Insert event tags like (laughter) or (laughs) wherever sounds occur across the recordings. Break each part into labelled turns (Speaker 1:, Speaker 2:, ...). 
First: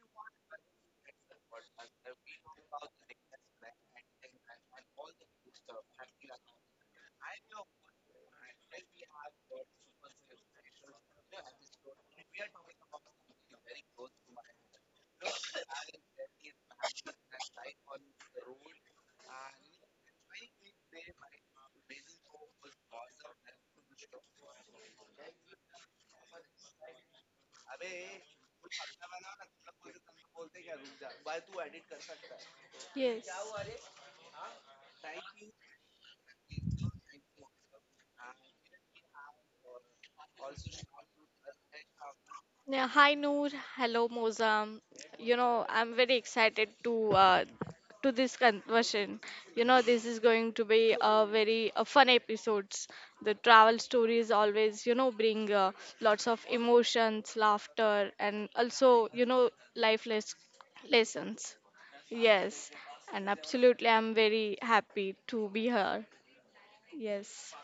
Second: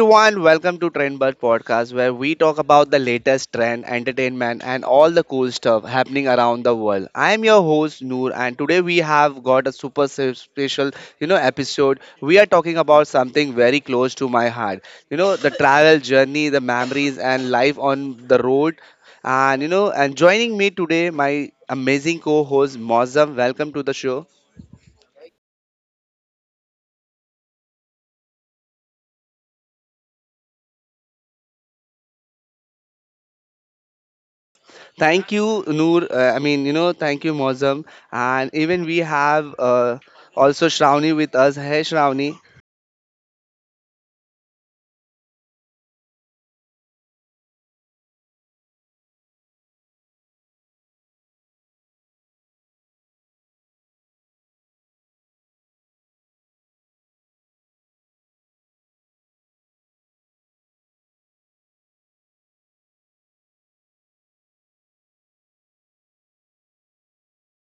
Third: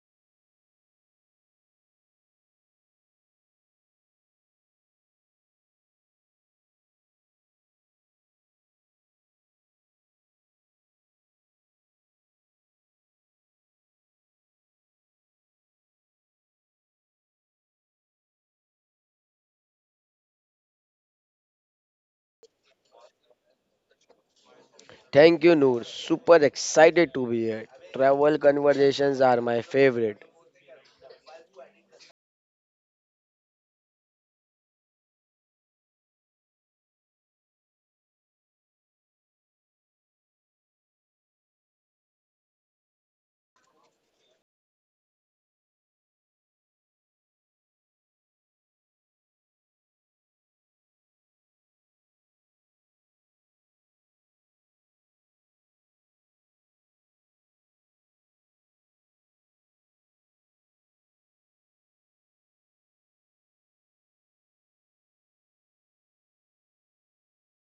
Speaker 1: everyone, welcome to Trendbuzz Podcast, where we talk about the latest trend, entertainment, and all the cool stuff happening around the world. I am your host Noor, and today we have got a super special, episode. We are talking about something very close to my heart. You know, the travel journey, the memories, and life on the road. And joining me today, my amazing co-host Mozam. Welcome to the show.
Speaker 2: Thank you, Noor. Super excited to be here. Travel conversations are my favorite.
Speaker 3: Yes.
Speaker 1: Thank you, Noor. Thank you, Mozam. And even we have also Shravani with us. Hey, Shravani.
Speaker 3: Yeah, hi Noor. Hello Mozam. You know, I'm very excited to this conversion. You know, this is going to be a very a fun episodes. The travel stories always, you know, bring lots of emotions, laughter, and also, you know, life les- lessons. Yes, and absolutely, I'm very happy to be here. Yes.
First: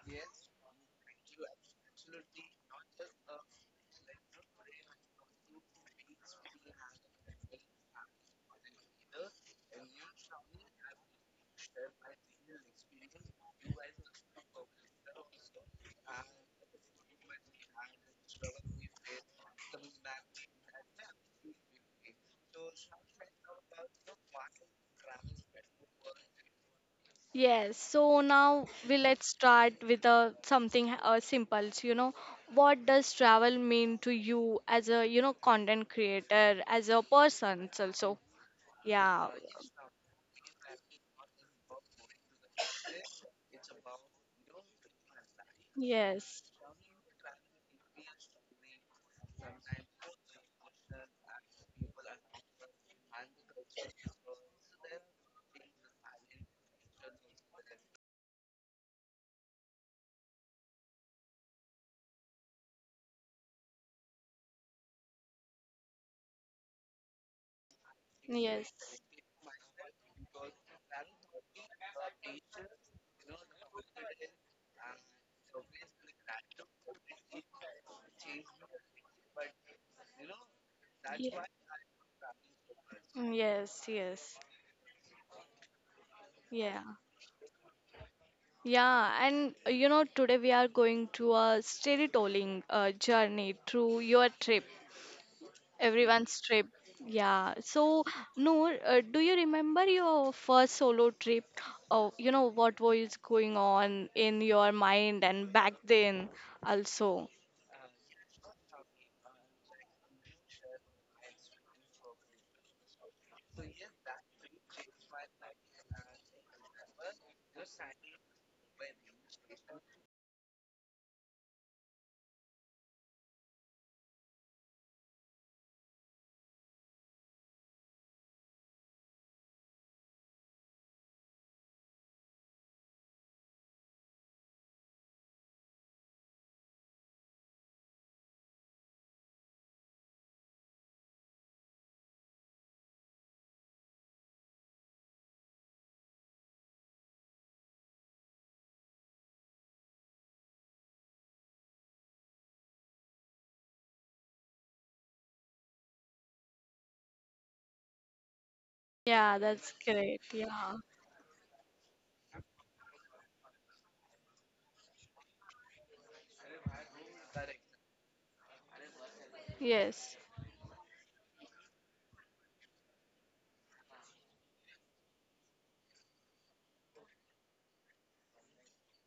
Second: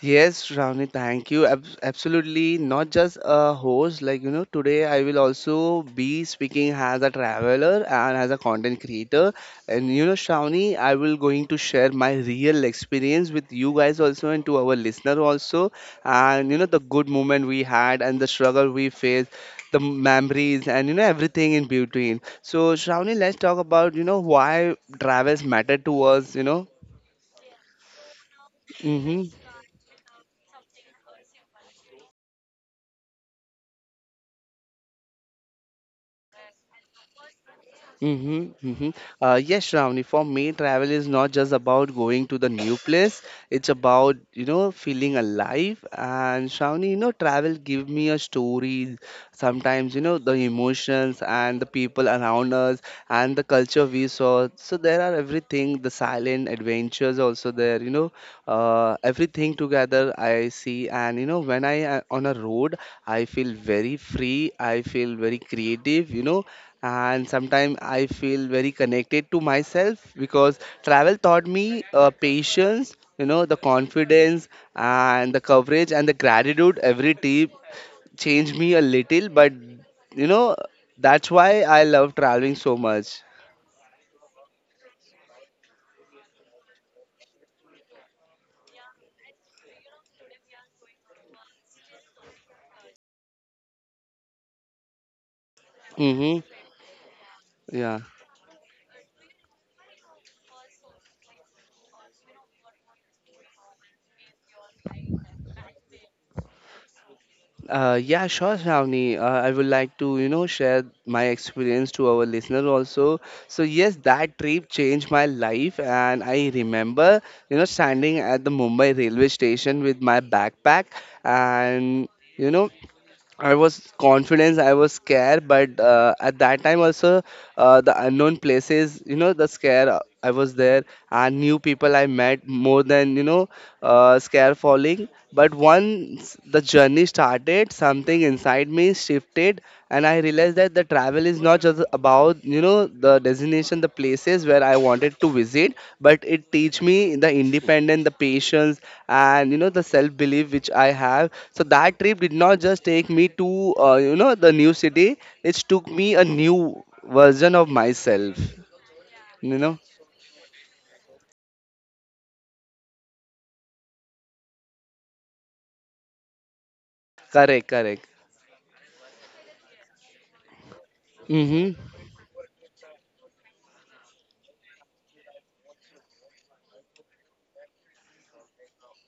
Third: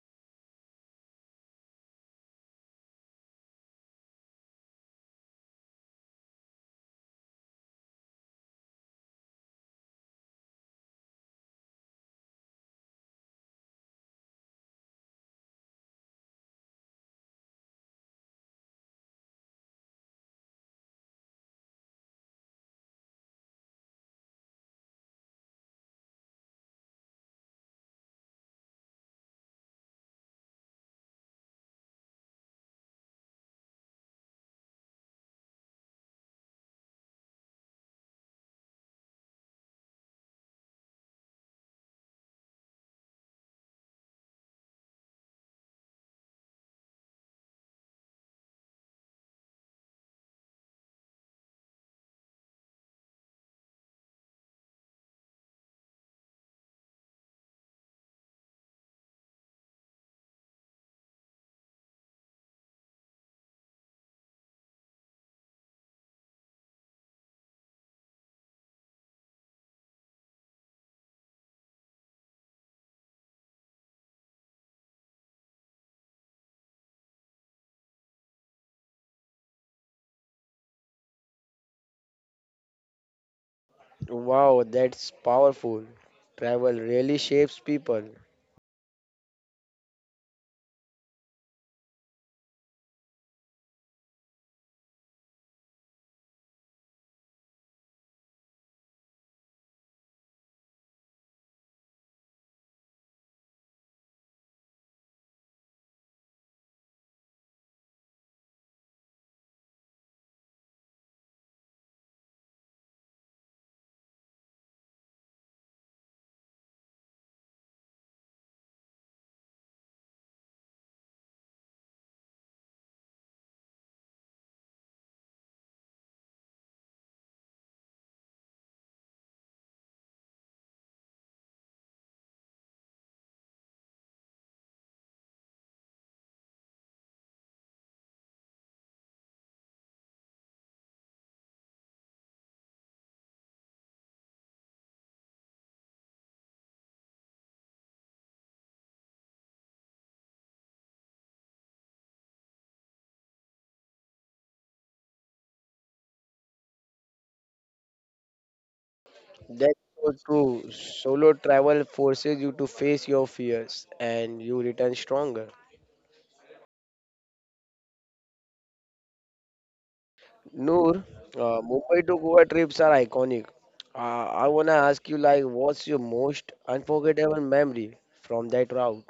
Speaker 1: Yes, Ravni, thank you. Absolutely, not just a host. Today I will also be speaking as a traveler and as a content creator. Shravani, I will going to share my real experience with you guys also and to our listener also. The good moment we had and the struggle we faced, the memories and everything in between. So, Shravani, let's talk about why travels matter to us.
Speaker 3: Yes, so now we let's
Speaker 1: Mm-hmm.
Speaker 3: start with a something simple. So, you know, what does travel mean to you as a content creator, as a person? Also,
Speaker 1: Mm-hmm, mm-hmm.
Speaker 3: yeah,
Speaker 1: Yes, Shravani, for me, travel is not just about going to the new place. It's about, you know, feeling alive.
Speaker 3: yes,
Speaker 1: And Shravani, you know, travel give me a story. Sometimes, you know, the emotions and the people around us and the culture we saw. So there are everything, the silent adventures also there, everything together I see. And, you know, when I on a road, I feel very free. I feel very creative, you know, and sometimes I feel very
Speaker 3: yes,
Speaker 1: connected to myself because travel taught me patience, you know, the confidence and the coverage and the gratitude. Every trip changed me a little, but you know, that's
Speaker 3: ye-
Speaker 1: why I love traveling so much.
Speaker 3: yes, yes,
Speaker 2: Wow, that's powerful. Travel
Speaker 3: yeah.
Speaker 2: really shapes people.
Speaker 3: Yeah, and today we are going to a storytelling journey through your trip.
Speaker 1: Mm-hmm.
Speaker 3: Everyone's trip. Yeah.
Speaker 1: Yeah.
Speaker 3: So, Noor, do you remember your first solo trip? Oh, you know, what was going on in your mind and back then also?
Speaker 1: Yeah, sure, Shravani. I would like to, you know, share my experience to our listener also. So yes, that trip changed my life, and I remember, you know, standing at the Mumbai railway station with my backpack, and you know, I was confident, I was scared, but at that time also, the unknown places, you know, the scare I was there, and new people I met more than, scare falling. But once the journey started, something inside me shifted, and I realized that the travel is not just about, you know, the destination, the places where I wanted to visit, but it teach me the independence, the patience, and you know, the self belief which I have. So that trip did not just take me to the new city, it took me a new version of myself,
Speaker 3: Yeah,
Speaker 1: you
Speaker 3: that's
Speaker 2: That's
Speaker 1: know.
Speaker 2: so
Speaker 3: great.
Speaker 2: true.
Speaker 3: Yeah.
Speaker 2: Solo travel forces you to face your fears and you return stronger.
Speaker 1: Correct, correct.
Speaker 3: Yes.
Speaker 2: Noor,
Speaker 1: Mm-hmm.
Speaker 2: Mumbai to Goa trips are iconic. I wanna ask you, like, what's your most unforgettable memory from that route?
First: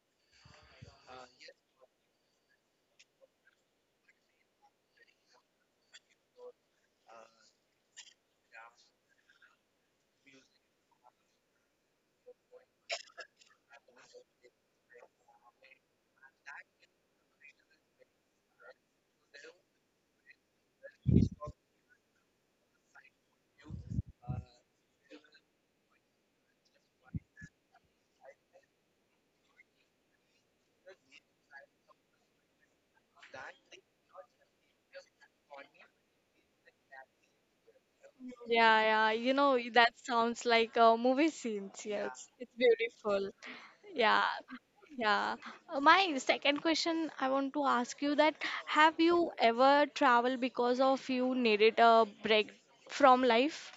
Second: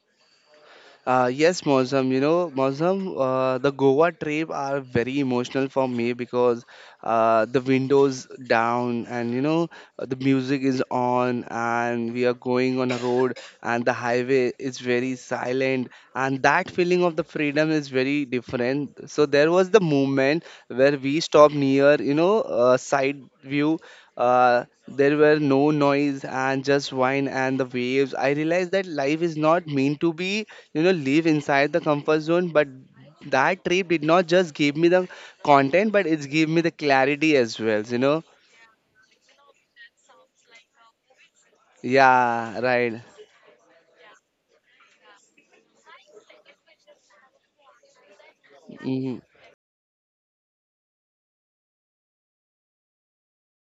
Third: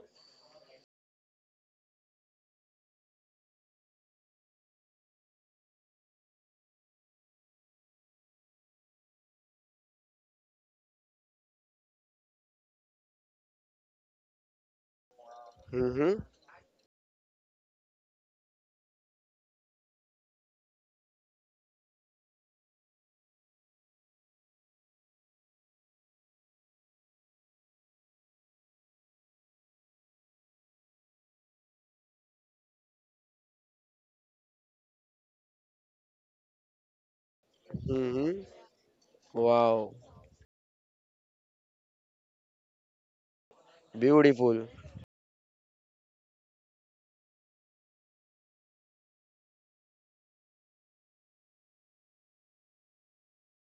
Speaker 1: Yes, Mozam, the Goa trip are very emotional for me because the windows down, and you know, the music is on, and we are going on a road, and the highway is very silent,
Speaker 2: Mm-hmm.
Speaker 1: and that feeling of the freedom is very different. So there was the moment where we stopped near, side view. There were no noise, and just wine and the waves. I realized that life is not meant to be, you know, live inside the comfort zone, but that trip did not just give me the content, but it gave me the clarity as well, you know.
Speaker 2: Mm-hmm.
Speaker 3: Yeah, yeah. You know, that
Speaker 2: Wow,
Speaker 3: sounds like a movie scenes. Yes. It's
Speaker 1: Yeah, right.
Speaker 3: beautiful. Yeah,
Speaker 2: beautiful.
Speaker 3: yeah. My second question I want to ask you that have
Speaker 1: Hmm.
Speaker 3: you ever traveled because of you needed a break from life?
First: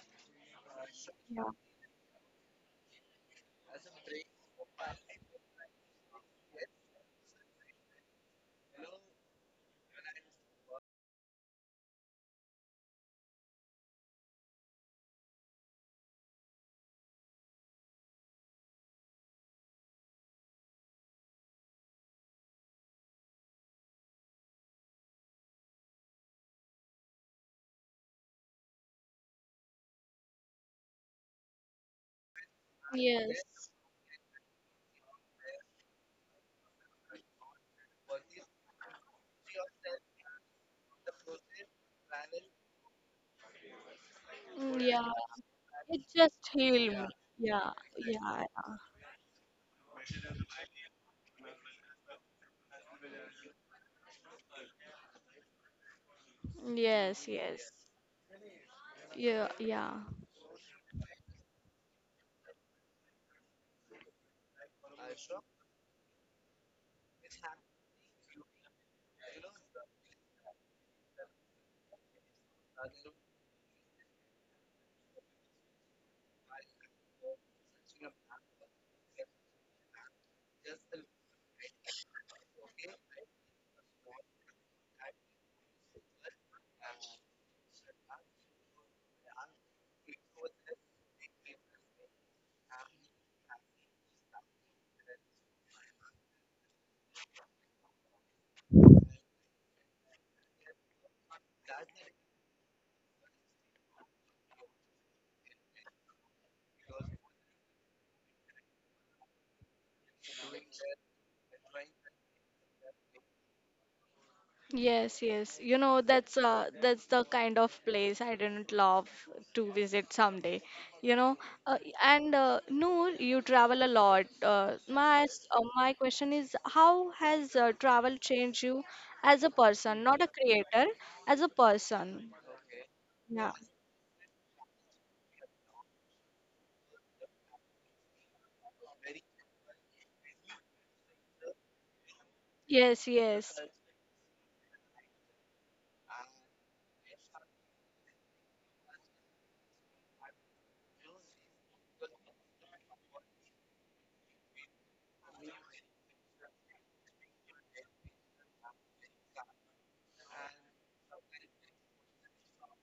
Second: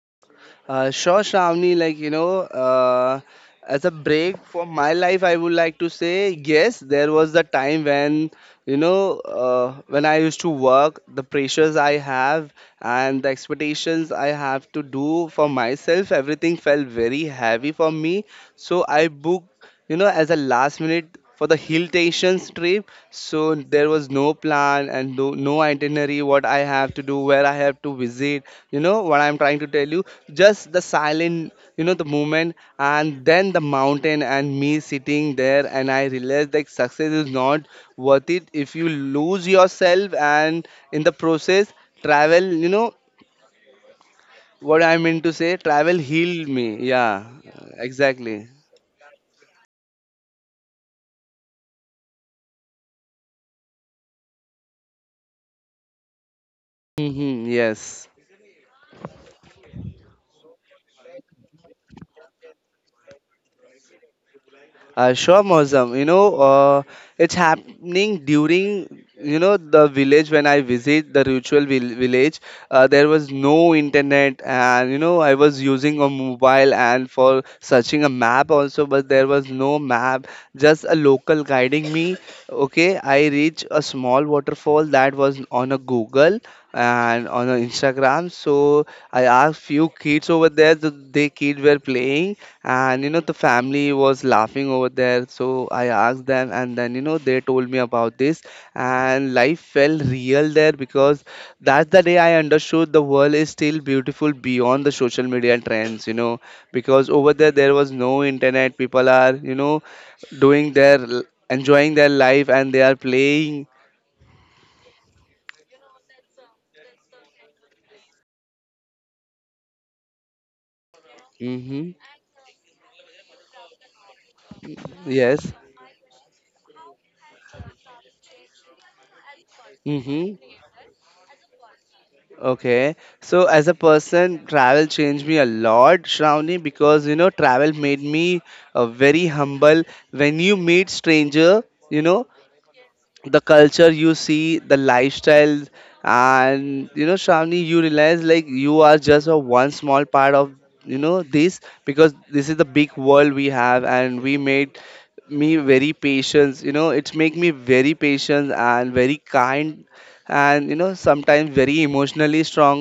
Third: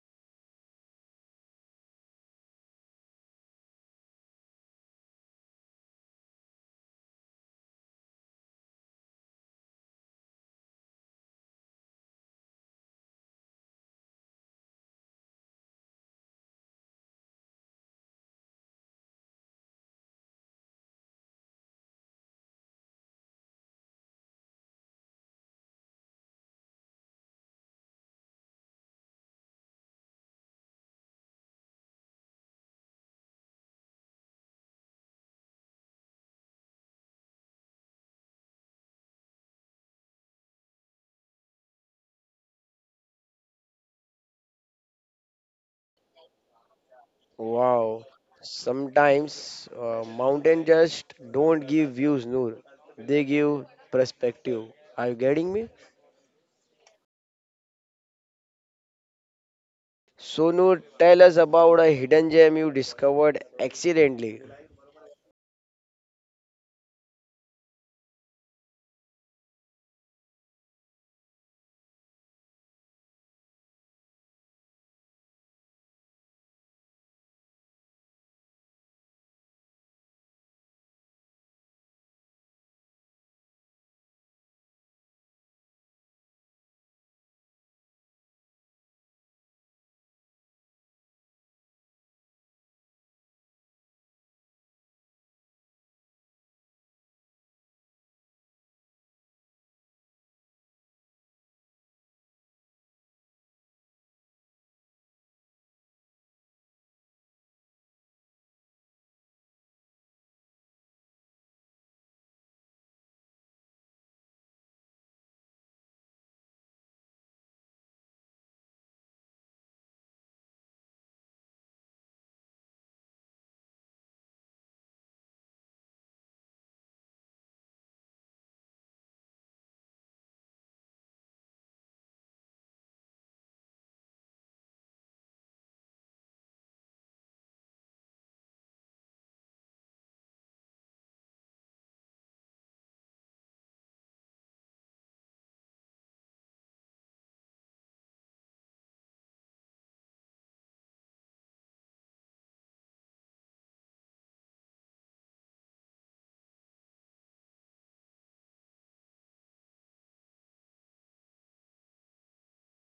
Speaker 1: Sure,
Speaker 3: Yeah.
Speaker 1: Shravani, as a break for my life, I would like to say yes, there was the time when when I used to work, the pressures I have and the expectations I have to do for myself, everything felt very heavy for me. So I booked, you know, as a last minute for the hill stations trip. So there was no plan, and no itinerary what I have to do, where I have to visit, you know, what I'm trying to tell you. Just the silent, you know, the moment, and then the
Speaker 3: Yes.
Speaker 1: mountain and me sitting there, and I realized that success is not worth it if you lose yourself, and in the process travel, you know,
Speaker 3: Mm,
Speaker 1: what I
Speaker 3: yeah.
Speaker 1: mean to say, travel
Speaker 3: It just
Speaker 1: healed me.
Speaker 3: healed me.
Speaker 1: Yeah,
Speaker 3: Yeah.
Speaker 2: Wow.
Speaker 1: exactly.
Speaker 3: Yeah.
Speaker 2: Sometimes mountain just don't give views, Noor. They give perspective. Are you getting me?
Speaker 3: Yes,
Speaker 1: Hmm,
Speaker 3: yes.
Speaker 1: yes.
Speaker 3: Yeah, yeah.
Speaker 2: So Noor, tell us about a hidden gem you discovered accidentally.
Speaker 1: Sure, Mozam. It's happening during, you know, the village when I visit the ritual village. There was no internet, and you know, I was using a mobile and for searching a map also, but there was no map. Just a local guiding me. Okay, I reach a small waterfall that was on a Google and on our Instagram. So I asked few kids over there. They kids were playing, and you know, the family was laughing over there. So I asked them, and then you know, they told me about this, and life felt real there because that's the day I understood the world is still beautiful beyond the social media trends. You know, because over there there was no internet. People are, you know, doing their enjoying their life and they are playing.
Speaker 3: Yes, yes. You know, that's the kind of place I didn't love to visit someday. You know, uh,
Speaker 1: Mm-hmm.
Speaker 3: and Noor, you travel a lot. Uh, my s-
Speaker 1: Yes.
Speaker 3: uh, my question is, how has travel changed you as a person, not a
Speaker 1: Mm-hmm.
Speaker 3: creator, as a person?
Speaker 1: Okay, so
Speaker 3: Yeah.
Speaker 1: as a person, travel changed me a lot, Shravani, because you know, travel made me very humble. When you meet stranger, you know,
Speaker 3: Yes,
Speaker 1: the
Speaker 3: yes.
Speaker 1: culture you see, the lifestyle, and you know, Shravani, you realize, like, you are just a one small part of, you know, this, because this is the big world we have, and we made me very patient, you know, it's make me very patient and very kind, and you know, sometimes very emotionally strong,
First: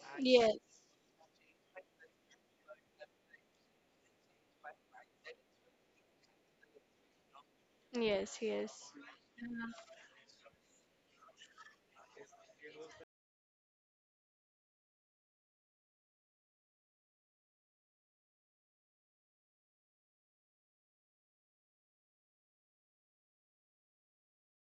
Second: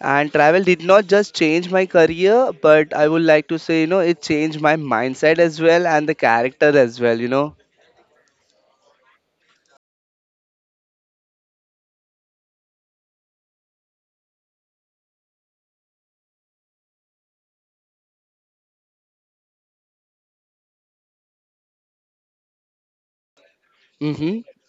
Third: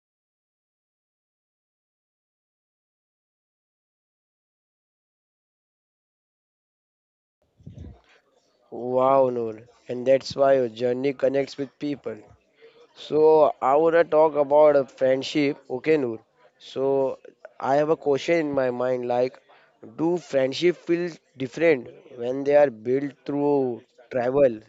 Speaker 1: and
Speaker 3: Yes,
Speaker 1: travel did not just change my career, but I would like to say, you know, it changed my mindset as well, and the character as well, you know.
Speaker 3: yes, yes.
Speaker 2: Wow, Noor. And that's why your journey connects with people. So I wanna talk about a friendship, okay, Noor. So I have a question in my mind like, do friendship feel different when they are built through
Speaker 1: Mm-hmm.
Speaker 2: travel?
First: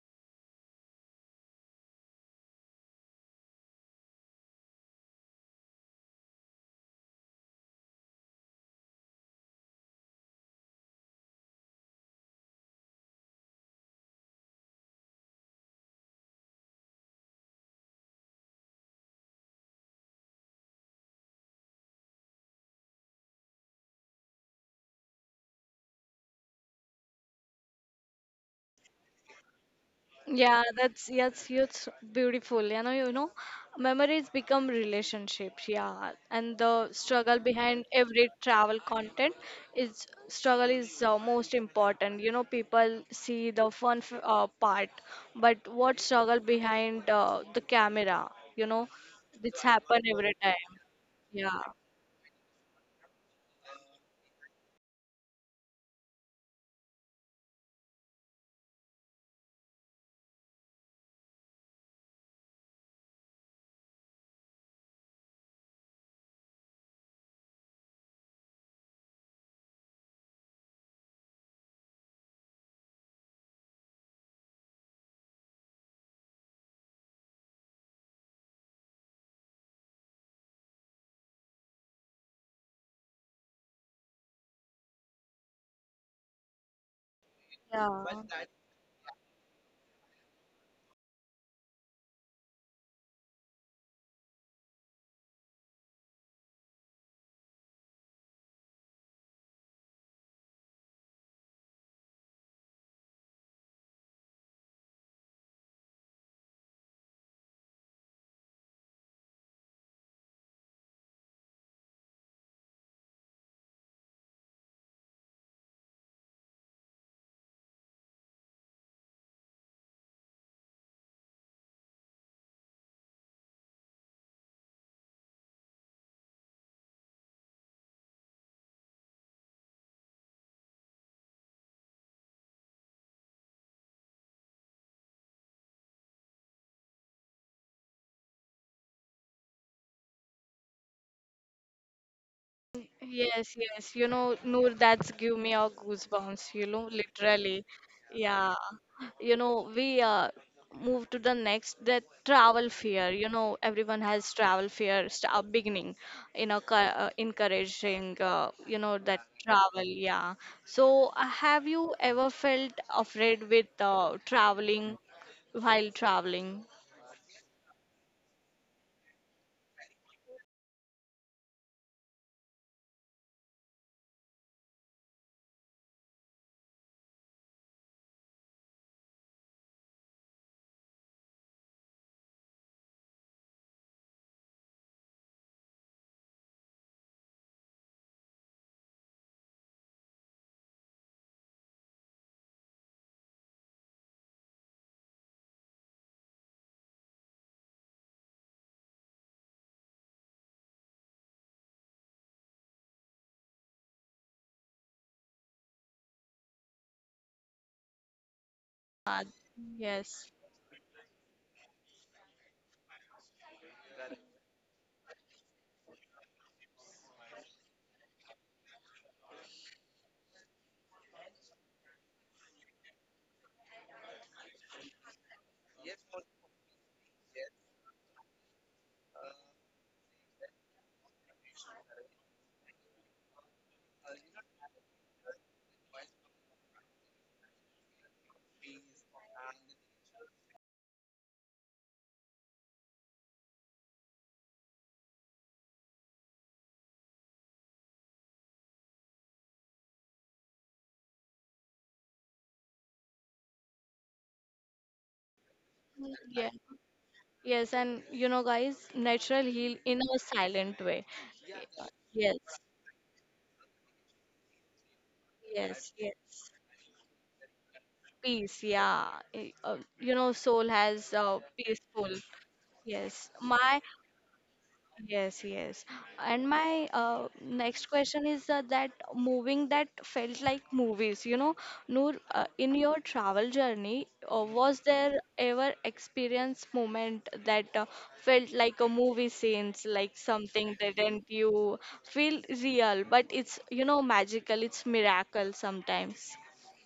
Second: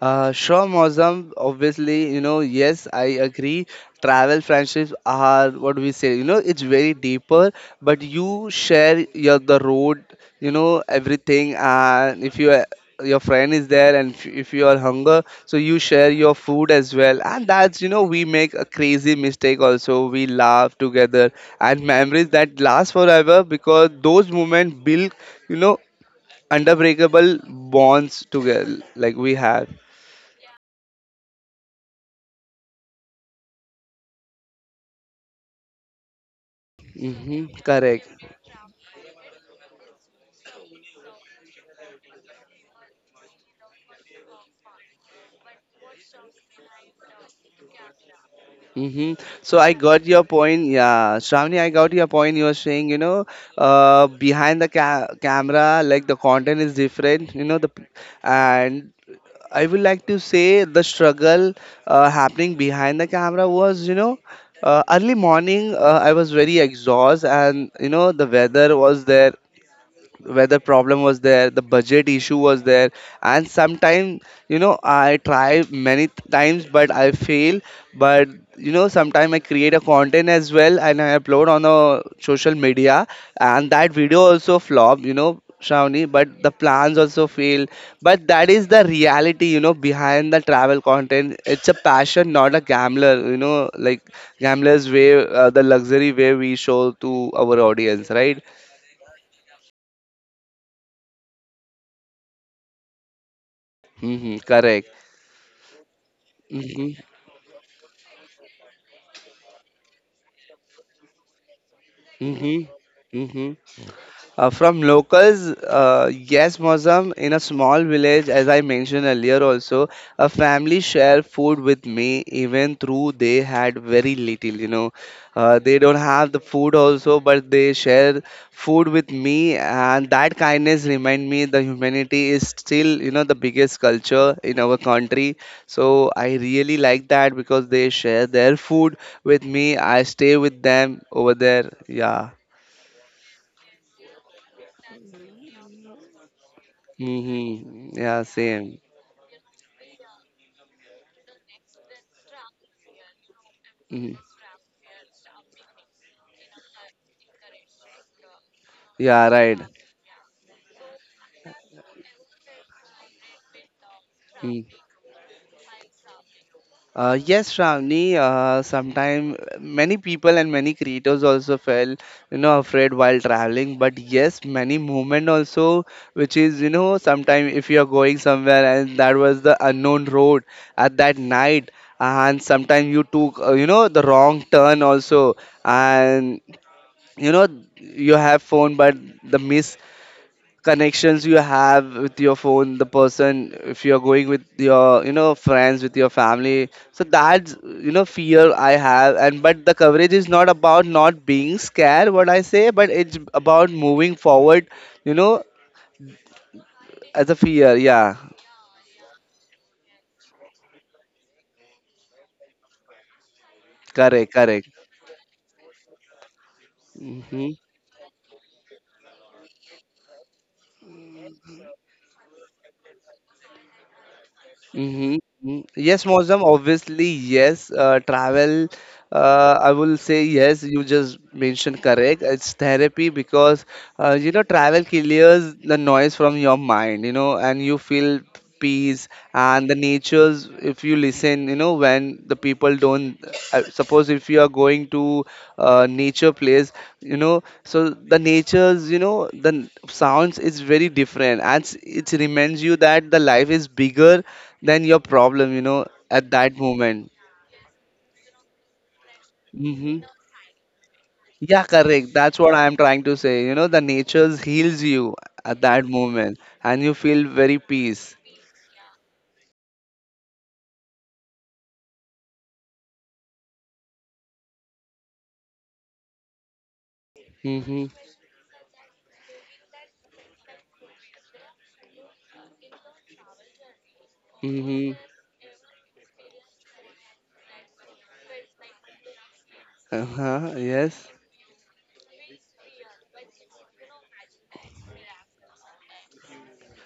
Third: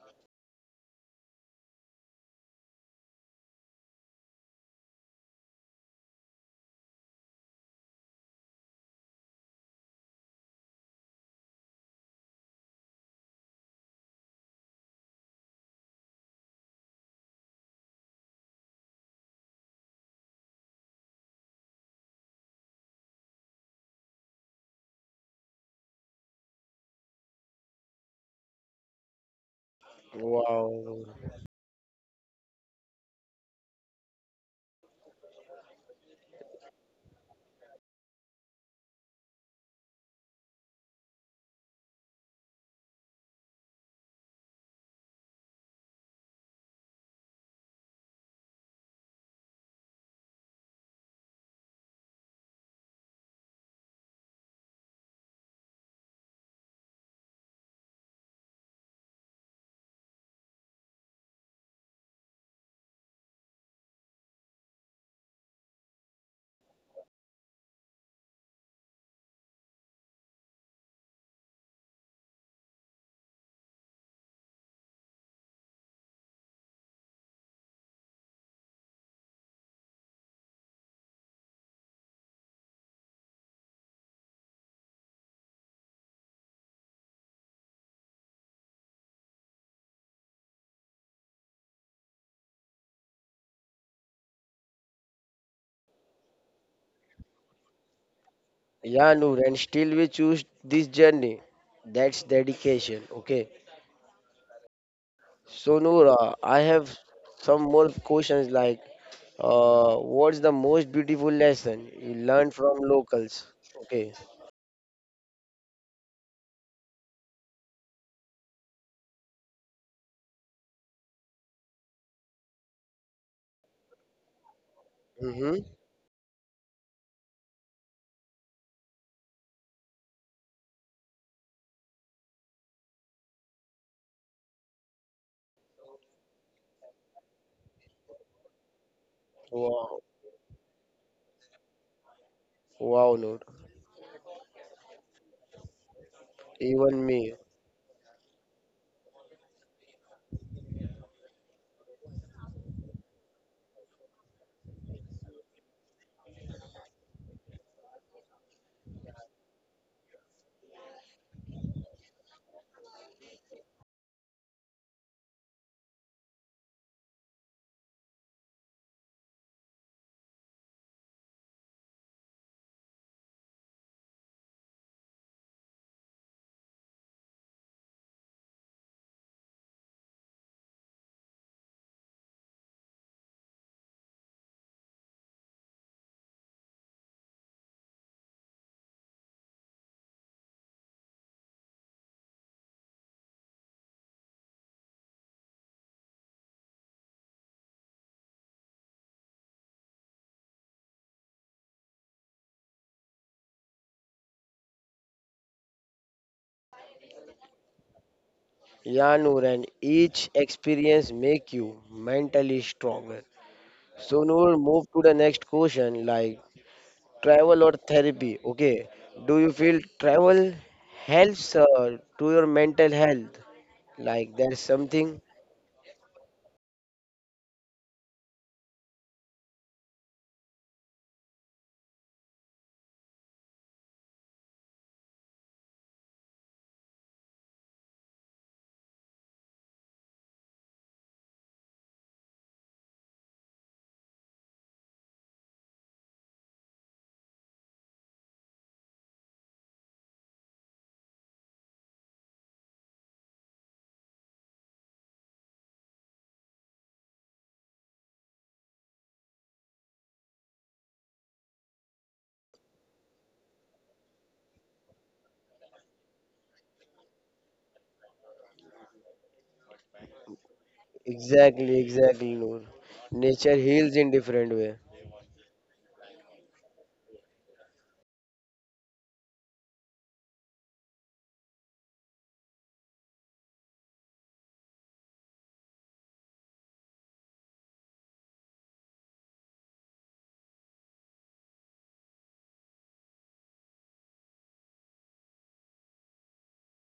Speaker 1: Sure, Mozam. Obviously, you know, yes, I agree. Travel friendships are what we say, you know, it's very deeper, but you share your the road, you know, everything. And if you, your friend is there, and if you are hunger, so you share your food as well, and that's, you know, we make a crazy mistake also, we laugh together, and memories that last forever because those moments build, you know, unbreakable bonds together like we have.
Speaker 3: Yeah,
Speaker 2: Wow.
Speaker 3: that's yes, it's beautiful. You know, memories become relationships. Yeah, and the struggle
Speaker 1: Mm-hmm,
Speaker 3: behind
Speaker 1: correct.
Speaker 3: every travel content is struggle is most important. You know, people see the part, but what struggle behind the camera? You know,
Speaker 1: Mm-hmm. So
Speaker 3: it's
Speaker 1: I
Speaker 3: happen
Speaker 1: got your
Speaker 3: every
Speaker 1: point.
Speaker 3: time.
Speaker 1: Yeah, Shravani,
Speaker 3: Yeah,
Speaker 1: I got your point. You were saying, you know, behind the camera, like the content is different, you know, the p- and I would like to say the struggle happening behind the camera was, you know, early morning. I was very exhausted, and you know, the weather was there. Whether problem was there, the budget issue was there, and sometimes, you know, I try many times but I fail. But you know, sometimes I create a content as well, and I upload on a social media, and that video also flop, you know, Shravani, but the plans also fail.
Speaker 3: yeah.
Speaker 1: But that is the reality, you know, behind the travel content, it's a passion, not a gambler, you know, like gamblers way, the luxury way we show to our audience, right?
Speaker 2: Yeah, Noor, and still we choose this journey. That's dedication. Okay.
Speaker 1: Mm-hmm, correct.
Speaker 2: So, Noor, I
Speaker 1: Mhm.
Speaker 2: have some more questions like what's the most beautiful lesson you learned
Speaker 1: Mhm.
Speaker 2: from locals?
Speaker 1: Mhm.
Speaker 2: Okay.
Speaker 1: From locals, yes, Mozam, in a small village, as I mentioned earlier, also a family share food with me, even through they had very little. You know,
Speaker 2: Mm-hmm.
Speaker 1: they don't have the food also, but they share food with me, and that kindness remind me the humanity is still, you know, the biggest culture in our country. So I really like that because they share their food with me.
Speaker 2: Wow.
Speaker 1: I stay with them over there. Yeah.
Speaker 2: Wow, Noor.
Speaker 3: Yes, yes. You know, Noor, that's give me a goosebumps,
Speaker 2: Even me.
Speaker 3: literally.
Speaker 1: Hmm. Yeah,
Speaker 3: Yeah.
Speaker 1: same.
Speaker 3: You know, we move to the next, the travel fear. You know, everyone
Speaker 1: Hmm.
Speaker 3: has travel fear, start beginning, you know, encouraging, you know, that
Speaker 1: Yeah, right.
Speaker 3: travel. Yeah. So, have you ever felt afraid with
Speaker 1: Mm.
Speaker 3: traveling while traveling?
Speaker 1: Yes, Shravani, sometimes many people and many creators also felt, you know, afraid while traveling. But yes, many movement also, which is, you know, sometimes if you are going somewhere and that was the unknown road at that night, and sometimes you took, the wrong turn also, and you know, you have phone, but the miss connections you have with your phone, the person, if you're going with your, you know, friends, with your family, so that's, you know, fear I have. And but the coverage is not about not being scared, what I say, but it's about moving forward, you know, as a fear. Yeah.
Speaker 2: Yeah,
Speaker 3: Uh,
Speaker 2: Noor, and each
Speaker 3: yes.
Speaker 2: experience make you mentally stronger. So,
Speaker 1: Correct,
Speaker 2: Noor,
Speaker 1: correct.
Speaker 2: move to the next question like
Speaker 1: Mhm.
Speaker 2: travel or therapy? Okay, do you feel travel helps to your mental health? Like there's
Speaker 1: Mm-hmm.
Speaker 2: something
Speaker 1: Mm-hmm. Yes, Mozam, obviously, yes. Travel, I will say yes. You just mentioned correct. It's therapy because, travel clears the noise from your mind, and you feel peace and the natures if you listen when the people don't. I suppose if you are going to nature place so the nature's sounds is very different and it reminds you that the life is bigger then your problem, at
Speaker 3: Yeah.
Speaker 1: that moment.
Speaker 3: Yes, and you know, guys, natural heal in
Speaker 1: Hmm.
Speaker 3: a silent way.
Speaker 1: Yeah, correct,
Speaker 3: Yes,
Speaker 1: that's what I'm trying to say. The nature heals you at that
Speaker 3: yes,
Speaker 1: moment
Speaker 3: yes.
Speaker 1: and you feel very peace.
Speaker 3: Peace, yeah. You know, soul has
Speaker 2: exactly,
Speaker 3: peaceful.
Speaker 2: exactly, Noor.
Speaker 3: Yes,
Speaker 2: Nature
Speaker 3: my
Speaker 2: heals in different way.
Speaker 3: yes, yes. And my
Speaker 1: Mm-hmm.
Speaker 3: next question is that moving that felt like movies, you know, Noor, in your travel journey, was
Speaker 1: Mm-hmm.
Speaker 3: there ever experience moment that felt like a movie scenes, like
Speaker 1: Uh-huh.
Speaker 3: something that
Speaker 1: Yes.
Speaker 3: did you feel real, but it's, you know, magical, it's miracle sometimes.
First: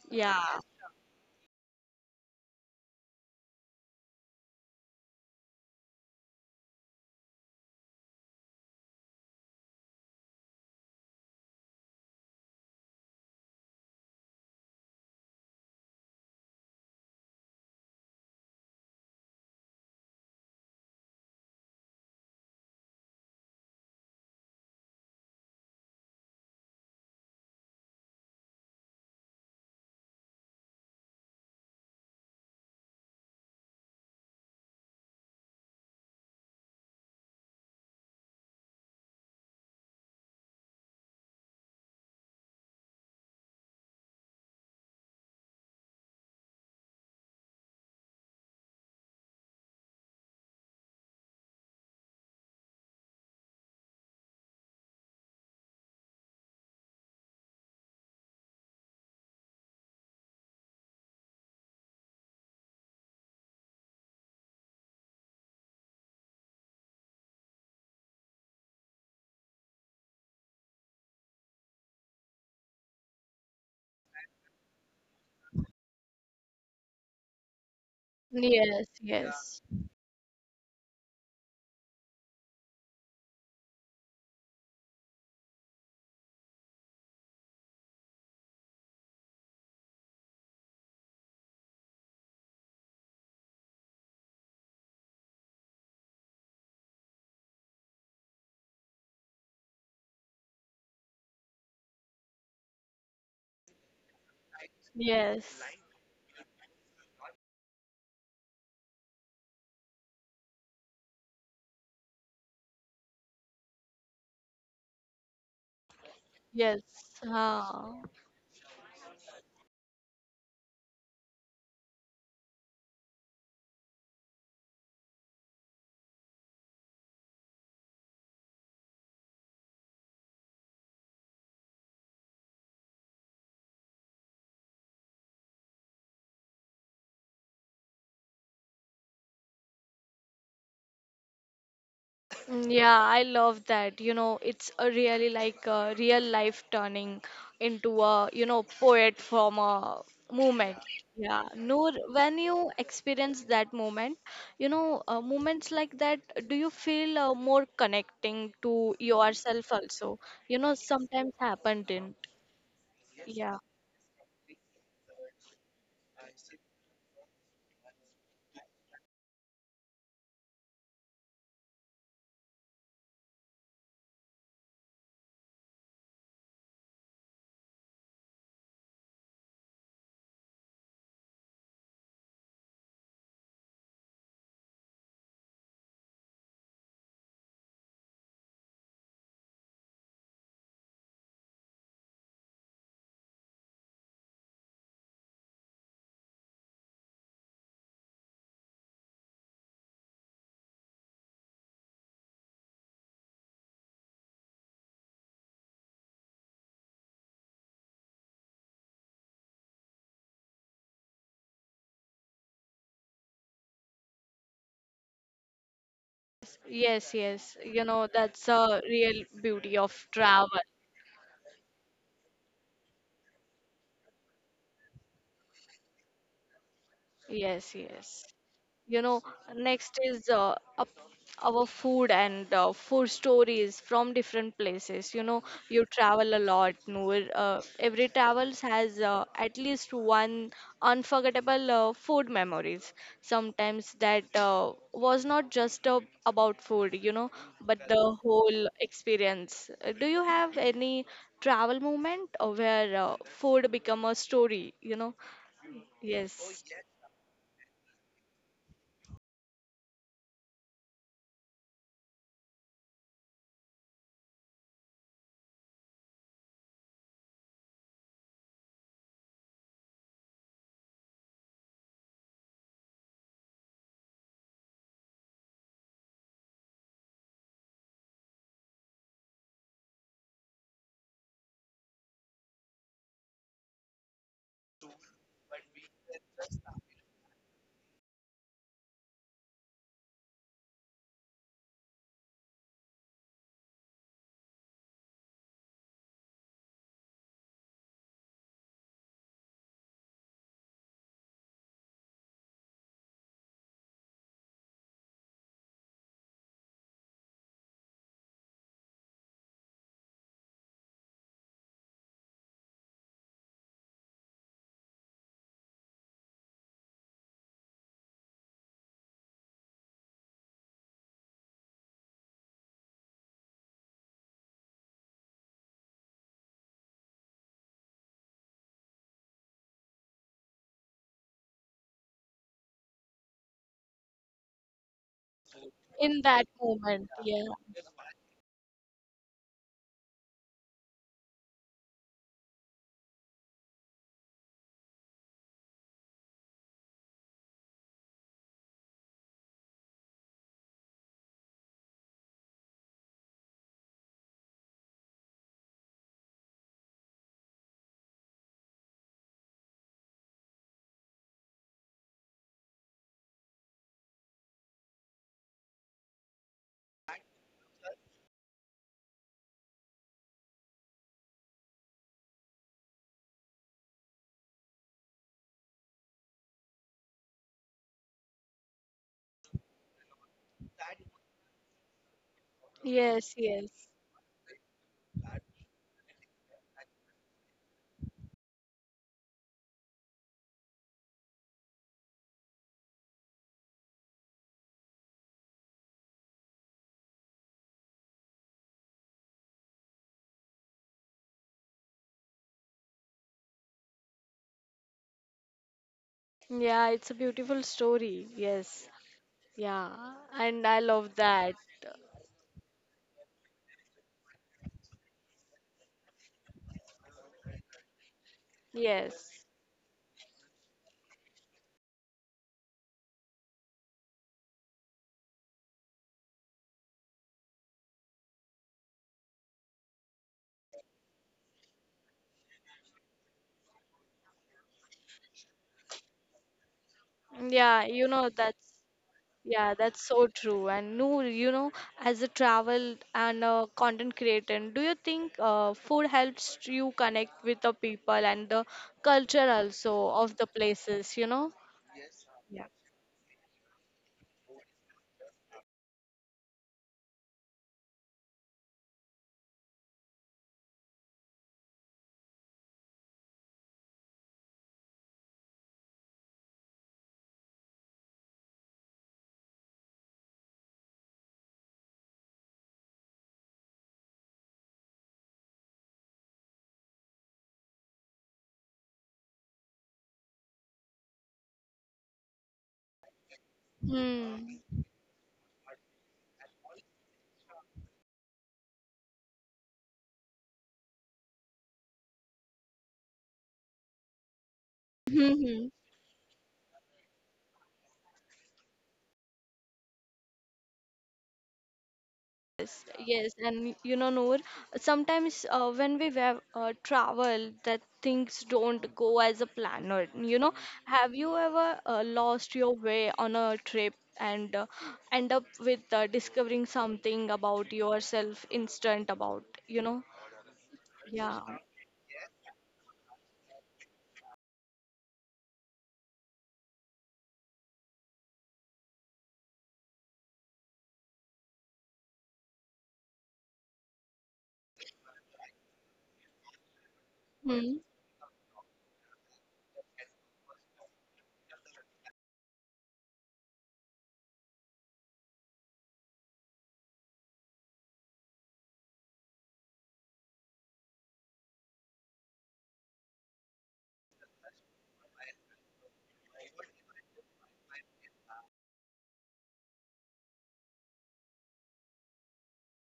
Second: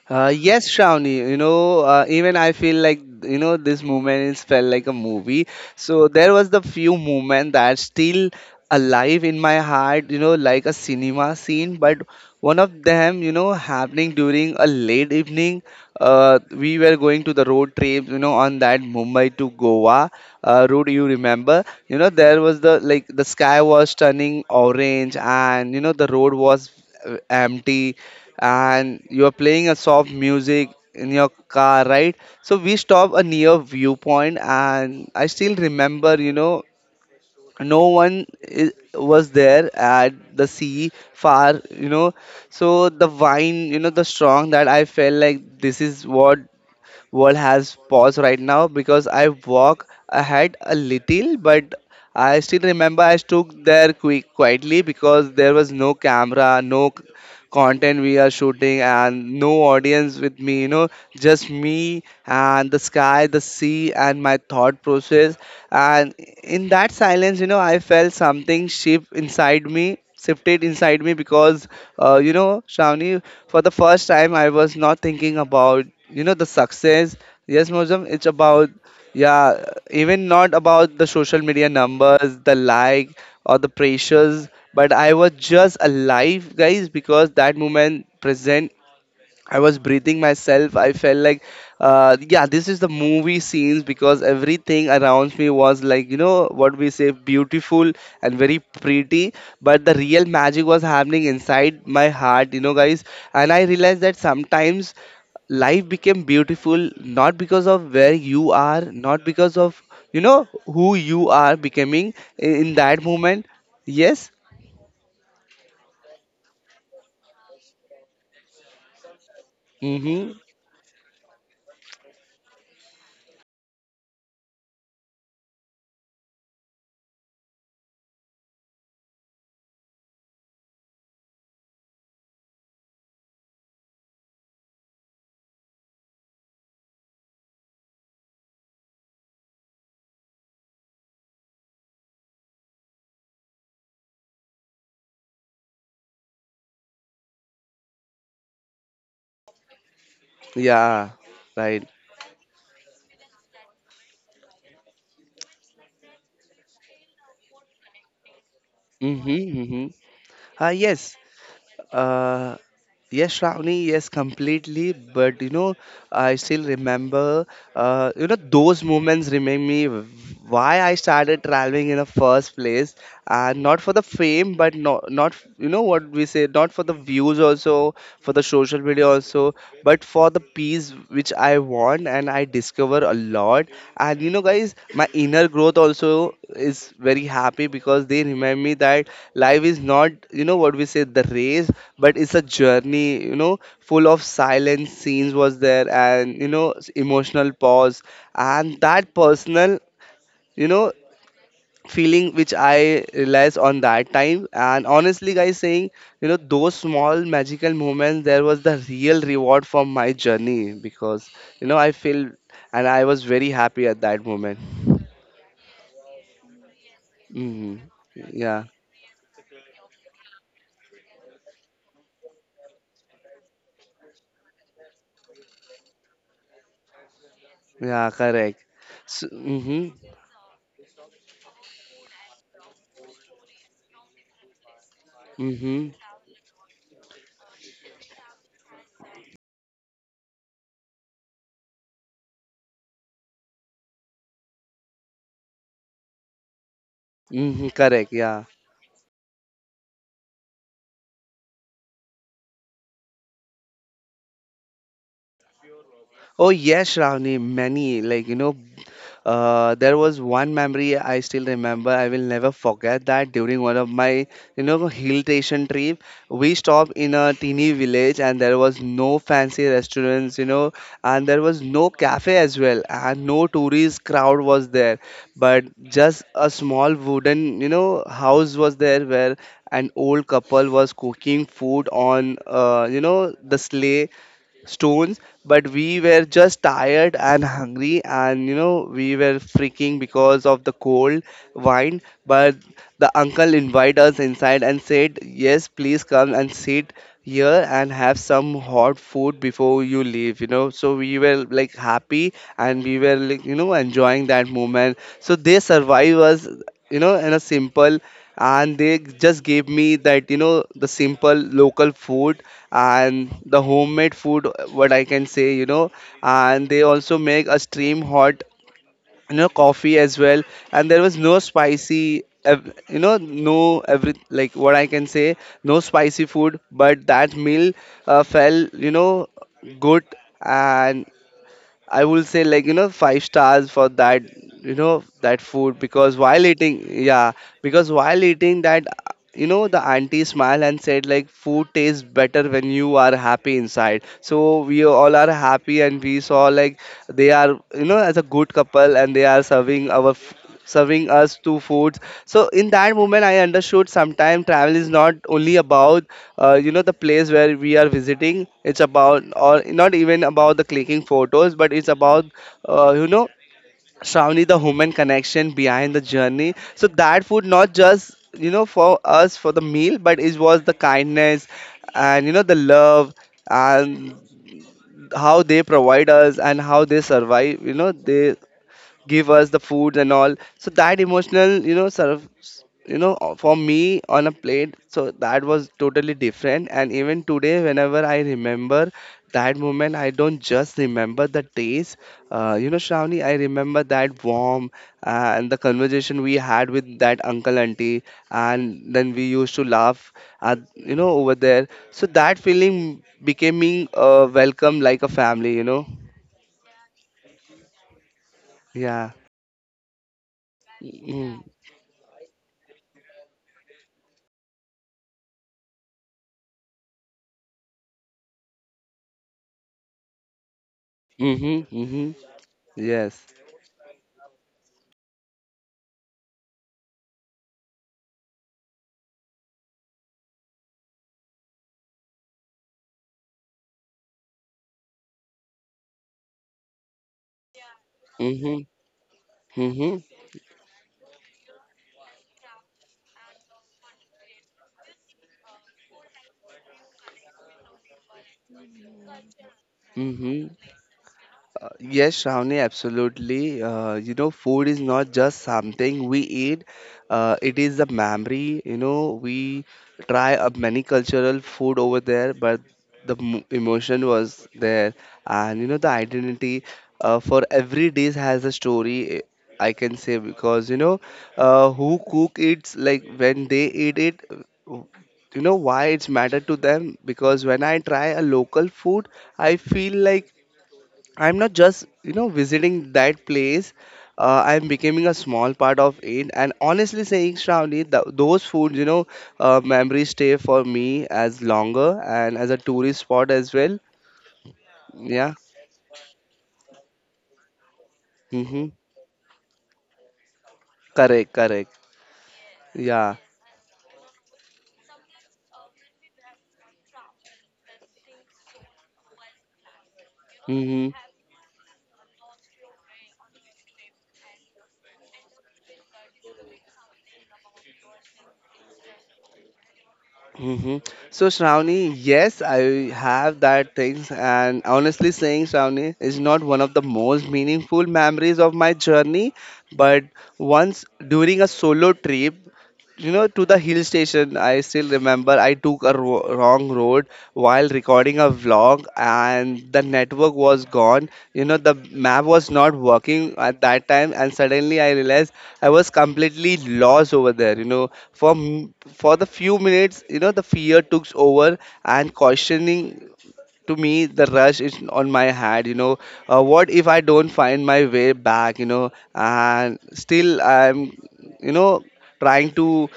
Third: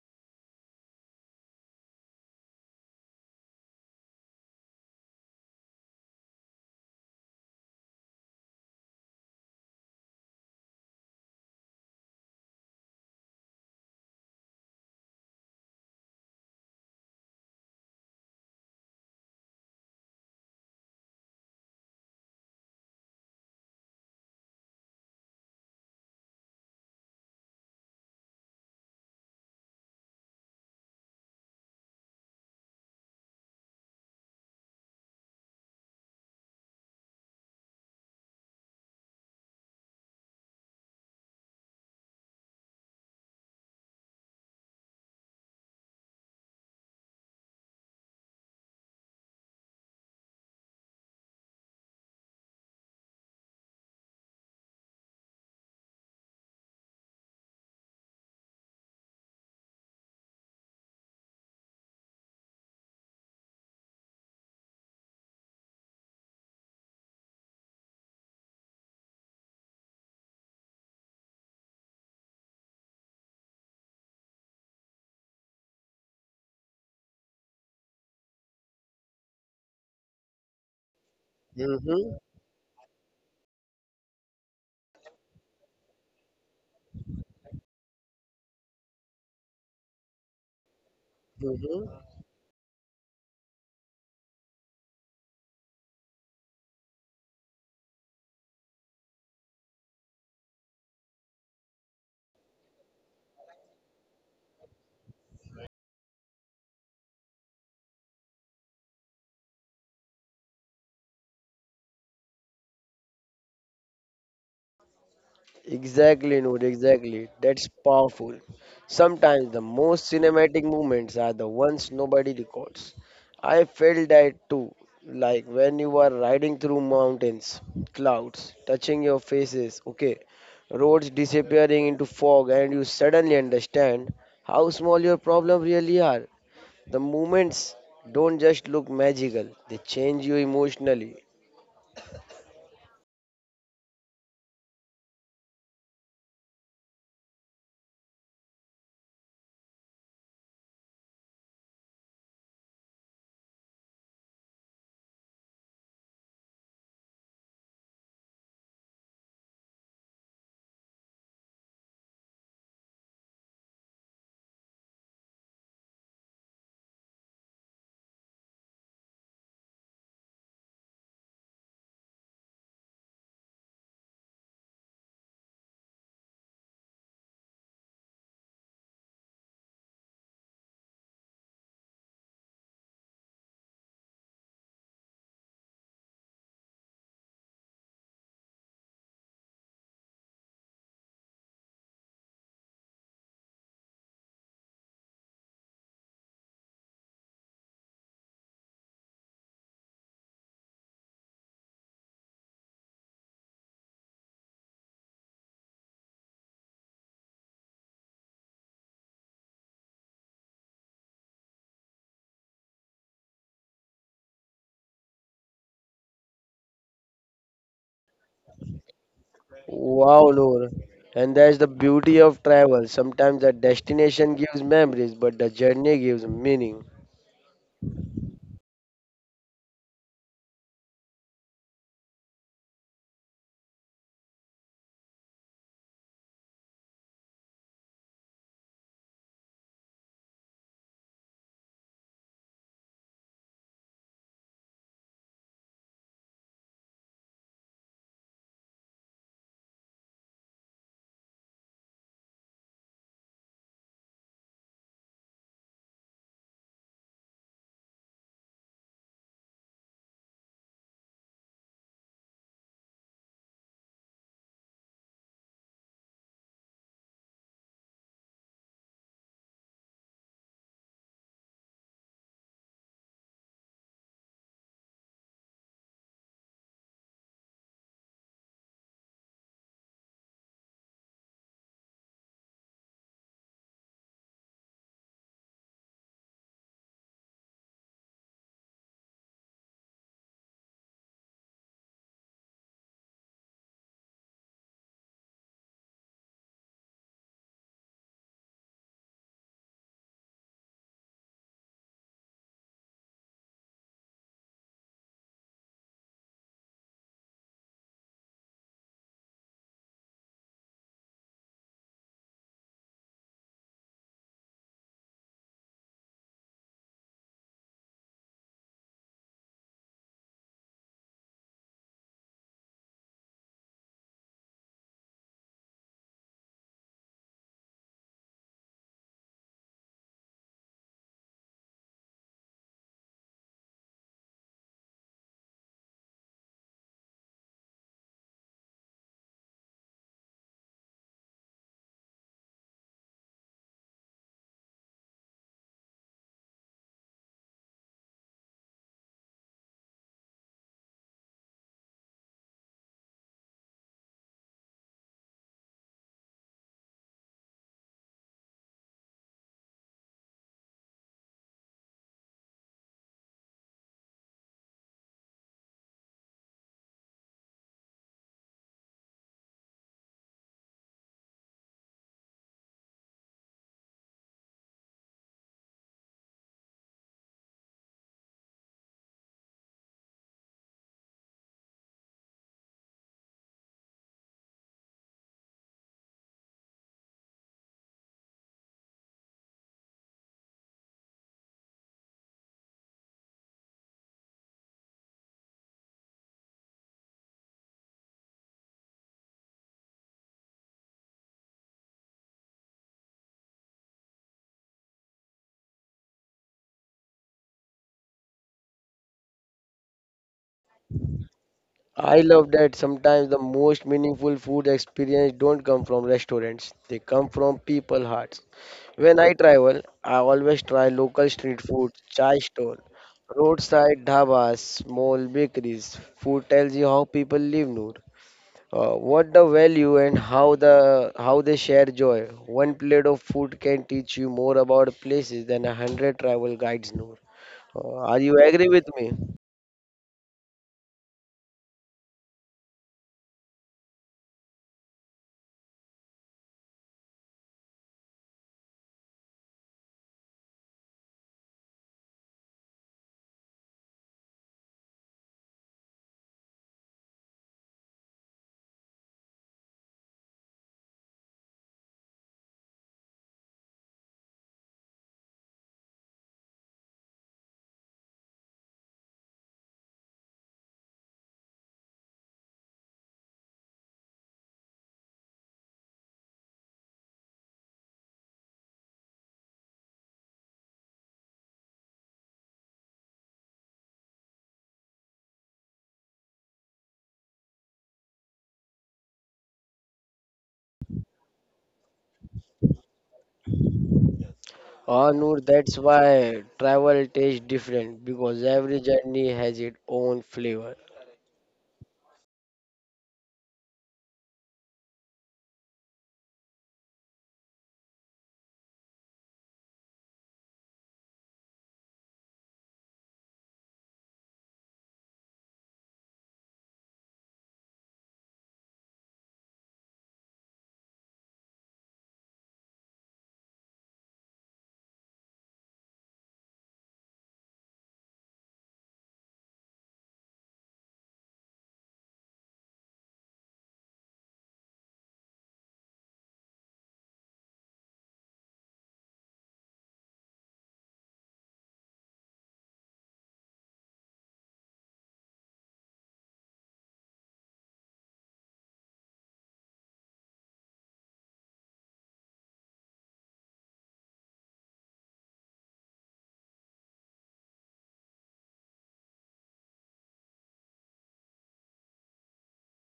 Speaker 3: Yeah.
Speaker 1: Yes, Shravani, even I feel like, this movement is felt like a movie. So there was the few movement that still alive in my heart, like a cinema scene. But one of them, happening during a late evening. We were going to the road trip, on that Mumbai to Goa road, you remember, there was the, like, the sky was turning orange and, the road was empty and you're playing a soft music in your car, right? So we stop a near viewpoint, and I still remember, no one was there at the sea far, So the wine, the strong that I felt like this is what world has paused right now because I walk ahead a little, but I still remember I stood there quick quietly because there was no camera, no content we are shooting and no audience with me. Just me and the sky, the sea, and my thought process. And in that silence, I felt something shifted inside me because Shravani, for the first time I was not thinking about, the success. Yes, Mozam, it's about,
Speaker 3: Yes, yes,
Speaker 1: yeah, even not about the social media
Speaker 2: Mm-hmm.
Speaker 1: numbers, the like, or the pressures, but I was just alive, guys, because that moment present I was breathing myself. I felt like,
Speaker 2: Mm-hmm.
Speaker 1: yeah, this is the movie scenes because everything around me was like, what we say, beautiful and very pretty. But the real magic was happening inside my heart, guys. And I realized that sometimes
Speaker 3: yes,
Speaker 1: life became beautiful not because of where you are, not because of, who you are becoming in that moment. Yes?
Speaker 2: Exactly, Noor,
Speaker 3: yes.
Speaker 2: exactly. That's
Speaker 3: Huh.
Speaker 2: powerful. Sometimes the
Speaker 1: Mm
Speaker 2: most
Speaker 1: hmm.
Speaker 2: cinematic moments are the ones nobody records. I felt that too, like when you are riding through mountains, clouds touching your faces, okay, roads disappearing into fog, and you suddenly understand how small your problems really are. The moments don't just look magical, they change you emotionally.
Speaker 3: Mm, yeah, I love that. You know, it's a really like a real life turning into a poet from a moment.
Speaker 1: Yeah.
Speaker 3: Yeah,
Speaker 1: Right.
Speaker 3: Noor, when you experience that moment, moments like that, do you feel more connecting to
Speaker 1: Mm hmm. Mm
Speaker 3: yourself
Speaker 1: hmm.
Speaker 3: also? You
Speaker 1: Ah,
Speaker 3: know,
Speaker 1: yes.
Speaker 3: sometimes happened in.
Speaker 1: Uh, yes,
Speaker 3: Yeah.
Speaker 1: Shravani, yes, completely. But I still remember, those moments remind me why I started traveling in the first place, and not for the fame, but not what we say, not for the views also, for the social media also, but for the piece which I want and I discover a lot. And guys, my inner growth also is very happy because they remind me that life is not, what we say, the race, but it's a journey, full of silent scenes was there and, emotional pause. And that personal, you know, feeling which I realized on that time. And honestly, guys, saying those small magical moments, there was the real reward for my journey because I feel and I was very happy at that moment.
Speaker 3: Yes, yes.
Speaker 1: Hmm.
Speaker 3: You know, that's
Speaker 1: Yeah,
Speaker 3: a real beauty of
Speaker 2: Wow,
Speaker 3: travel.
Speaker 2: Noor. And that's the beauty of travel. Sometimes the destination gives memories, but the journey gives meaning.
Speaker 3: Yes,
Speaker 1: yeah,
Speaker 3: yes.
Speaker 1: correct.
Speaker 3: You know,
Speaker 1: So, mm-hmm,
Speaker 3: next is up our food and food stories from different places. You know, you
Speaker 1: mm-hmm,
Speaker 3: travel a lot, Noor. Every travels has at least one unforgettable food memories. Sometimes that was not just about food, you know,
Speaker 1: mm-hmm,
Speaker 3: but the
Speaker 1: correct. Yeah.
Speaker 3: whole experience. Do you have any travel moment where food become a story? You know,
Speaker 1: Oh
Speaker 3: yes,
Speaker 1: yes, Ravni, many like there was one memory I still remember. I will never forget that during one of my hill station trip, we stopped in a teeny village and there was no fancy restaurants, and there was no cafe as well, and no tourist crowd was there, but just a small wooden house was there where an old couple was cooking food on the sleigh stones, but we were just tired and hungry and we were freaking because of the cold wine. But the uncle invited us inside and said yes please come and sit here and have some hot food before you leave. So we were like happy and we were like enjoying that moment, so they survived us in a simple, and they just gave me that the simple local food and the homemade food what I can say, and they also make a stream hot coffee as well. And there was no spicy no every like what I can say, no spicy food. But that meal felt good. And I will say like five stars for that, that food. Because
Speaker 3: in that
Speaker 1: while eating,
Speaker 3: moment,
Speaker 1: yeah,
Speaker 3: yeah.
Speaker 1: because while eating that, the auntie smiled and said like food tastes better when you are happy inside. So we all are happy and we saw like they are, as a good couple, and they are serving serving us two foods. So in that moment I understood sometimes travel is not only about, the place where we are visiting. It's about, or not even about the clicking photos, but it's about, uh, you know Shravani, the human connection behind the journey. So that food not just for us for the meal, but it was the kindness and the love, and how they provide us and how they survive, they give us the foods and all. So that emotional, sort of,
Speaker 3: Yes,
Speaker 1: for
Speaker 3: yes.
Speaker 1: me on a plate, so that was totally different. And even today whenever I remember that moment I don't just remember the taste, Shravani, I remember that warm, and the conversation we had with that uncle auntie, and then we used to laugh at, over there. So that feeling becoming, welcome like a family,
Speaker 3: Yeah, it's a beautiful story. Yes.
Speaker 1: yeah.
Speaker 3: Yeah. And I love
Speaker 1: Mm-hmm,
Speaker 3: that.
Speaker 2: I love that sometimes the most meaningful food experience don't come from restaurants. They come from people hearts. When
Speaker 3: Yes.
Speaker 2: I travel, I always try local
Speaker 1: mm-hmm.
Speaker 2: street food,
Speaker 1: Mm-hmm.
Speaker 2: chai stall,
Speaker 1: Yes.
Speaker 2: roadside dhabas, small bakeries. Food tells you how people live, Noor. What the value and how they share joy. One plate of food can teach you more about places than a hundred travel guides, Noor.
Speaker 3: Yeah, you
Speaker 2: Are
Speaker 3: know
Speaker 2: you
Speaker 1: Mhm.
Speaker 2: agree
Speaker 3: that's
Speaker 2: with me?
Speaker 3: yeah,
Speaker 1: Mhm.
Speaker 3: that's so true. And Noor, you know, as a travel and a content creator, do you think food helps you connect with the people and the culture also of the
Speaker 1: Mhm.
Speaker 3: places, you know?
Speaker 1: Yes, Shravani,
Speaker 3: Yeah.
Speaker 1: absolutely. Food is not just something we eat. It is a memory. We try many cultural food over there, but the emotion was there, and the identity for every dish has a story. I can say because who cook it's like when they eat it. You know why it's matter to them, because when I try a local food, I feel like I'm not just, visiting that place.
Speaker 3: Hmm.
Speaker 1: I'm becoming a small part of it. And honestly saying, Shravani, th those foods, memories stay for me as longer and as a tourist spot as well.
Speaker 2: Ah,
Speaker 1: Yeah.
Speaker 2: Noor, that's
Speaker 3: (laughs)
Speaker 2: why travel tastes different because
Speaker 1: Mm-hmm.
Speaker 2: every journey has its own flavor.
Speaker 1: Correct, correct.
Speaker 3: Yes,
Speaker 1: Yeah.
Speaker 3: yes, and you know, Noor, sometimes when we travel, that things don't go as a planner. You know,
Speaker 1: Mm-hmm.
Speaker 3: have you ever lost your way on a trip and end up with discovering something about yourself instant about, you know?
Speaker 1: Mm-hmm. So,
Speaker 3: Yeah.
Speaker 1: Shravani, yes, I have that things, and honestly saying, Shravani is not one of the most meaningful memories of my journey, but once during a solo trip to the hill station I still remember I took a wrong road while
Speaker 3: Hmm.
Speaker 1: recording a vlog, and the network was gone. The map was not working at that time, and suddenly I realized I was completely lost over there, for for the few minutes. The fear took over and questioning to me the rush is on my head, what if I don't find my way back, and still I'm, you know trying to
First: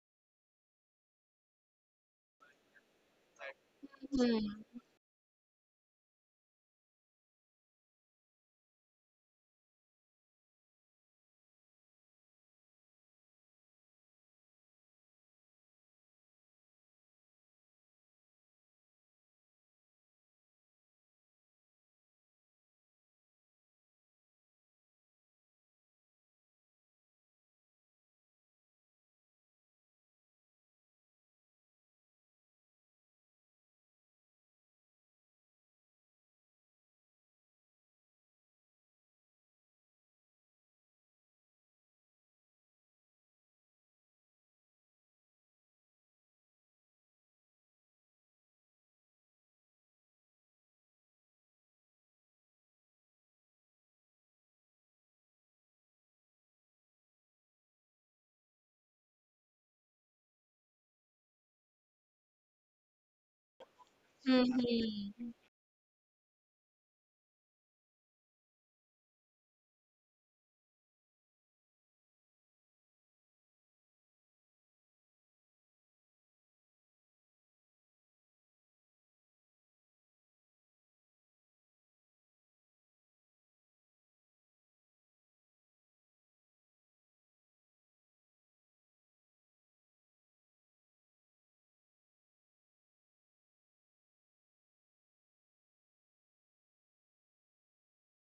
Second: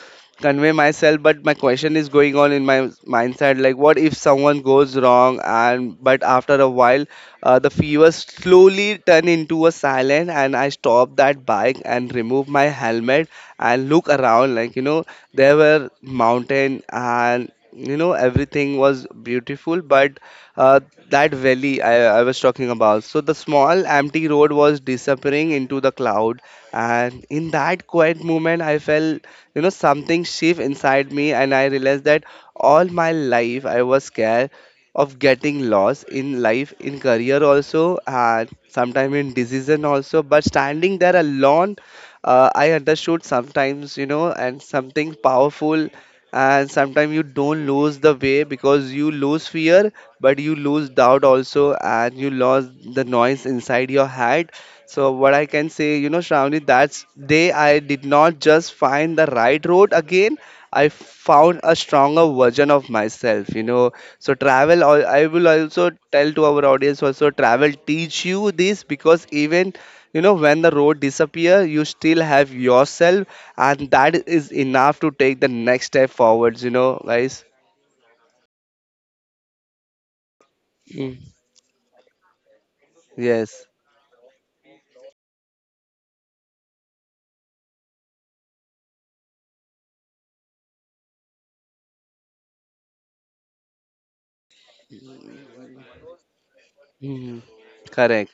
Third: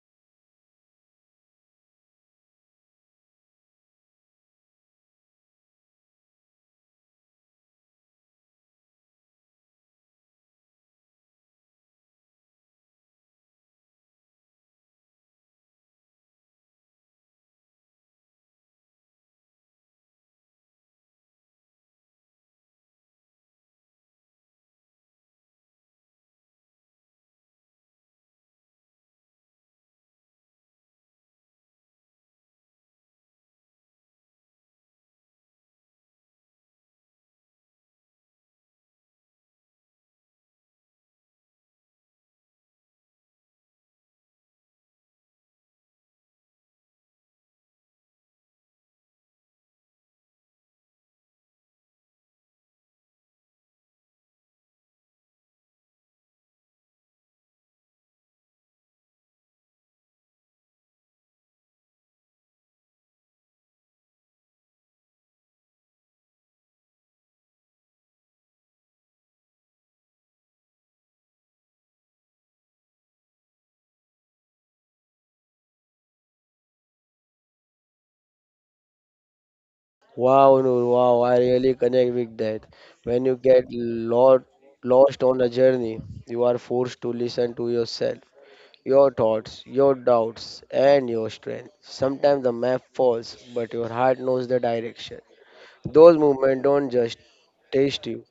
Speaker 1: convey myself, but my question is going on in my mindset like what if someone
Speaker 3: Hmm.
Speaker 1: goes wrong. And but after a while, the fever slowly turn into a silent and I stop that bike and remove my helmet and look around like, there were mountain and, everything was beautiful. But uh, that valley I was talking about, so the small empty road was disappearing into the cloud. And in that quiet moment I felt, something shift inside me, and I realized that all my life I was scared of getting lost in life, in career also, and sometime in decision also. But standing there alone, I understood sometimes, and something powerful. And sometimes you don't lose the way because you lose fear, but you lose doubt also, and you lose the noise inside your head. So what I can say, Shravani, that's day I did not just find the right road again. I found a stronger version of myself. So travel, I
Speaker 3: Hmm.
Speaker 1: will also tell to our audience, also travel teach you this, because even when the road disappear you still have yourself, and that is enough to take the next step forwards, guys.
Speaker 2: Wow, Noor,
Speaker 1: Mm.
Speaker 2: wow, I really connect with that. When you get
Speaker 1: Yes.
Speaker 2: lot, Lost on a journey, you are forced to listen to yourself, your thoughts, your doubts, and your strength. Sometimes the map falls, but your heart knows the direction. Those movements don't just
Speaker 1: Mhm.
Speaker 2: test you,
Speaker 1: Correct.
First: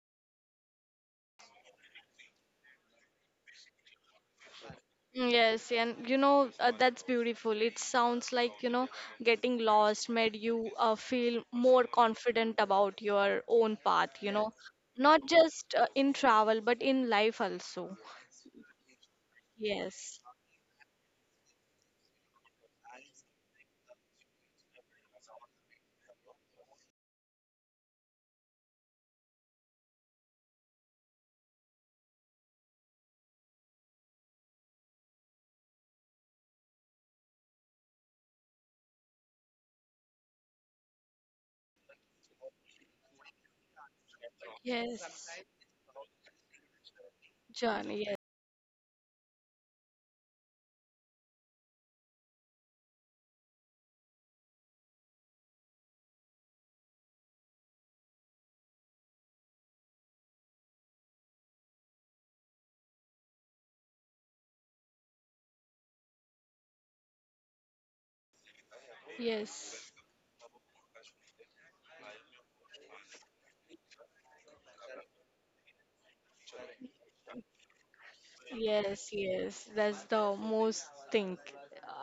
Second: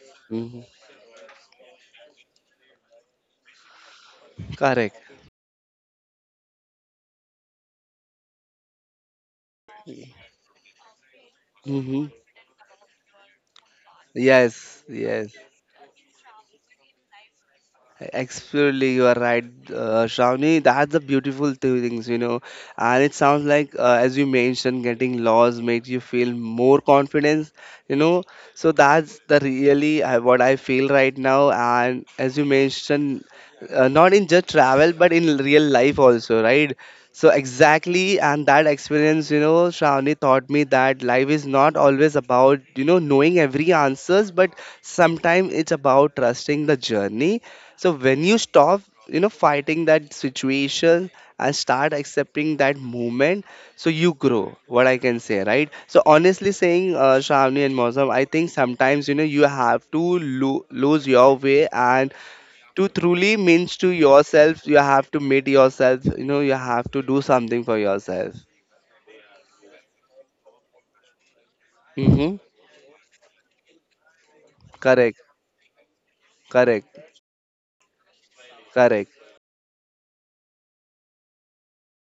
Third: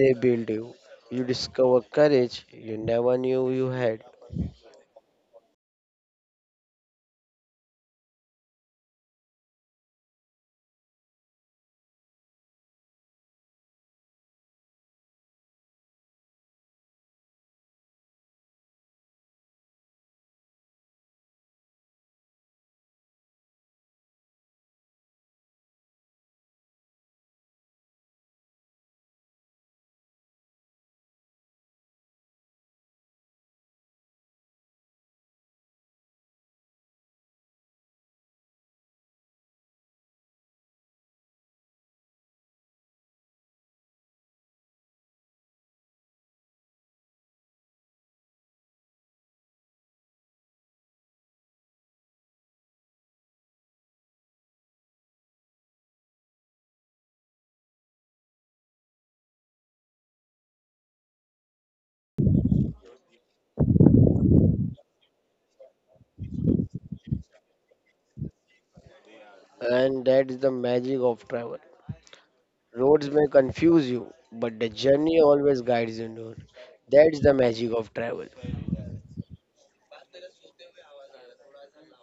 Speaker 2: they build
Speaker 1: Mhm.
Speaker 2: you. You discover courage you never knew you had,
Speaker 1: Correct.
Speaker 3: Yes, and you know, that's beautiful. It sounds like, you know, getting lost made you feel more
Speaker 1: Hmm.
Speaker 3: confident about your own path, you know,
Speaker 1: Yes.
Speaker 3: not
Speaker 1: Yes.
Speaker 3: just in travel, but in life also.
Speaker 1: Absolutely, you are right,
Speaker 3: Yes,
Speaker 1: Shravani. That's the beautiful things, And it sounds like, as you mentioned, getting lost makes you feel more confidence, you know. So that's the really what I feel right now. And as you mentioned, not in just travel, but in real life also, right? So exactly, and that experience, Shravani taught me that life is not always about, knowing every answers, but
Speaker 3: yes,
Speaker 1: sometimes it's about trusting the journey. So
Speaker 3: Johnny, yes,
Speaker 1: when you stop, fighting that situation and start accepting that moment, so you grow. What I can say, right? So honestly saying, Shravani and Mosam, I think sometimes you know you have to lose your way, and to truly means to yourself, you have to meet yourself. You know, you have to do something for yourself.
Speaker 3: yes.
Speaker 2: and that is the magic of travel.
Speaker 1: Mm-hmm.
Speaker 2: Roads may confuse you, but the journey
Speaker 1: Correct.
Speaker 2: always guides you.
Speaker 1: Correct.
Speaker 2: That's the magic of travel.
Speaker 3: Yes,
Speaker 1: Correct.
Speaker 3: yes, that's the most thing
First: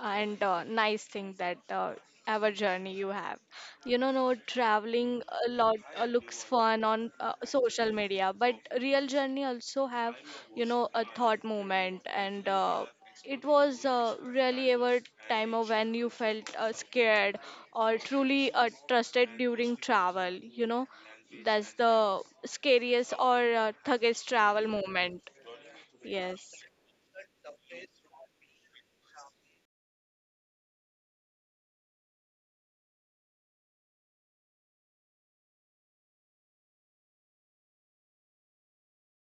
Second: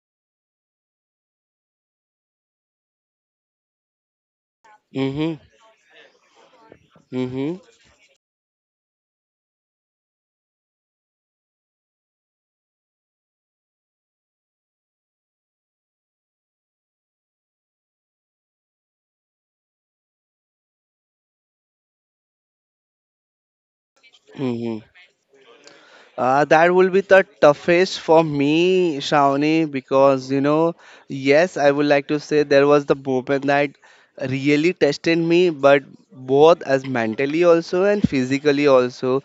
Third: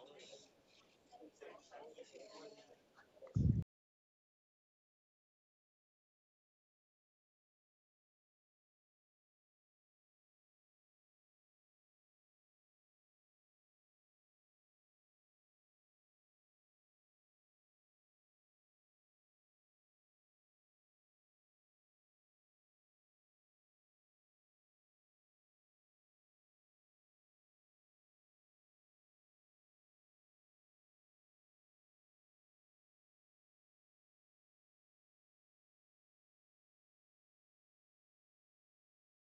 Speaker 3: and nice thing that ever journey you have. You know, no traveling
Speaker 1: Mm-hmm.
Speaker 3: a lot looks fun on
Speaker 1: Mm-hmm.
Speaker 3: social media, but real journey also have you know a thought moment and it was really ever time of when you felt scared or truly trusted during travel. You know, that's the scariest or thuggest travel
Speaker 1: Mm-hmm.
Speaker 3: moment. Yes.
Speaker 1: That will be the toughest for me, Shawnee, because you know, yes, I would like to say there was the moment that really tested me, but both as mentally also and physically also.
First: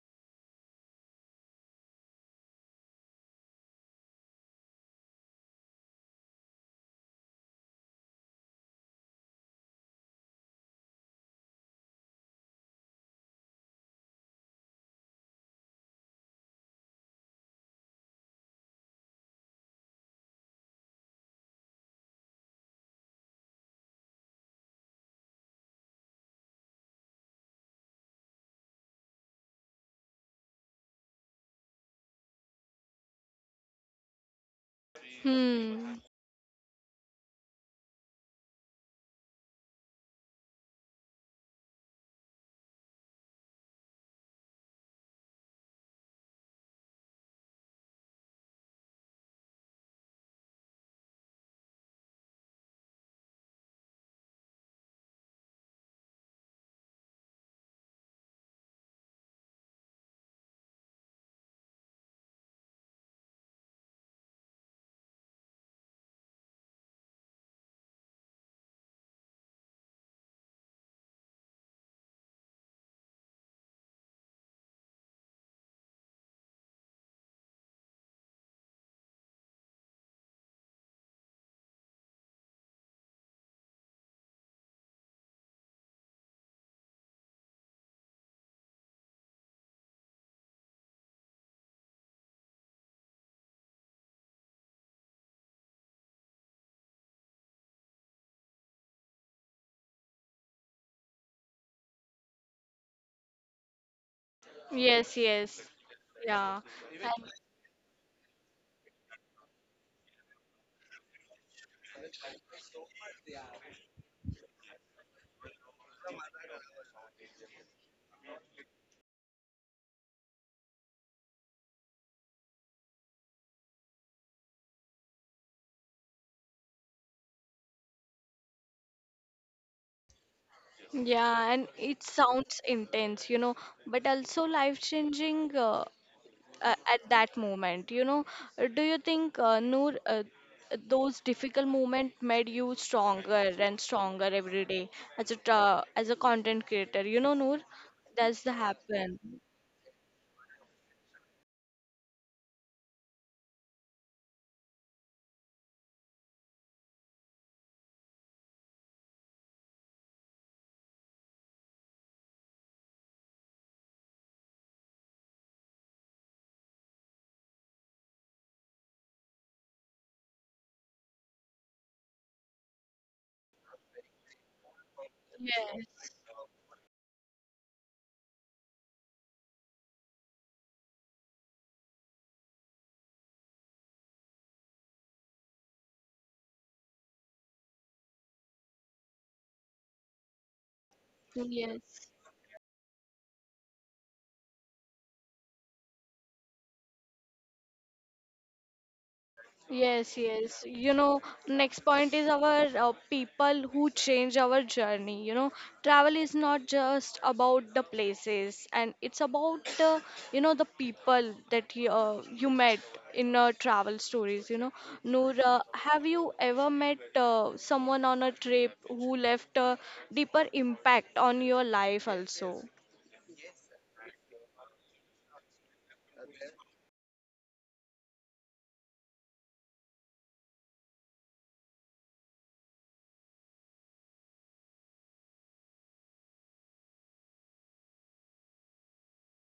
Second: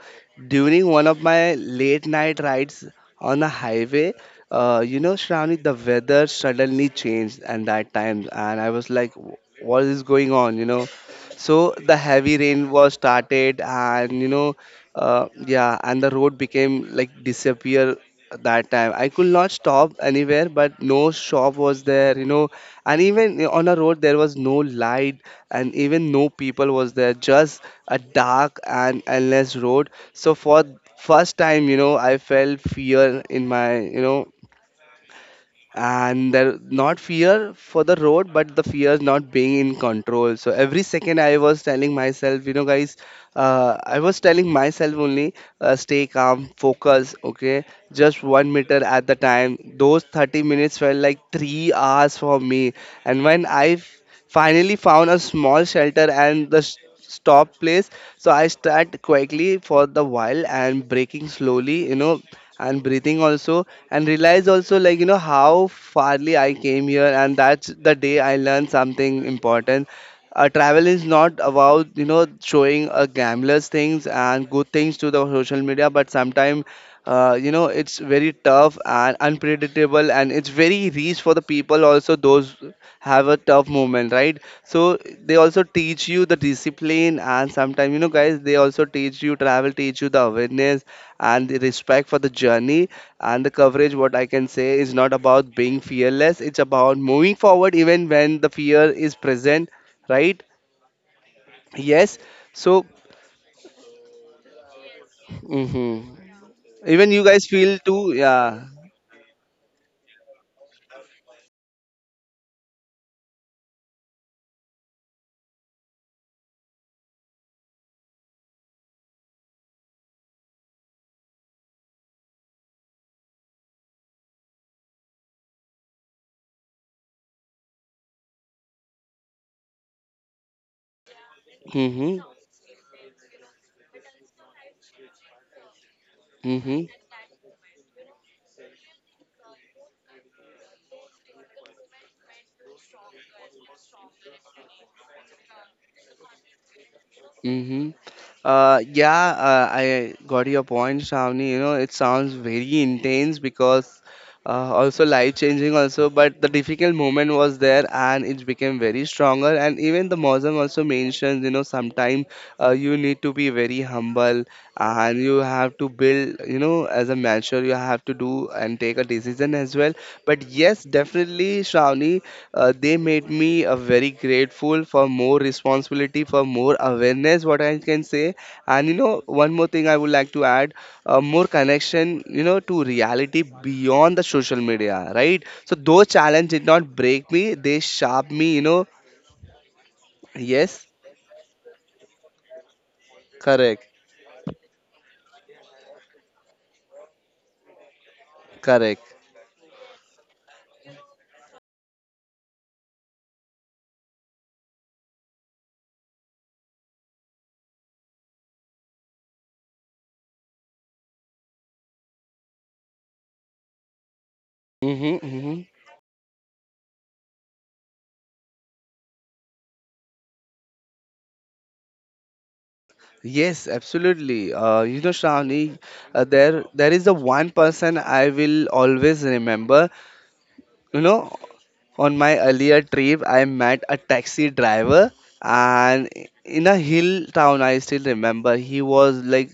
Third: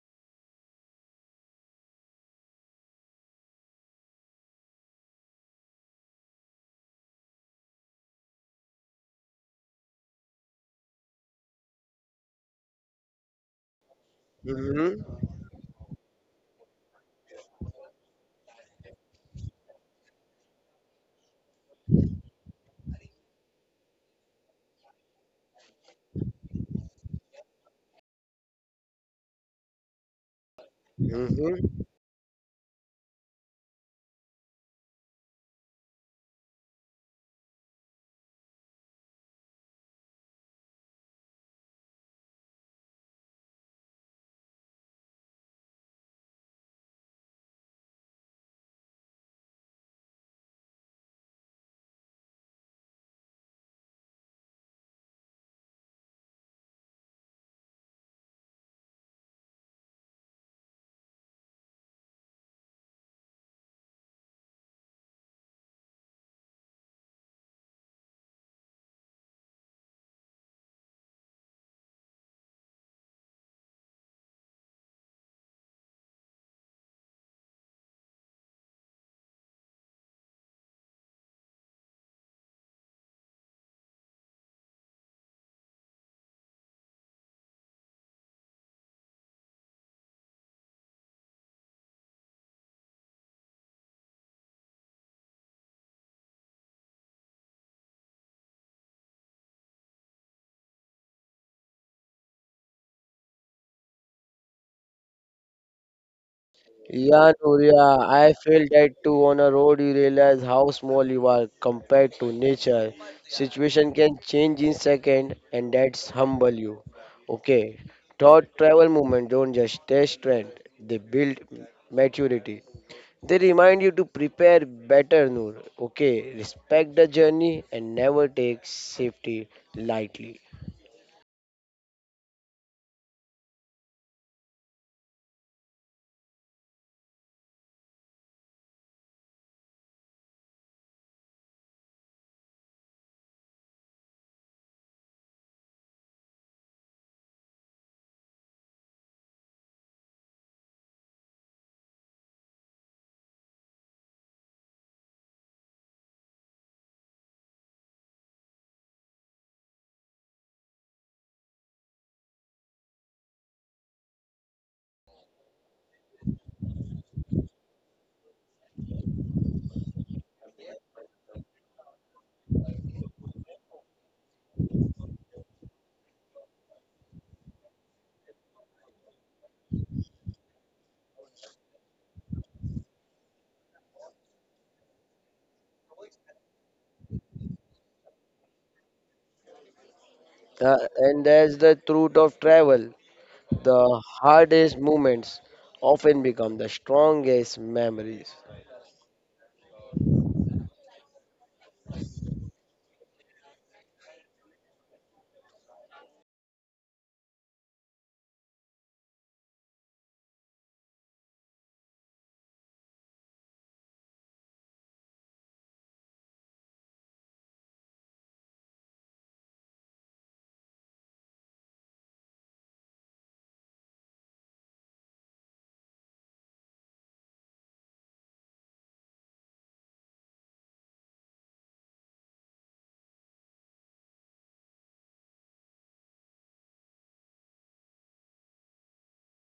Speaker 1: During one of my late night rides on the highway, you know, Shravani, the weather suddenly changed at that time, and I was like, What is going on, you know? So the heavy rain was started, and you know,
Speaker 2: Mm-hmm.
Speaker 1: yeah, and the road became like disappear. That time I could not stop anywhere, but no shop was there, you know, and even on a road there was no light, and even no people was there, just a dark and endless road. So for first time, you
Speaker 2: Mm-hmm.
Speaker 1: know, I felt fear in my, you know.
Speaker 3: Hmm.
Speaker 1: And there not fear for the road, but the fear not being in control. So every second I was telling myself, you know, guys, I was telling myself only, stay calm, focus, okay, just 1 meter at the time. Those 30 minutes felt like 3 hours for me. And when I finally found a small shelter and the stop place, so I start quickly for the while and breaking slowly, you know, and breathing also, and realize also like, you know, how farly I came here. And that's the day I learned something important. Travel is not about, you know, showing gamblers things and good things to the social media, but sometimes you know, it's very tough and unpredictable, and it's very rich for the people also, those have a tough moment, right? So they also teach you the discipline, and sometimes, you know, guys, they also teach you, travel teach you the awareness and the respect for the journey. And the coverage, what I can say, is not about being fearless, it's about moving forward even when the fear is present, right? Yes. So,
Speaker 3: Yes, yes.
Speaker 1: mhm.
Speaker 3: Yeah.
Speaker 1: Even you
Speaker 2: Yeah,
Speaker 1: guys feel
Speaker 2: Nuria,
Speaker 1: too,
Speaker 2: I feel
Speaker 1: yeah.
Speaker 2: that too. On a road, you realize how small you are compared to nature. Situation can change in second, and that's humble you. Okay, thought travel movement don't just test strength; they build maturity. They remind you to prepare better, Noor. Okay, respect the journey and never take safety lightly.
Speaker 3: And yeah, and it
Speaker 1: Mm-hmm.
Speaker 3: sounds intense, you know, but also life-changing
Speaker 1: Mm-hmm.
Speaker 3: at that moment, you know. Do you think, Noor, those difficult moments made you stronger and stronger every day as a content creator? You know, Noor,
Speaker 1: Mm-hmm.
Speaker 3: that's the happen.
Speaker 1: Yeah, I got your point, Shravani. You know, it sounds very intense, because also life changing also, but the difficult moment was there and it became very stronger. And even the Muslim also mentions, you know, sometimes you need to be very humble, and you have to build, you know, as a mature, you have to do and take a decision as well. But yes, definitely, Shravani, they made me very grateful for more
Speaker 3: Yes.
Speaker 1: responsibility, for more awareness, what I can say. And you know, one more thing I would like to add, more connection, you know, to reality beyond the social media, right? So those challenge did not break me, they sharp me, you know. Yes.
Speaker 2: And that's the
Speaker 3: Yes.
Speaker 2: truth of travel.
Speaker 1: Correct.
Speaker 2: The hardest moments often become the strongest memories.
Speaker 1: Correct.
Speaker 3: Yes, yes. You know, next point is our people who change our journey. You know, travel is not just about the places, and it's about the people that you met in travel stories. You know,
Speaker 1: Mm-hmm,
Speaker 3: Noor,
Speaker 1: mm-hmm.
Speaker 3: have you ever met someone on a trip who left a deeper impact on your life also?
Speaker 1: Yes, absolutely. You know, Shravani, there is the one person I will always remember. You know, on my earlier trip, I met a taxi driver, and in a hill town, I still remember he was like,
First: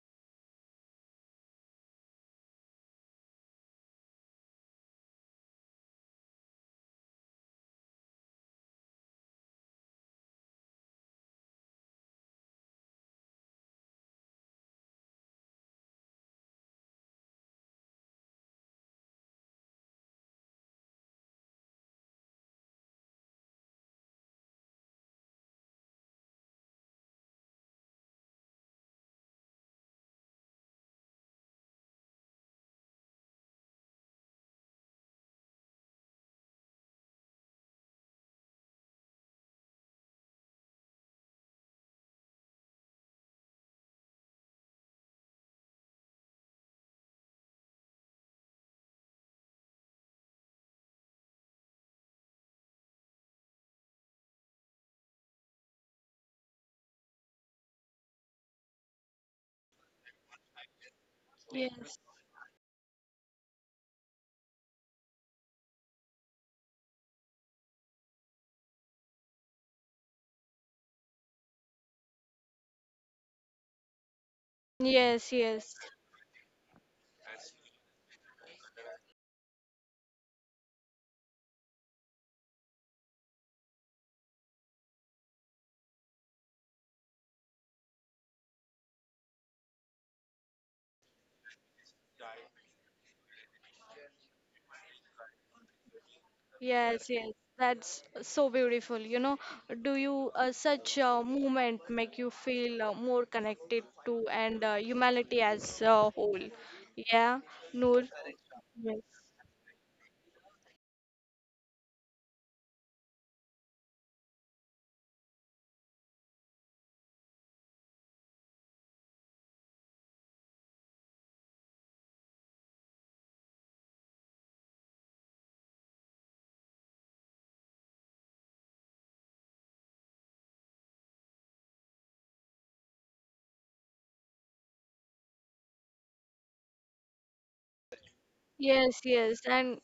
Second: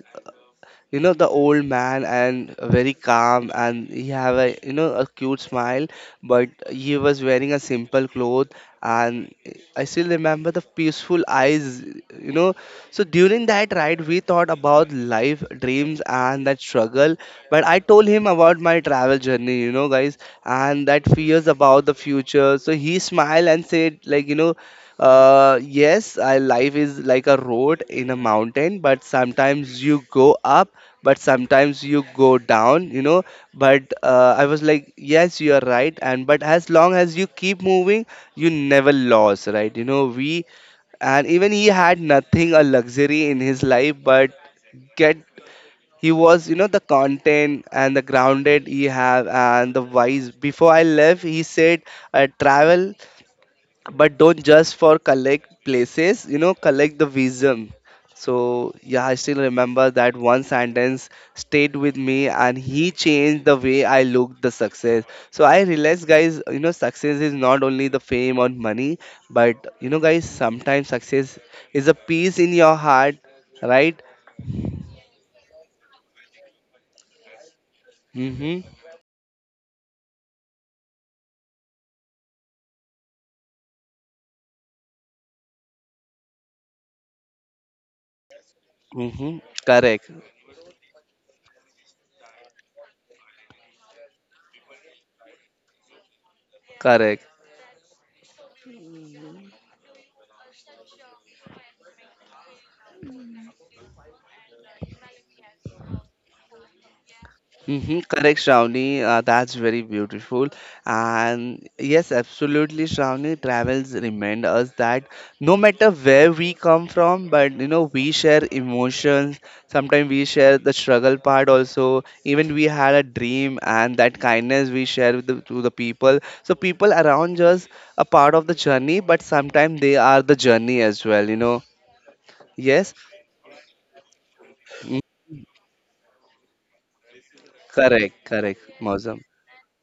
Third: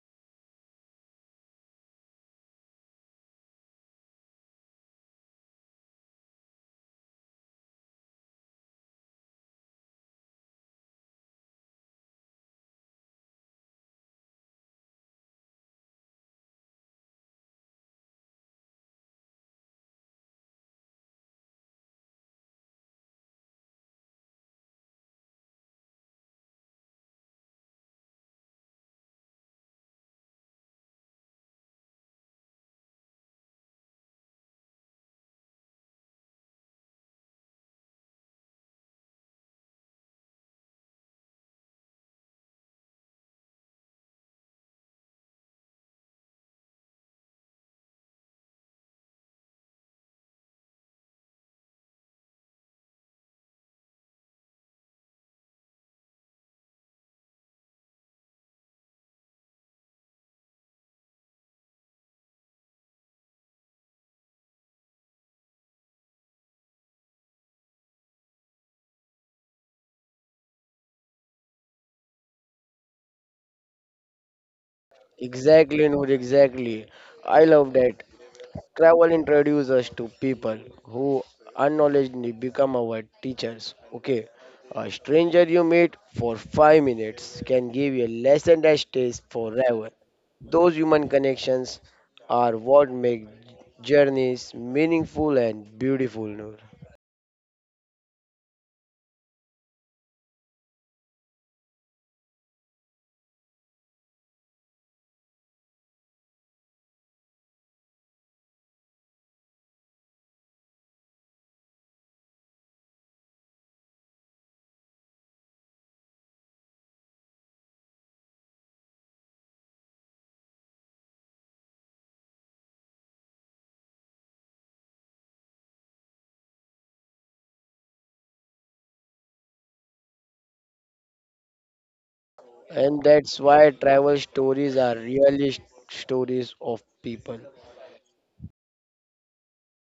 Speaker 1: you know, the old man, and very calm, and he have a, you know, a cute smile, but he was wearing a simple cloth, and I still remember the peaceful eyes, you know. So during that ride we thought about life, dreams, and that struggle. But I told him about my travel journey, you know, guys, and that fears about the future. So he smiled and said like, you know, yes, life is like a road in a mountain, but sometimes you go up, but sometimes you go down, you know. But I was like, yes, you are right, and but as long as you keep moving, you never lost, right? You know, we. And even he had nothing a luxury in his life, but get, he was, you know, the content and the grounded he have and the wise. Before I left, he said, travel, but don't just for collect places, you know, collect the wisdom. So yeah, I still remember that one sentence stayed with
Speaker 3: Yes.
Speaker 1: me, and he changed the way I looked the success. So I realized, guys, you know, success is not only the fame or money, but, you know, guys, sometimes success is a peace in your heart, right?
Speaker 3: Yes, yes.
Speaker 2: Exactly, Noor, exactly. I love that.
Speaker 1: Mm-hmm.
Speaker 2: Travel introduces us to people who unknowledgingly become our teachers. Okay, a stranger you meet for 5 minutes can give you a lesson that stays
Speaker 1: Mm-hmm.
Speaker 2: forever.
Speaker 1: Correct.
Speaker 2: Those human connections are what make journeys meaningful and beautiful, Noor.
Speaker 3: Yes,
Speaker 1: Correct.
Speaker 3: yes, that's so beautiful. You know, do you such a movement make you feel more connected to and humanity as a whole? Yeah,
Speaker 1: Mm-hmm,
Speaker 3: Noor.
Speaker 1: correct,
Speaker 3: Yes.
Speaker 1: Shravani. That's very beautiful. And yes, absolutely, Shravani. Travels remind us that no matter where we come from, but you know, we share emotions. Sometimes we share the struggle part also. Even we had a dream, and that kindness we share with the, to the people. So people around us are part of the journey, but sometimes they are the journey as well. You know. Yes.
Speaker 2: And that's why travel stories are
Speaker 1: Mm.
Speaker 2: really stories of people.
Speaker 1: Correct. Correct.
Speaker 3: Yes,
Speaker 1: Mosam.
Speaker 3: yes, and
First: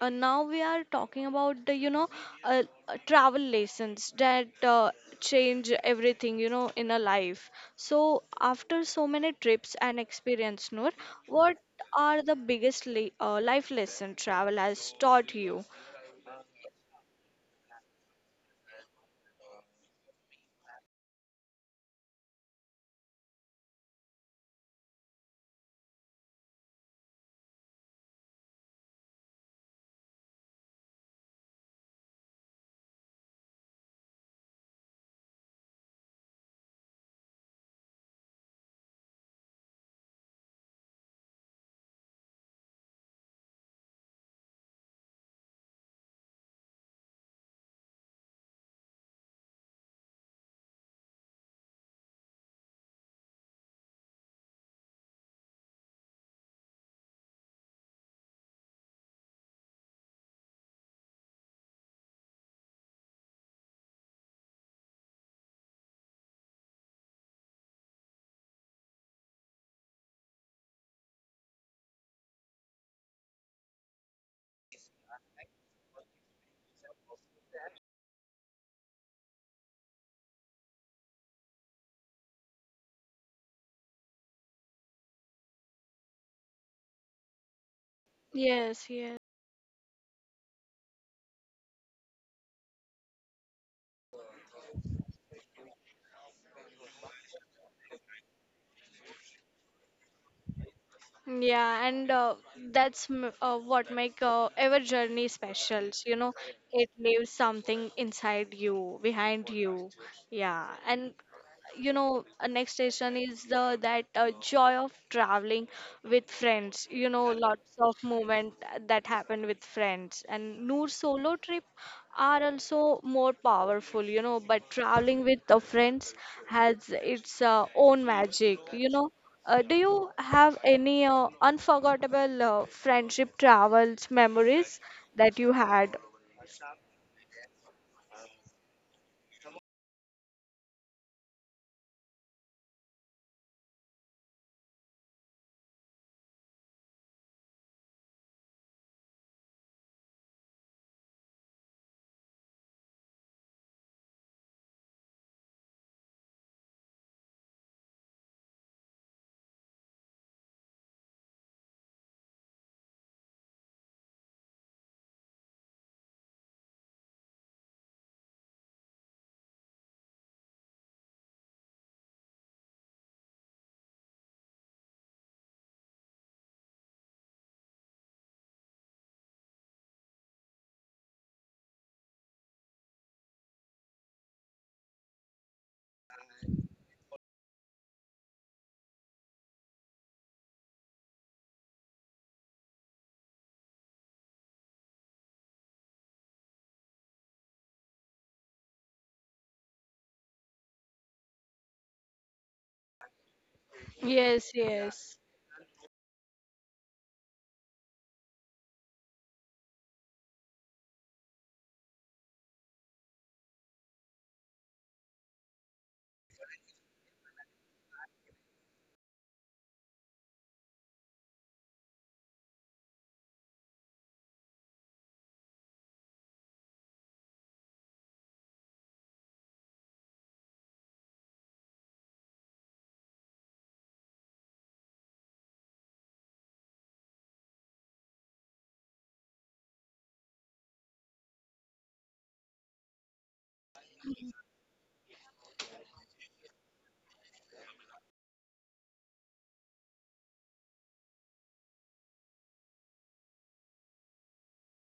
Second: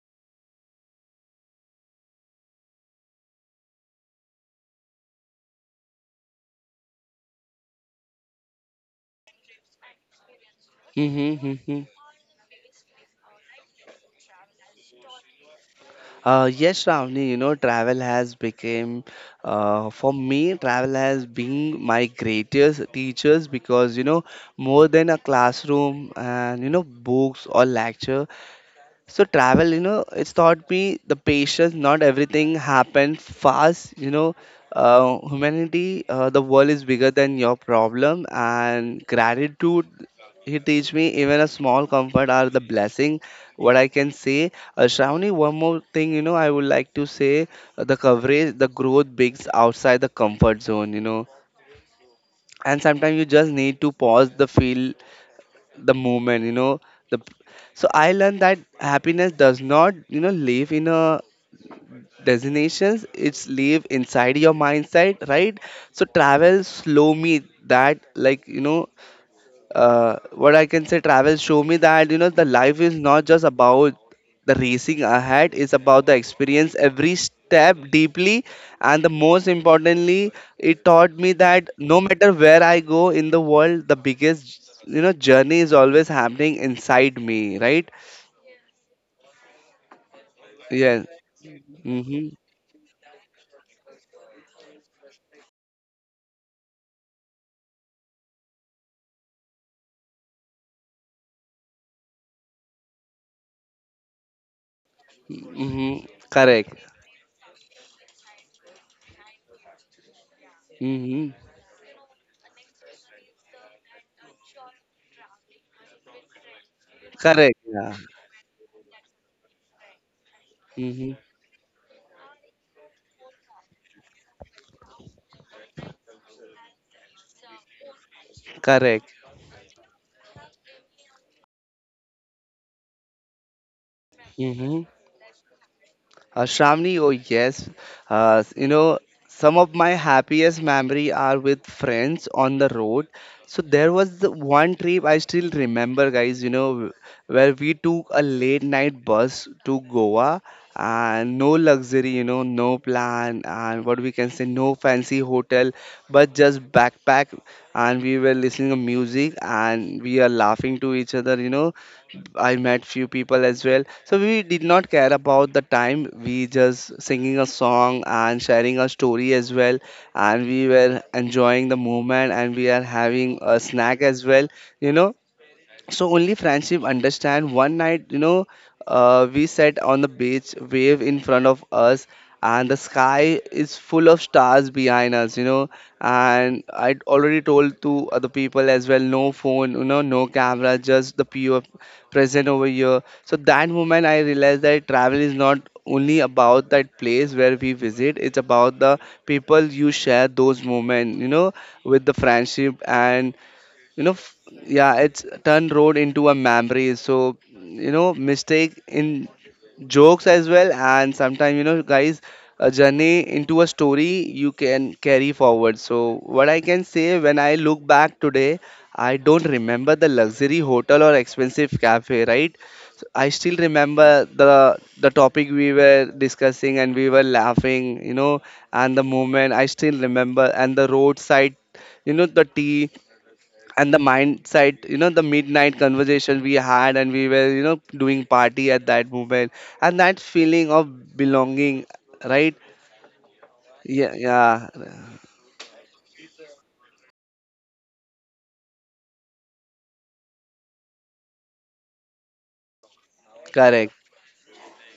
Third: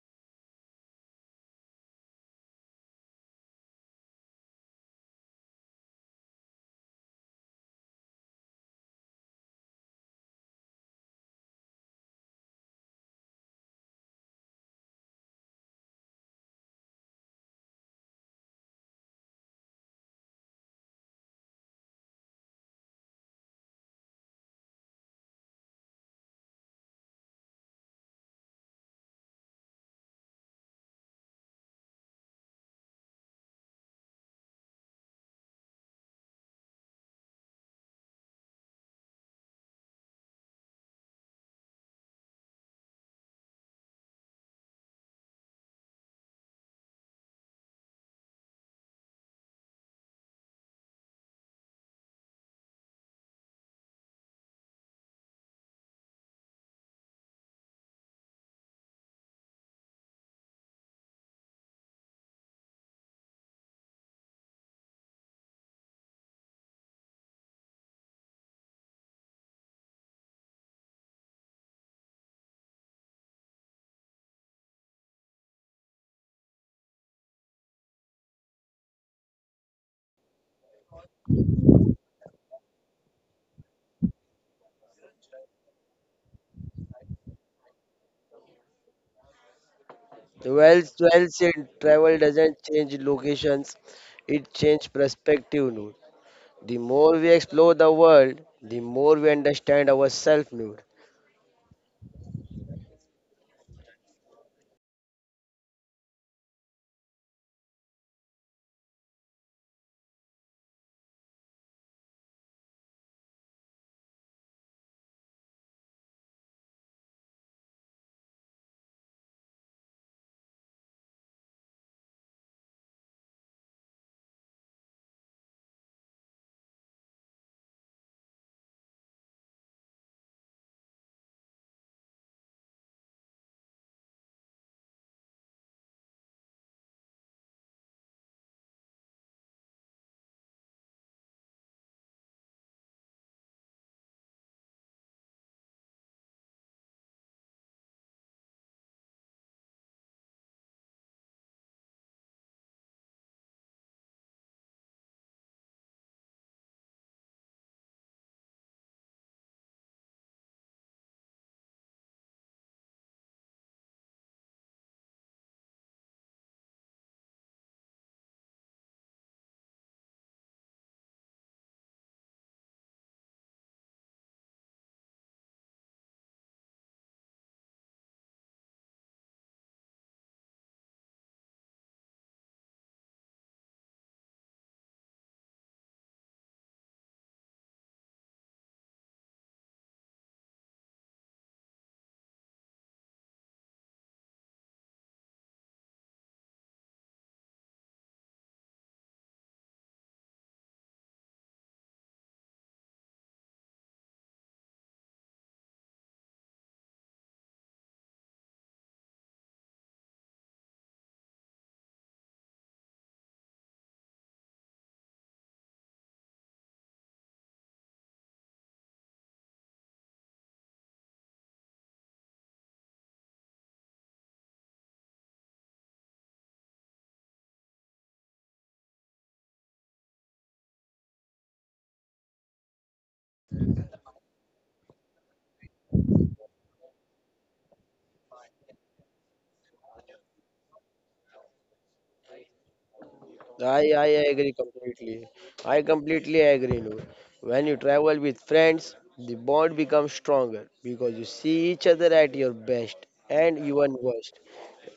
Speaker 3: now we are talking about the travel lessons that change everything you know in a life. So after so many trips and experience, Noor,
Speaker 1: Mm-hmm,
Speaker 3: what
Speaker 1: mm-hmm.
Speaker 3: are the biggest le life lesson travel has taught you?
Speaker 1: Yes, Ravni, you know, travel has become, for me, travel has been my greatest teachers, because, you know, more than a classroom and, you know, books or lecture, so travel, you know, it's taught me the patience. Not everything happened fast. You know, humanity, the world is bigger than your problem, and gratitude. He teach me even a small comfort are the blessing. What I can say, Shravani, one more thing, you know, I would like to say, the coverage, the growth bigs outside the comfort zone. You know, and sometimes you just need to pause the feel the moment, you know, the. So I learned that happiness does not, you know, live in a destinations, it's live inside your mindset, right? So travel slow me that, like, you know, what I can say, travel show me that, you know, the life is not just about the racing ahead; it's about the experience every step deeply, and the most importantly, it taught me that no matter where I go in the world, the biggest, you know, journey is always happening inside me, right?
Speaker 3: Yes, yes.
Speaker 2: Well,
Speaker 1: Yes.
Speaker 2: well said, travel
Speaker 1: Mm-hmm.
Speaker 2: doesn't change locations, it changes perspective. Noor. The more we explore the world, the more we understand ourselves. Noor.
Speaker 3: Yeah, and that's what make our journey special.
Speaker 1: Mm-hmm.
Speaker 3: You know,
Speaker 1: Correct.
Speaker 3: it leaves something inside you, behind you. Yeah, and
Speaker 1: Mm-hmm.
Speaker 3: you know next station is the that joy of traveling with friends you know
Speaker 1: Correct.
Speaker 3: lots of
Speaker 1: Yeah.
Speaker 3: moment that happen with friends and Noor
Speaker 1: Mm-hmm.
Speaker 3: solo trip are also more powerful you know but traveling with the friends has its own magic you know
Speaker 1: Correct.
Speaker 3: do you have any unforgettable friendship travels memories
Speaker 1: Mhm.
Speaker 3: that you had
Speaker 1: Shramni. Oh yes, you know, some of my happiest memory are with friends on the road. So there was the one trip I still remember, guys. Where we took a late night bus to Goa, and no luxury, you know, no plan, and what we can say, no fancy hotel, but just backpack. And we were listening to music and we are laughing to each other, you know. I met few people as well. So we did not care about the time. We just singing a song and sharing a story as well. And we were enjoying the moment and we are having a snack as well. You know, so only friendship understand. One night, you know, we sat on the beach, wave in front of us, and the sky is full of stars behind us, you know. And I already told to other people as well, no phone, you know, no camera, just the pure present over here. So that moment, I realized that travel is not only about that place where we visit, it's about the people you share those moments, you know, with the friendship, and, you know f-
Speaker 3: yes
Speaker 1: yeah,
Speaker 3: yes.
Speaker 1: it's turned road into a memory. So, you know, mistake in jokes as well, and sometimes, you know, guys, a journey into a story you can carry forward. So what I can say, when I look back today, I don't remember the luxury hotel or expensive cafe, right? I still remember the topic we were discussing and we were laughing, you know, and the moment I still remember, and the roadside, you know, the tea, and the mindset, you know, the midnight conversation we had, and we were, you know, doing party at that moment, and that feeling of belonging, right?
Speaker 2: I
Speaker 1: Yeah,
Speaker 2: agree
Speaker 1: yeah.
Speaker 2: completely. I completely agree. Noor. When you travel with friends, the bond becomes stronger because you see each other at your best and
Speaker 1: Correct.
Speaker 2: even worst,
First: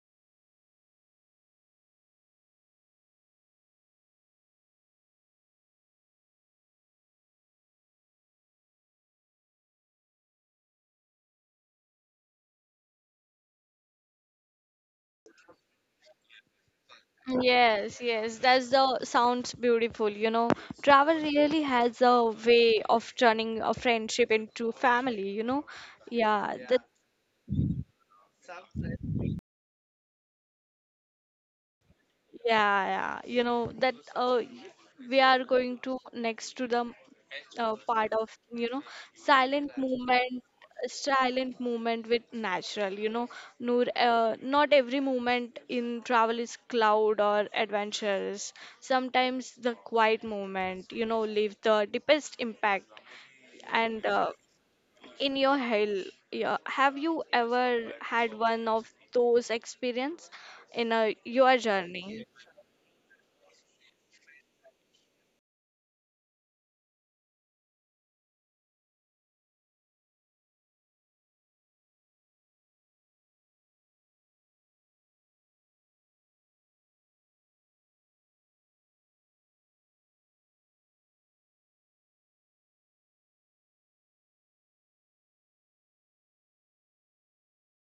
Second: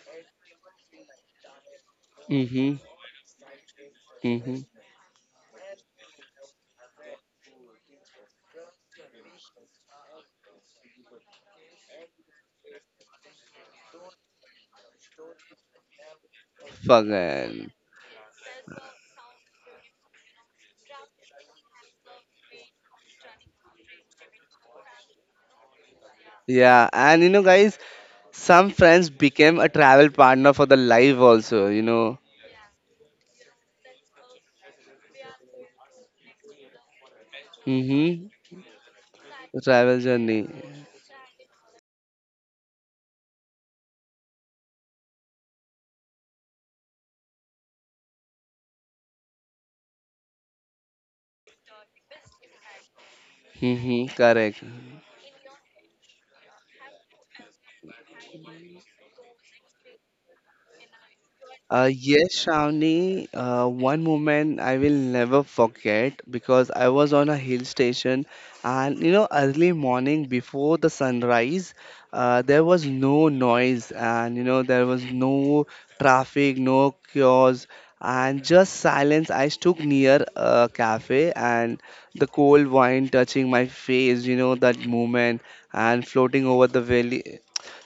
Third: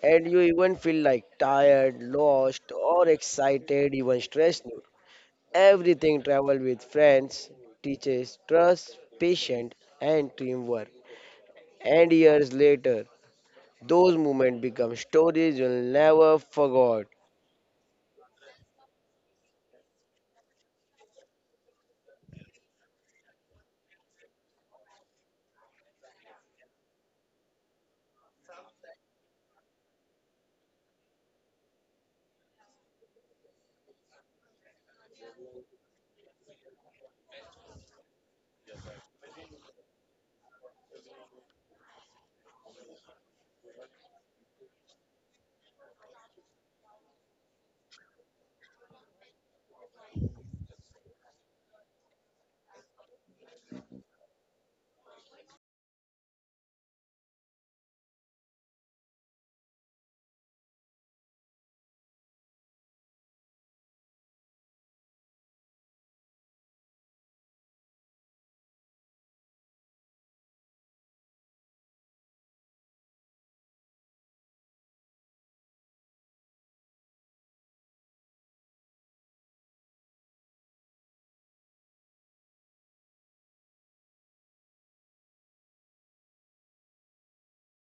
Speaker 2: and you even feel like tired, lost,
Speaker 1: Mm-hmm.
Speaker 2: or excited, even
Speaker 1: Mm-hmm.
Speaker 2: stressed. Everything travel with friends teaches trust, patience, and teamwork. And years later, those moments become stories you'll never forget.
Speaker 1: Fucking.
Speaker 3: Yes, yes, that's the sounds beautiful, you know. Travel really has a way of turning a friendship into family, you know. Yeah, that
Speaker 1: Yeah, and you know, guys, some friends became a travel partner for the life also, you know.
Speaker 3: Yeah, yeah. You know that we are going to next to the part
Speaker 1: Mm-hmm.
Speaker 3: of you know silent
Speaker 1: Travel
Speaker 3: movement,
Speaker 1: journey.
Speaker 3: silent movement with natural. You know, Noor, not every movement in travel is cloud or adventurous. Sometimes the quiet movement, you know, leave the deepest impact. And
Speaker 1: Mm-hmm. Correct.
Speaker 3: in your hell, yeah, have you ever had one of those experience in a your journey?
Speaker 1: Yes, Shravani, one moment I will never forget, because I was on a hill station, and you know, early morning before the sunrise, there was no noise, and you know, there was no traffic, no chaos, and just silence. I stood near a cafe, and the cold wine touching my face, you know, that moment, and floating over the valley.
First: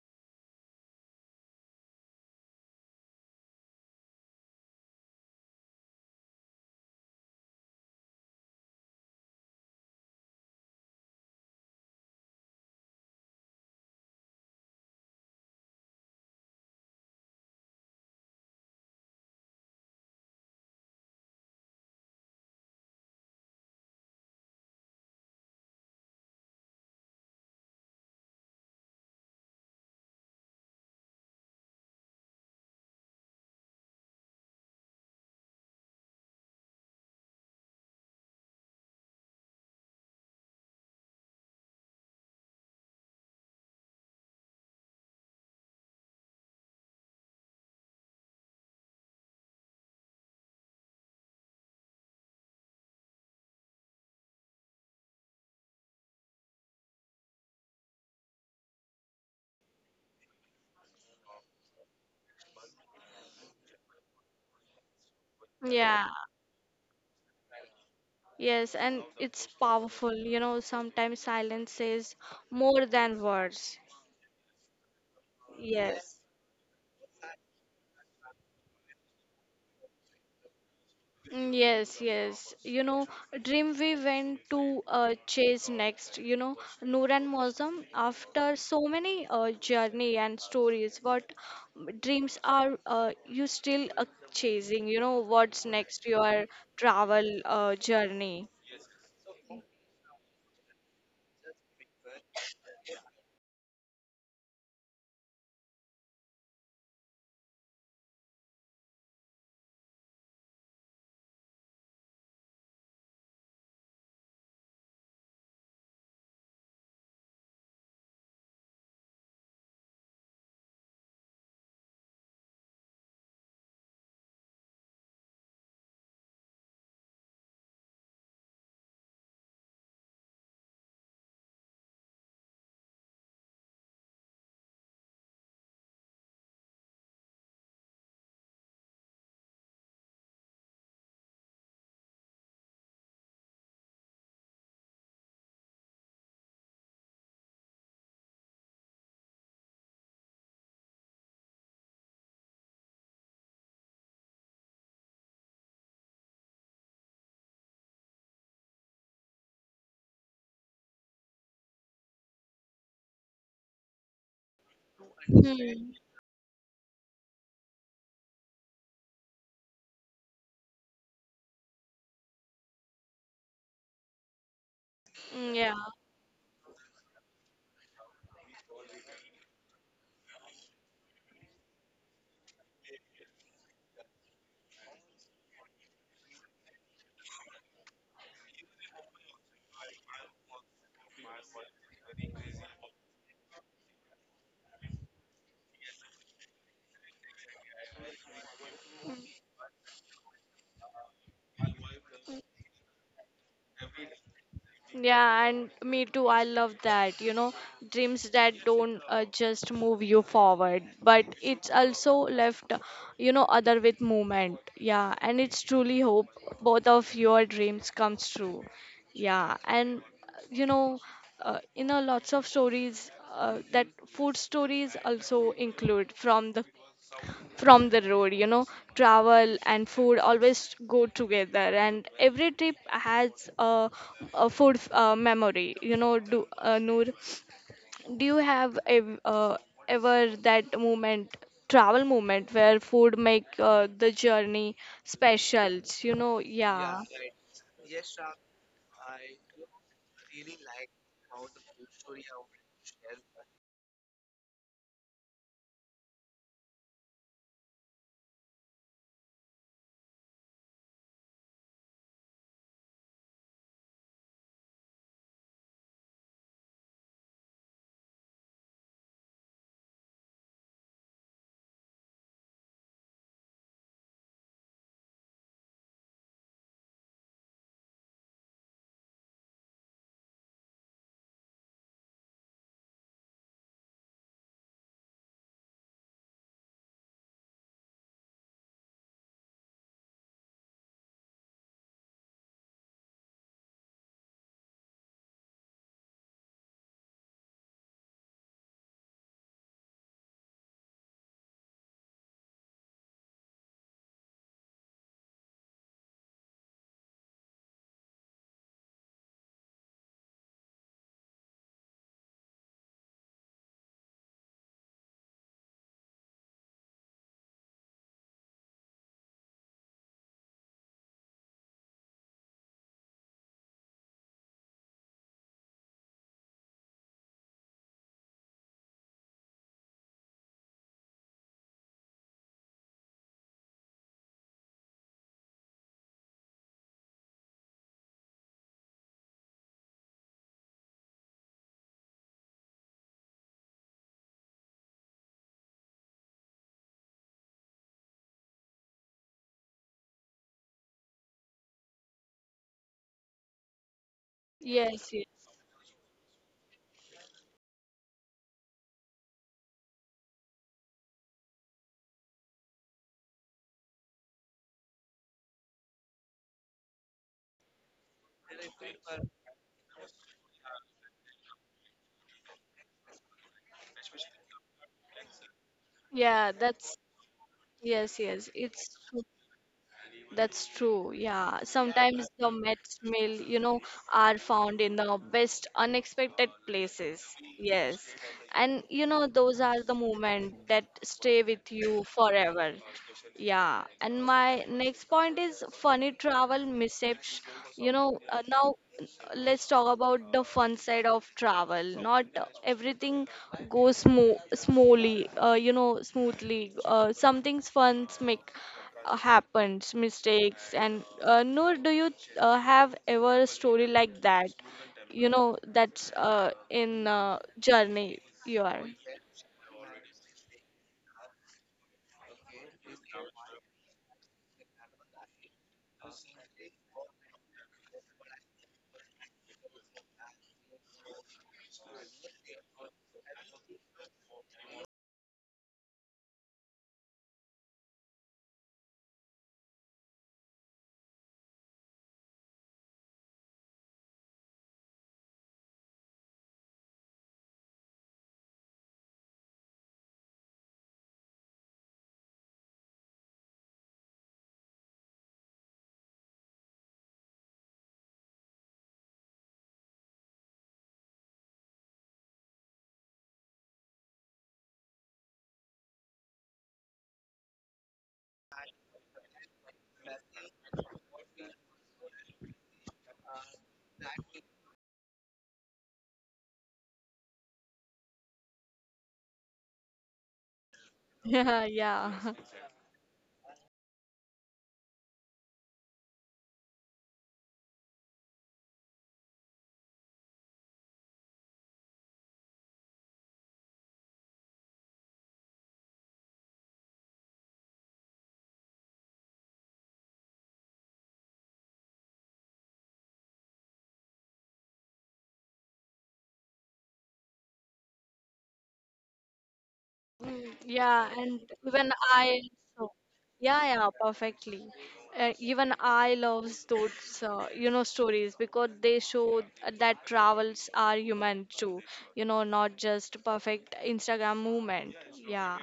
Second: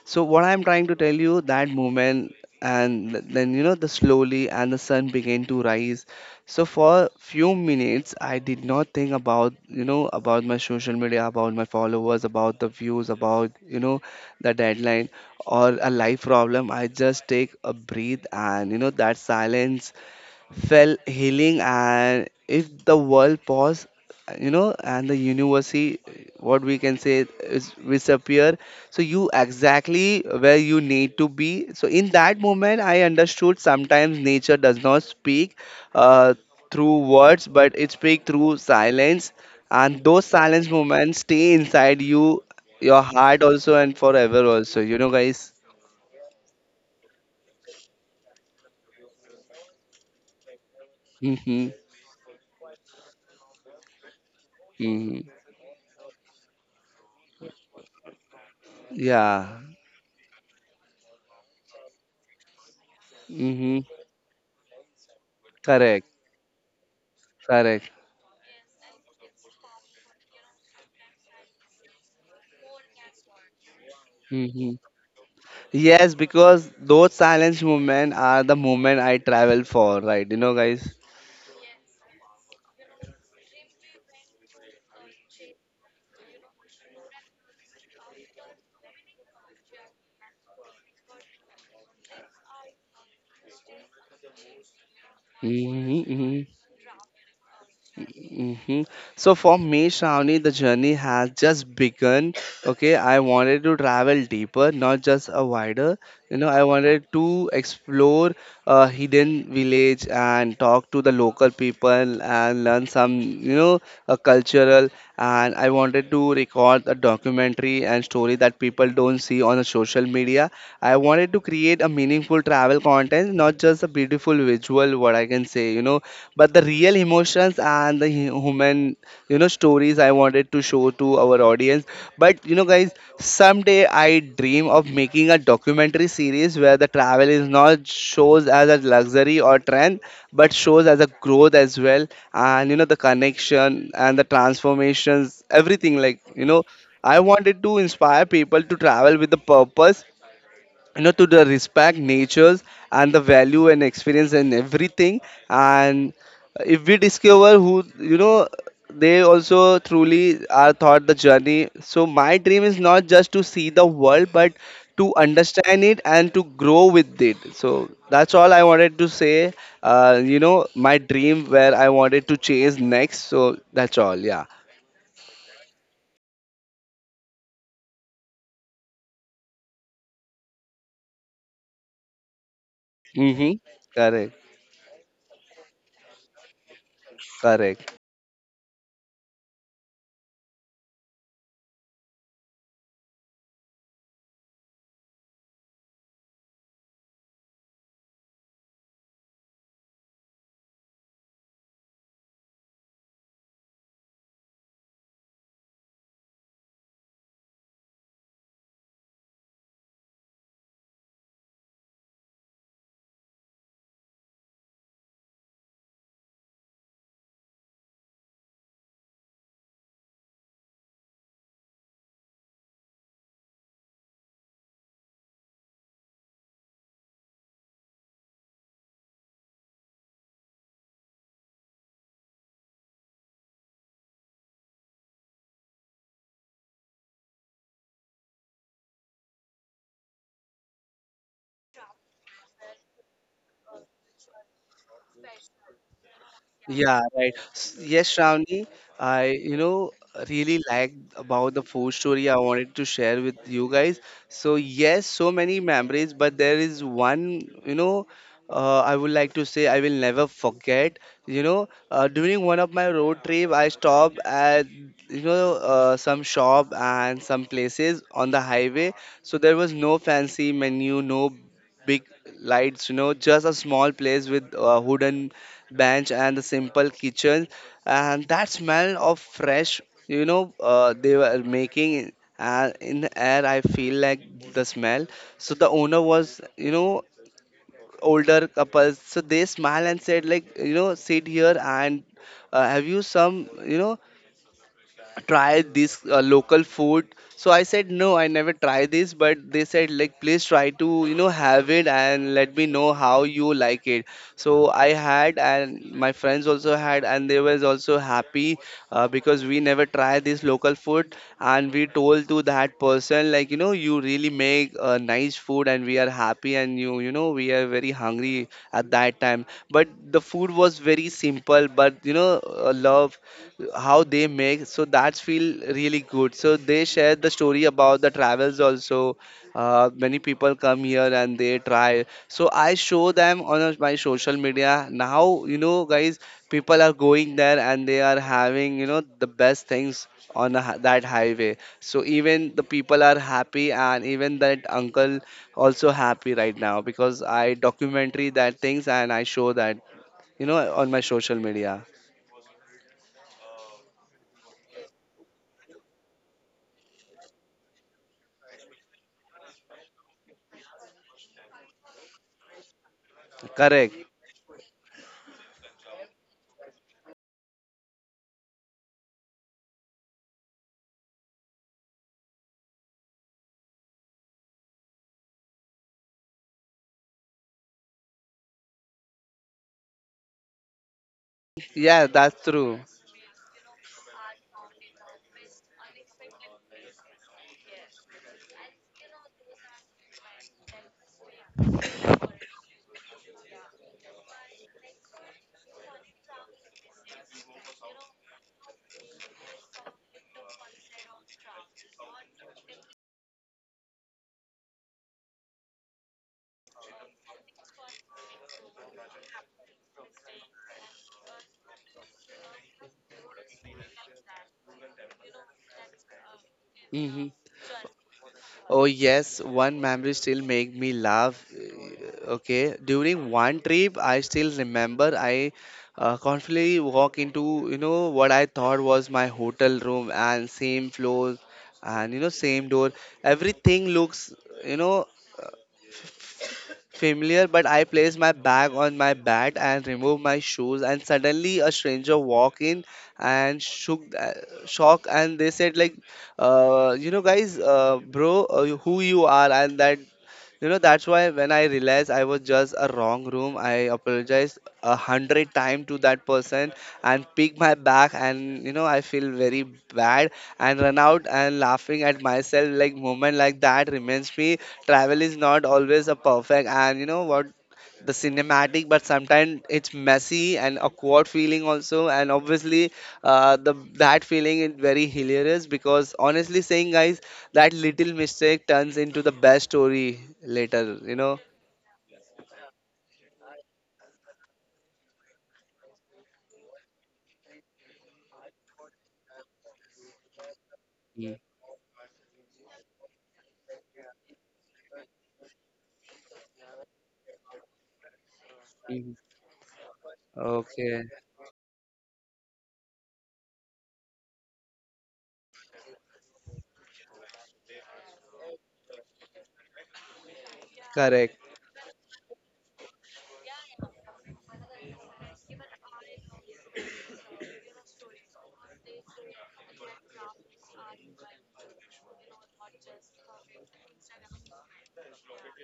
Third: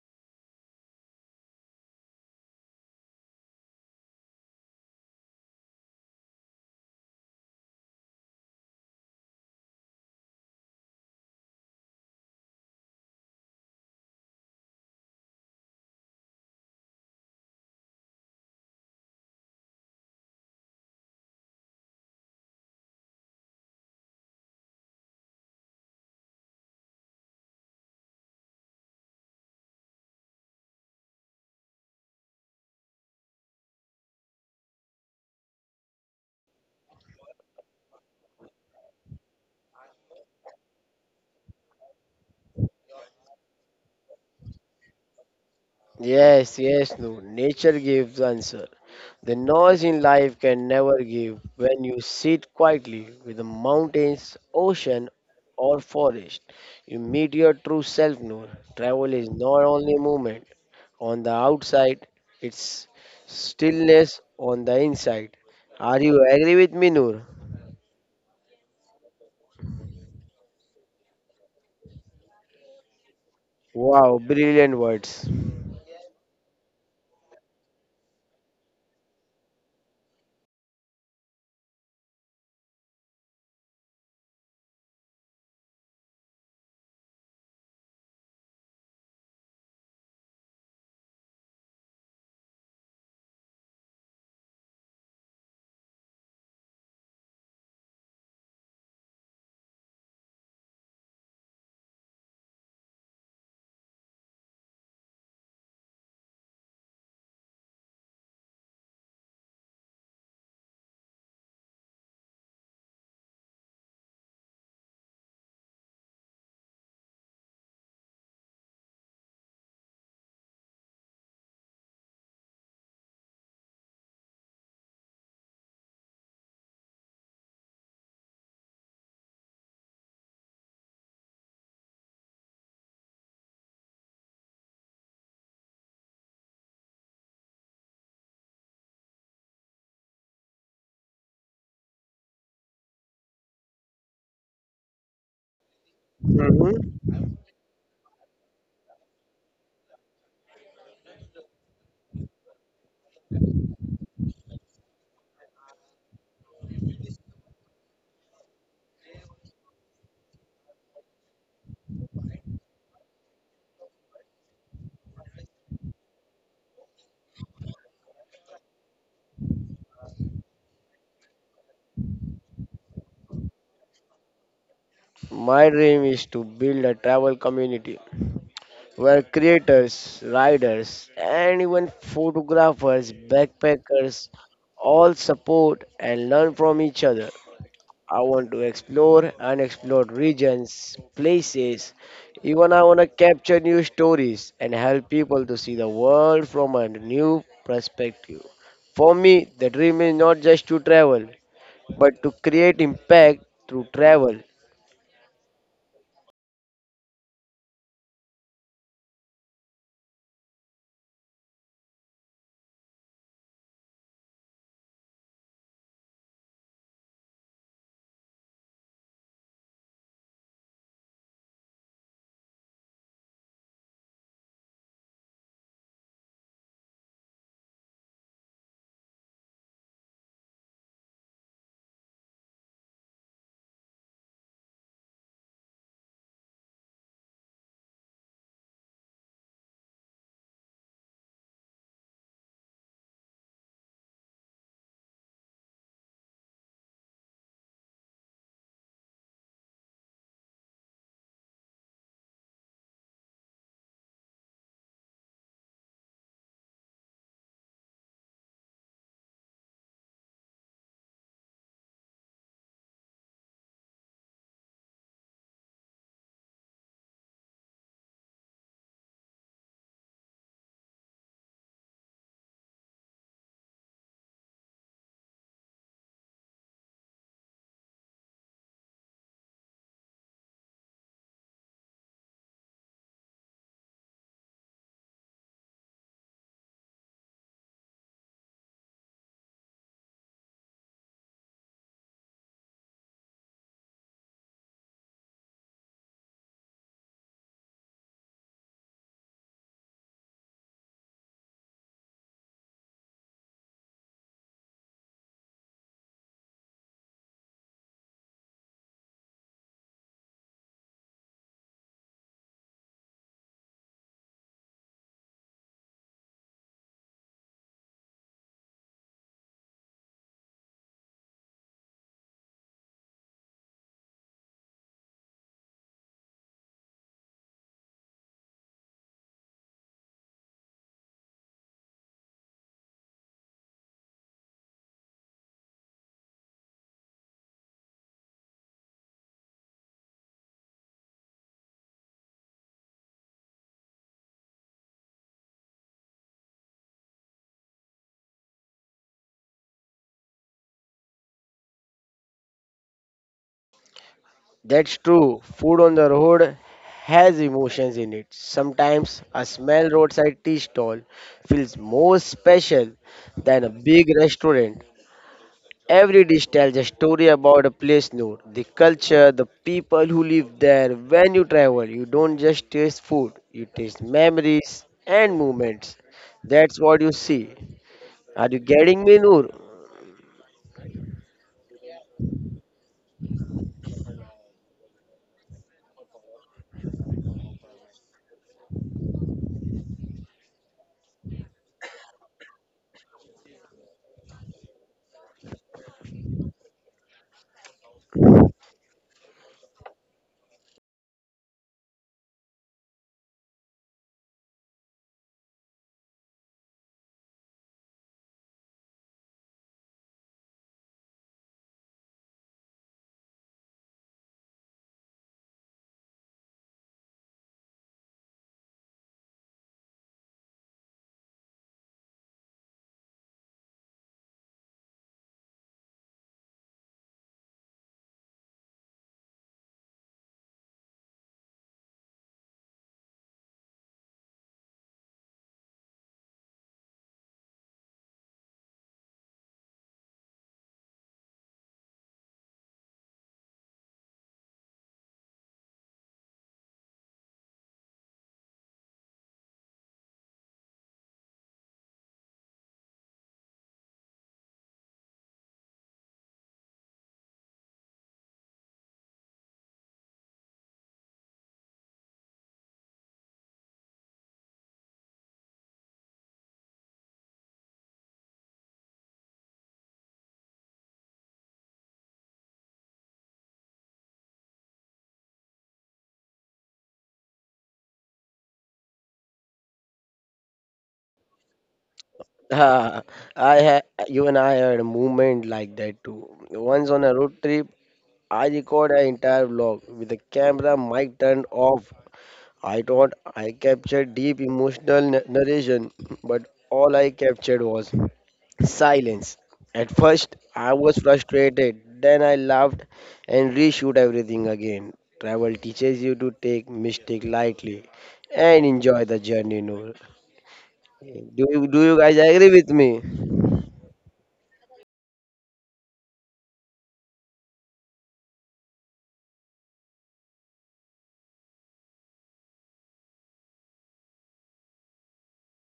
Speaker 1: So what I'm trying to tell you, that moment, and then you know, the slowly and the sun began to rise. So for few minutes, I did not think about, you know, about my social media, about my followers, about the views, about, you know, the deadline or a life problem. I just take a breath and that silence fell healing and if the world pause, and the university what we can say is disappear. So you exactly where you need to be. So in that moment I understood sometimes nature does not speak uh, through words, but it speaks through silence. And those silence moments stay inside you, your heart also and forever also, you know guys.
Speaker 2: Yes, yes, no. Nature gives answer. The noise in life can never give
Speaker 1: Mm-hmm,
Speaker 2: when you sit quietly with the mountains, ocean,
Speaker 1: mm-hmm.
Speaker 2: or forest. You meet your true self, Noor. Travel is
Speaker 1: Yeah.
Speaker 2: not only movement on the outside, it's
Speaker 1: Mm-hmm.
Speaker 2: stillness on the inside. Are
Speaker 1: Correct.
Speaker 3: Yeah,
Speaker 2: you agree with me, Noor?
Speaker 1: Correct.
Speaker 3: yes, and it's powerful. You know, sometimes silence says more than words.
Speaker 2: Wow,
Speaker 1: Hmm.
Speaker 2: brilliant words.
Speaker 1: Yes,
Speaker 3: Yes.
Speaker 1: because those silence movement are the movement I travel for, right? You know, guys.
Speaker 3: Mm, yes, yes. You know, dream we went to chase next. You know, Noor and Mosam, after so many journey and stories, what dreams are you still chasing? You know, what's
Speaker 1: Hmm.
Speaker 3: next
Speaker 1: Hmm.
Speaker 3: your travel journey?
Speaker 1: Hmm. So for me, Shravani, the journey has just begun. Okay, I wanted to travel deeper, not just a wider. You know, I wanted to explore a hidden village and talk to the local people and learn some, you know, a cultural. And I wanted to record a documentary and story that people don't see on the social media. I wanted to create a meaningful travel content, not just a beautiful visual, what I can say, you know, but the real emotions and the human, you know, stories I wanted to show to our audience. But you know guys, someday I dream of making a documentary series where the travel is not shows as a luxury or trend, but shows as a growth as well. And you know, the connection and the transformations everything, like you
Speaker 2: hmm
Speaker 1: know, I wanted to inspire people to travel with the purpose, you know, to the respect natures and the value and experience and everything. And if we discover who, you know, they also truly are thought the journey. So my dream is not just to see the world, but to understand
Speaker 3: Hmm.
Speaker 1: it and to grow with it. So that's all I wanted to say. You know, my dream where I wanted to chase next, so that's all, yeah.
Speaker 3: Mm,
Speaker 2: My
Speaker 3: yeah.
Speaker 2: dream is to build a travel community where creators, riders, and even photographers,
Speaker 1: Mm-hmm.
Speaker 2: backpackers
Speaker 1: Correct.
Speaker 2: all support and learn from each other.
Speaker 1: Correct.
Speaker 2: I want to explore unexplored regions, places. Even I want to capture new stories and help people to see the world from a new perspective. For me, the dream is not just to travel, but to create impact through travel.
Speaker 3: Yeah, and me too. I love that. You know, dreams that don't just move you forward, but it's also left, you know, other with movement. Yeah, and it's truly hope both of your dreams comes true. Yeah, and uh, you know, you know, lots of stories that food stories also include from the road you know travel and food always go together and every trip has a food memory you know do Noor do you have ever that moment travel moment where food make the journey special you know
Speaker 1: Yeah,
Speaker 3: yeah
Speaker 1: right. Yes, Shravani, I, you know, really liked about the food story I wanted to share with you guys. So, yes, so many memories, but there is one, you know, I would like to say I will never forget. You know, during one of my road trip, I stopped at, you know, some shop and some places on the highway. So there was no fancy menu, no big lights, you know, just a small place with wooden bench and the simple kitchen and that smell of fresh, you know, they were making in the air. I feel like the smell. So the owner was, you know, older couples, so they smile and said, like, you know, sit here and have you some, you know, try this local food. So I said no, I never try this, but they said like, please try to, you know, have it and let me know how you like it. So I had and my friends also had, and they was also happy, because we never try this local food. And we told to that person like, you know, you really make a nice food and we are happy. And you know, we are very hungry at that time, but the food was very simple. But you know, love how they make, so that's feel really good. So they share the story about the travels also. Many people come here and they try, so I show them on my social media. Now you know guys, people are going there and they are having, you know, the best things on a, that highway. So even the people are happy, and even that uncle also happy right now, because I documentary that things and I show that, you know, on my social media.
Speaker 2: That's
Speaker 3: yes yes
Speaker 2: true. Food on the road has emotions in it. Sometimes a small roadside tea stall feels more special than a
Speaker 1: Correct.
Speaker 2: big restaurant. Every dish tells a story about a place known, the culture, the people who live there. When you travel, you don't just taste food, you taste memories and moments.
Speaker 3: yeah
Speaker 2: That's
Speaker 3: that's
Speaker 2: what you see.
Speaker 3: yes
Speaker 2: Are
Speaker 3: yes
Speaker 2: you
Speaker 3: it's.
Speaker 2: getting me, Noor? (laughs)
Speaker 3: That's true. Yeah.
Speaker 1: Yeah,
Speaker 3: Sometimes
Speaker 1: that's
Speaker 3: the
Speaker 1: true.
Speaker 3: Mets meal, you know, are found in the best unexpected places. Yes. And you know, those are the moments that stay with you forever. Yeah. And my next point is funny travel mishaps. You know, now let's talk about the fun side of travel. Not everything goes smoothly. Some things fun make happens, mistakes, and Noor, do you have ever a story like that? You know, that's in
Speaker 1: Hmm.
Speaker 3: journey you are.
Speaker 1: Oh yes, one memory still make me laugh. Okay, during one trip, I still remember I confidently walk into, you know, what I thought was my hotel room, and same floors and you know, same door. Everything looks, you know, familiar, but I place my bag on my bat and remove my shoes. And suddenly, a stranger walk in and shock, and they said like, you know, guys, bro, who you are, and that, you know, that's why when I realized I was just a wrong room, I apologized a hundred times to that person and picked my back, and you know, I feel very bad and run out and laughing at myself. Like moment like that reminds me travel is not always a perfect, and you know what, the cinematic, but sometimes it's messy and awkward feeling also. And obviously the that feeling is very hilarious, because honestly saying guys, that little mistake turns into the best story later, you know?
Speaker 3: Yeah, yeah. (laughs)
Speaker 2: Ah, I ha- you and I had a moment like that too. Once on a road trip, I record an entire vlog with the camera mic
Speaker 1: Mm.
Speaker 2: turned off. I thought I captured deep emotional narration, but all I captured was
Speaker 1: Mhm.
Speaker 2: silence. At first, I was
Speaker 1: Okay.
Speaker 2: frustrated, then I laughed and reshoot everything again. Travel teaches you to take mistake lightly and enjoy the journey, Noor.
Speaker 3: Mm, yeah, and
Speaker 1: Correct.
Speaker 2: Do you, do
Speaker 3: even
Speaker 2: you guys
Speaker 3: I
Speaker 2: agree with me?
Speaker 3: so yeah, yeah, perfectly. Even I love those, you know, stories because they show that travels are human too. You know, not just perfect Instagram movement. Yeah,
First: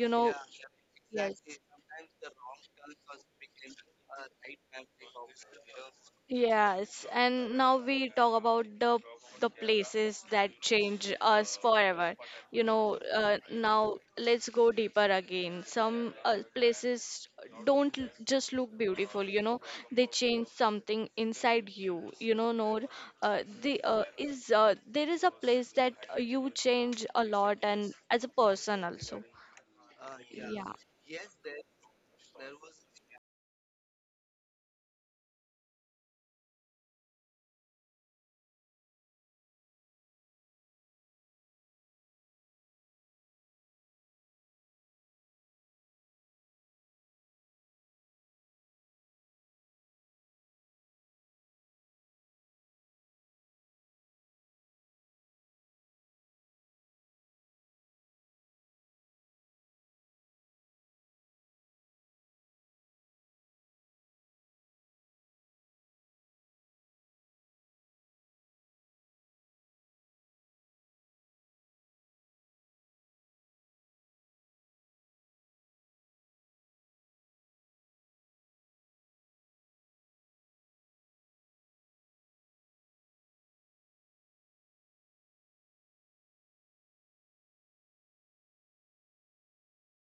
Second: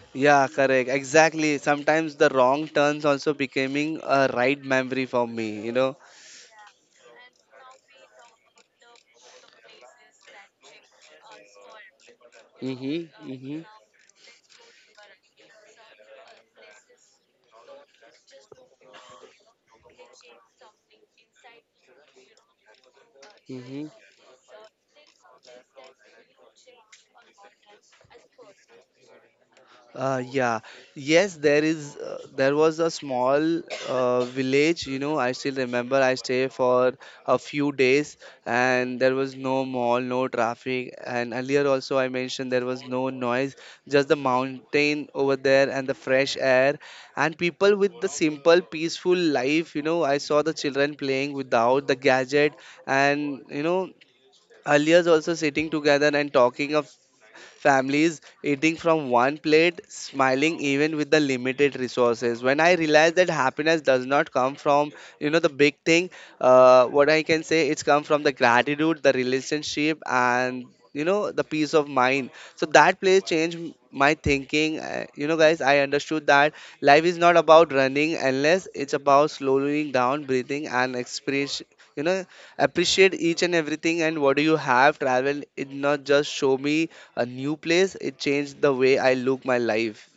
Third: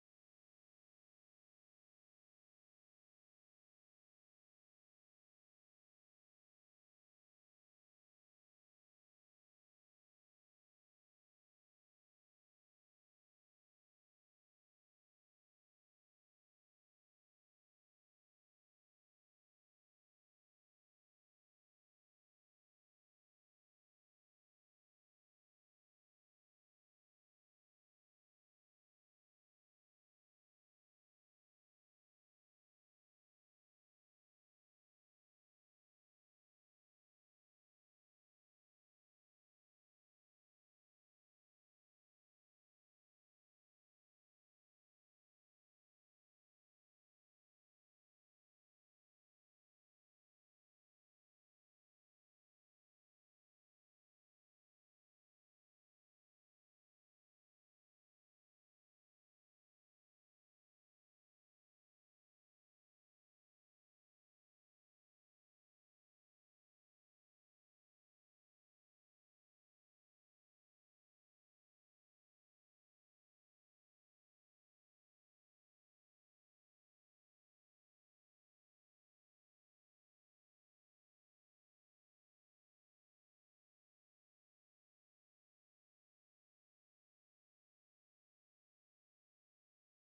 Speaker 3: you know,
Speaker 1: Yeah, correct.
Speaker 3: yes.
Speaker 1: Exactly. Sometimes the wrong turns also becoming a right memory for me, you know?
Speaker 3: Yes, and now we talk about the places that change us forever. You know,
Speaker 1: Mm-hmm. Mm-hmm.
Speaker 3: now let's go deeper again. Some places don't just look beautiful, you know, they change something inside you. You know, Noor,
Speaker 1: Mm-hmm.
Speaker 3: there is a place that you change a lot and as a person also.
Speaker 1: Yeah.
Speaker 3: Yeah.
Speaker 1: Yes, there is. There was a small village. You know, I still remember. I stayed for a few days, and there was no mall, no traffic. And earlier also, I mentioned there was no noise, just the mountain over there and the fresh air, and people with the simple, peaceful life. You know, I saw the children playing without the gadget, and you know, earlier also sitting together and talking of families eating from one plate, smiling even with the limited resources. When I realized that happiness does not come from, you know, the big thing, what I can say, it's come from the gratitude, the relationship, and you know, the peace of mind. So that place changed my thinking, you know guys, I understood that life is not about running unless it's about slowing down, breathing and expression, you know, appreciate each and everything and what do you have. Travel it not just show me a new place, it changed the way I look my life.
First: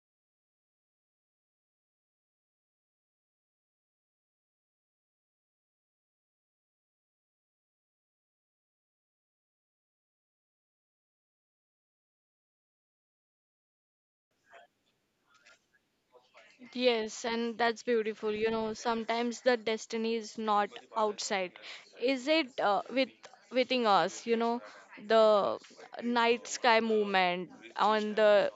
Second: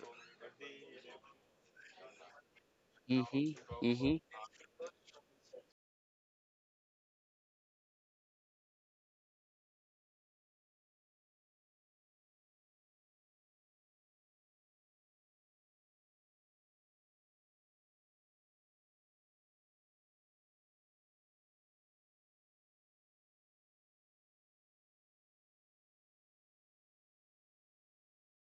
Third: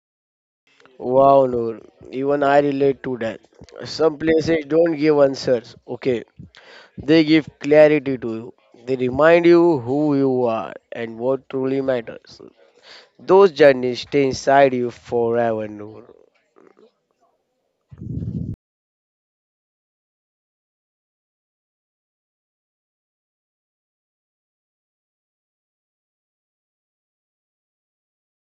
Speaker 2: Wow, Noor, even I relate to that.
Speaker 1: Mm-hmm, mm-hmm,
Speaker 2: Some places don't give answers, okay? They give clarity to you. They remind you who you are and what truly matters. Those journeys stay inside you forever, Noor.
Speaker 3: Yes, and that's beautiful. You know, sometimes the destiny is not outside. Is it within us, you know, the night sky movement on the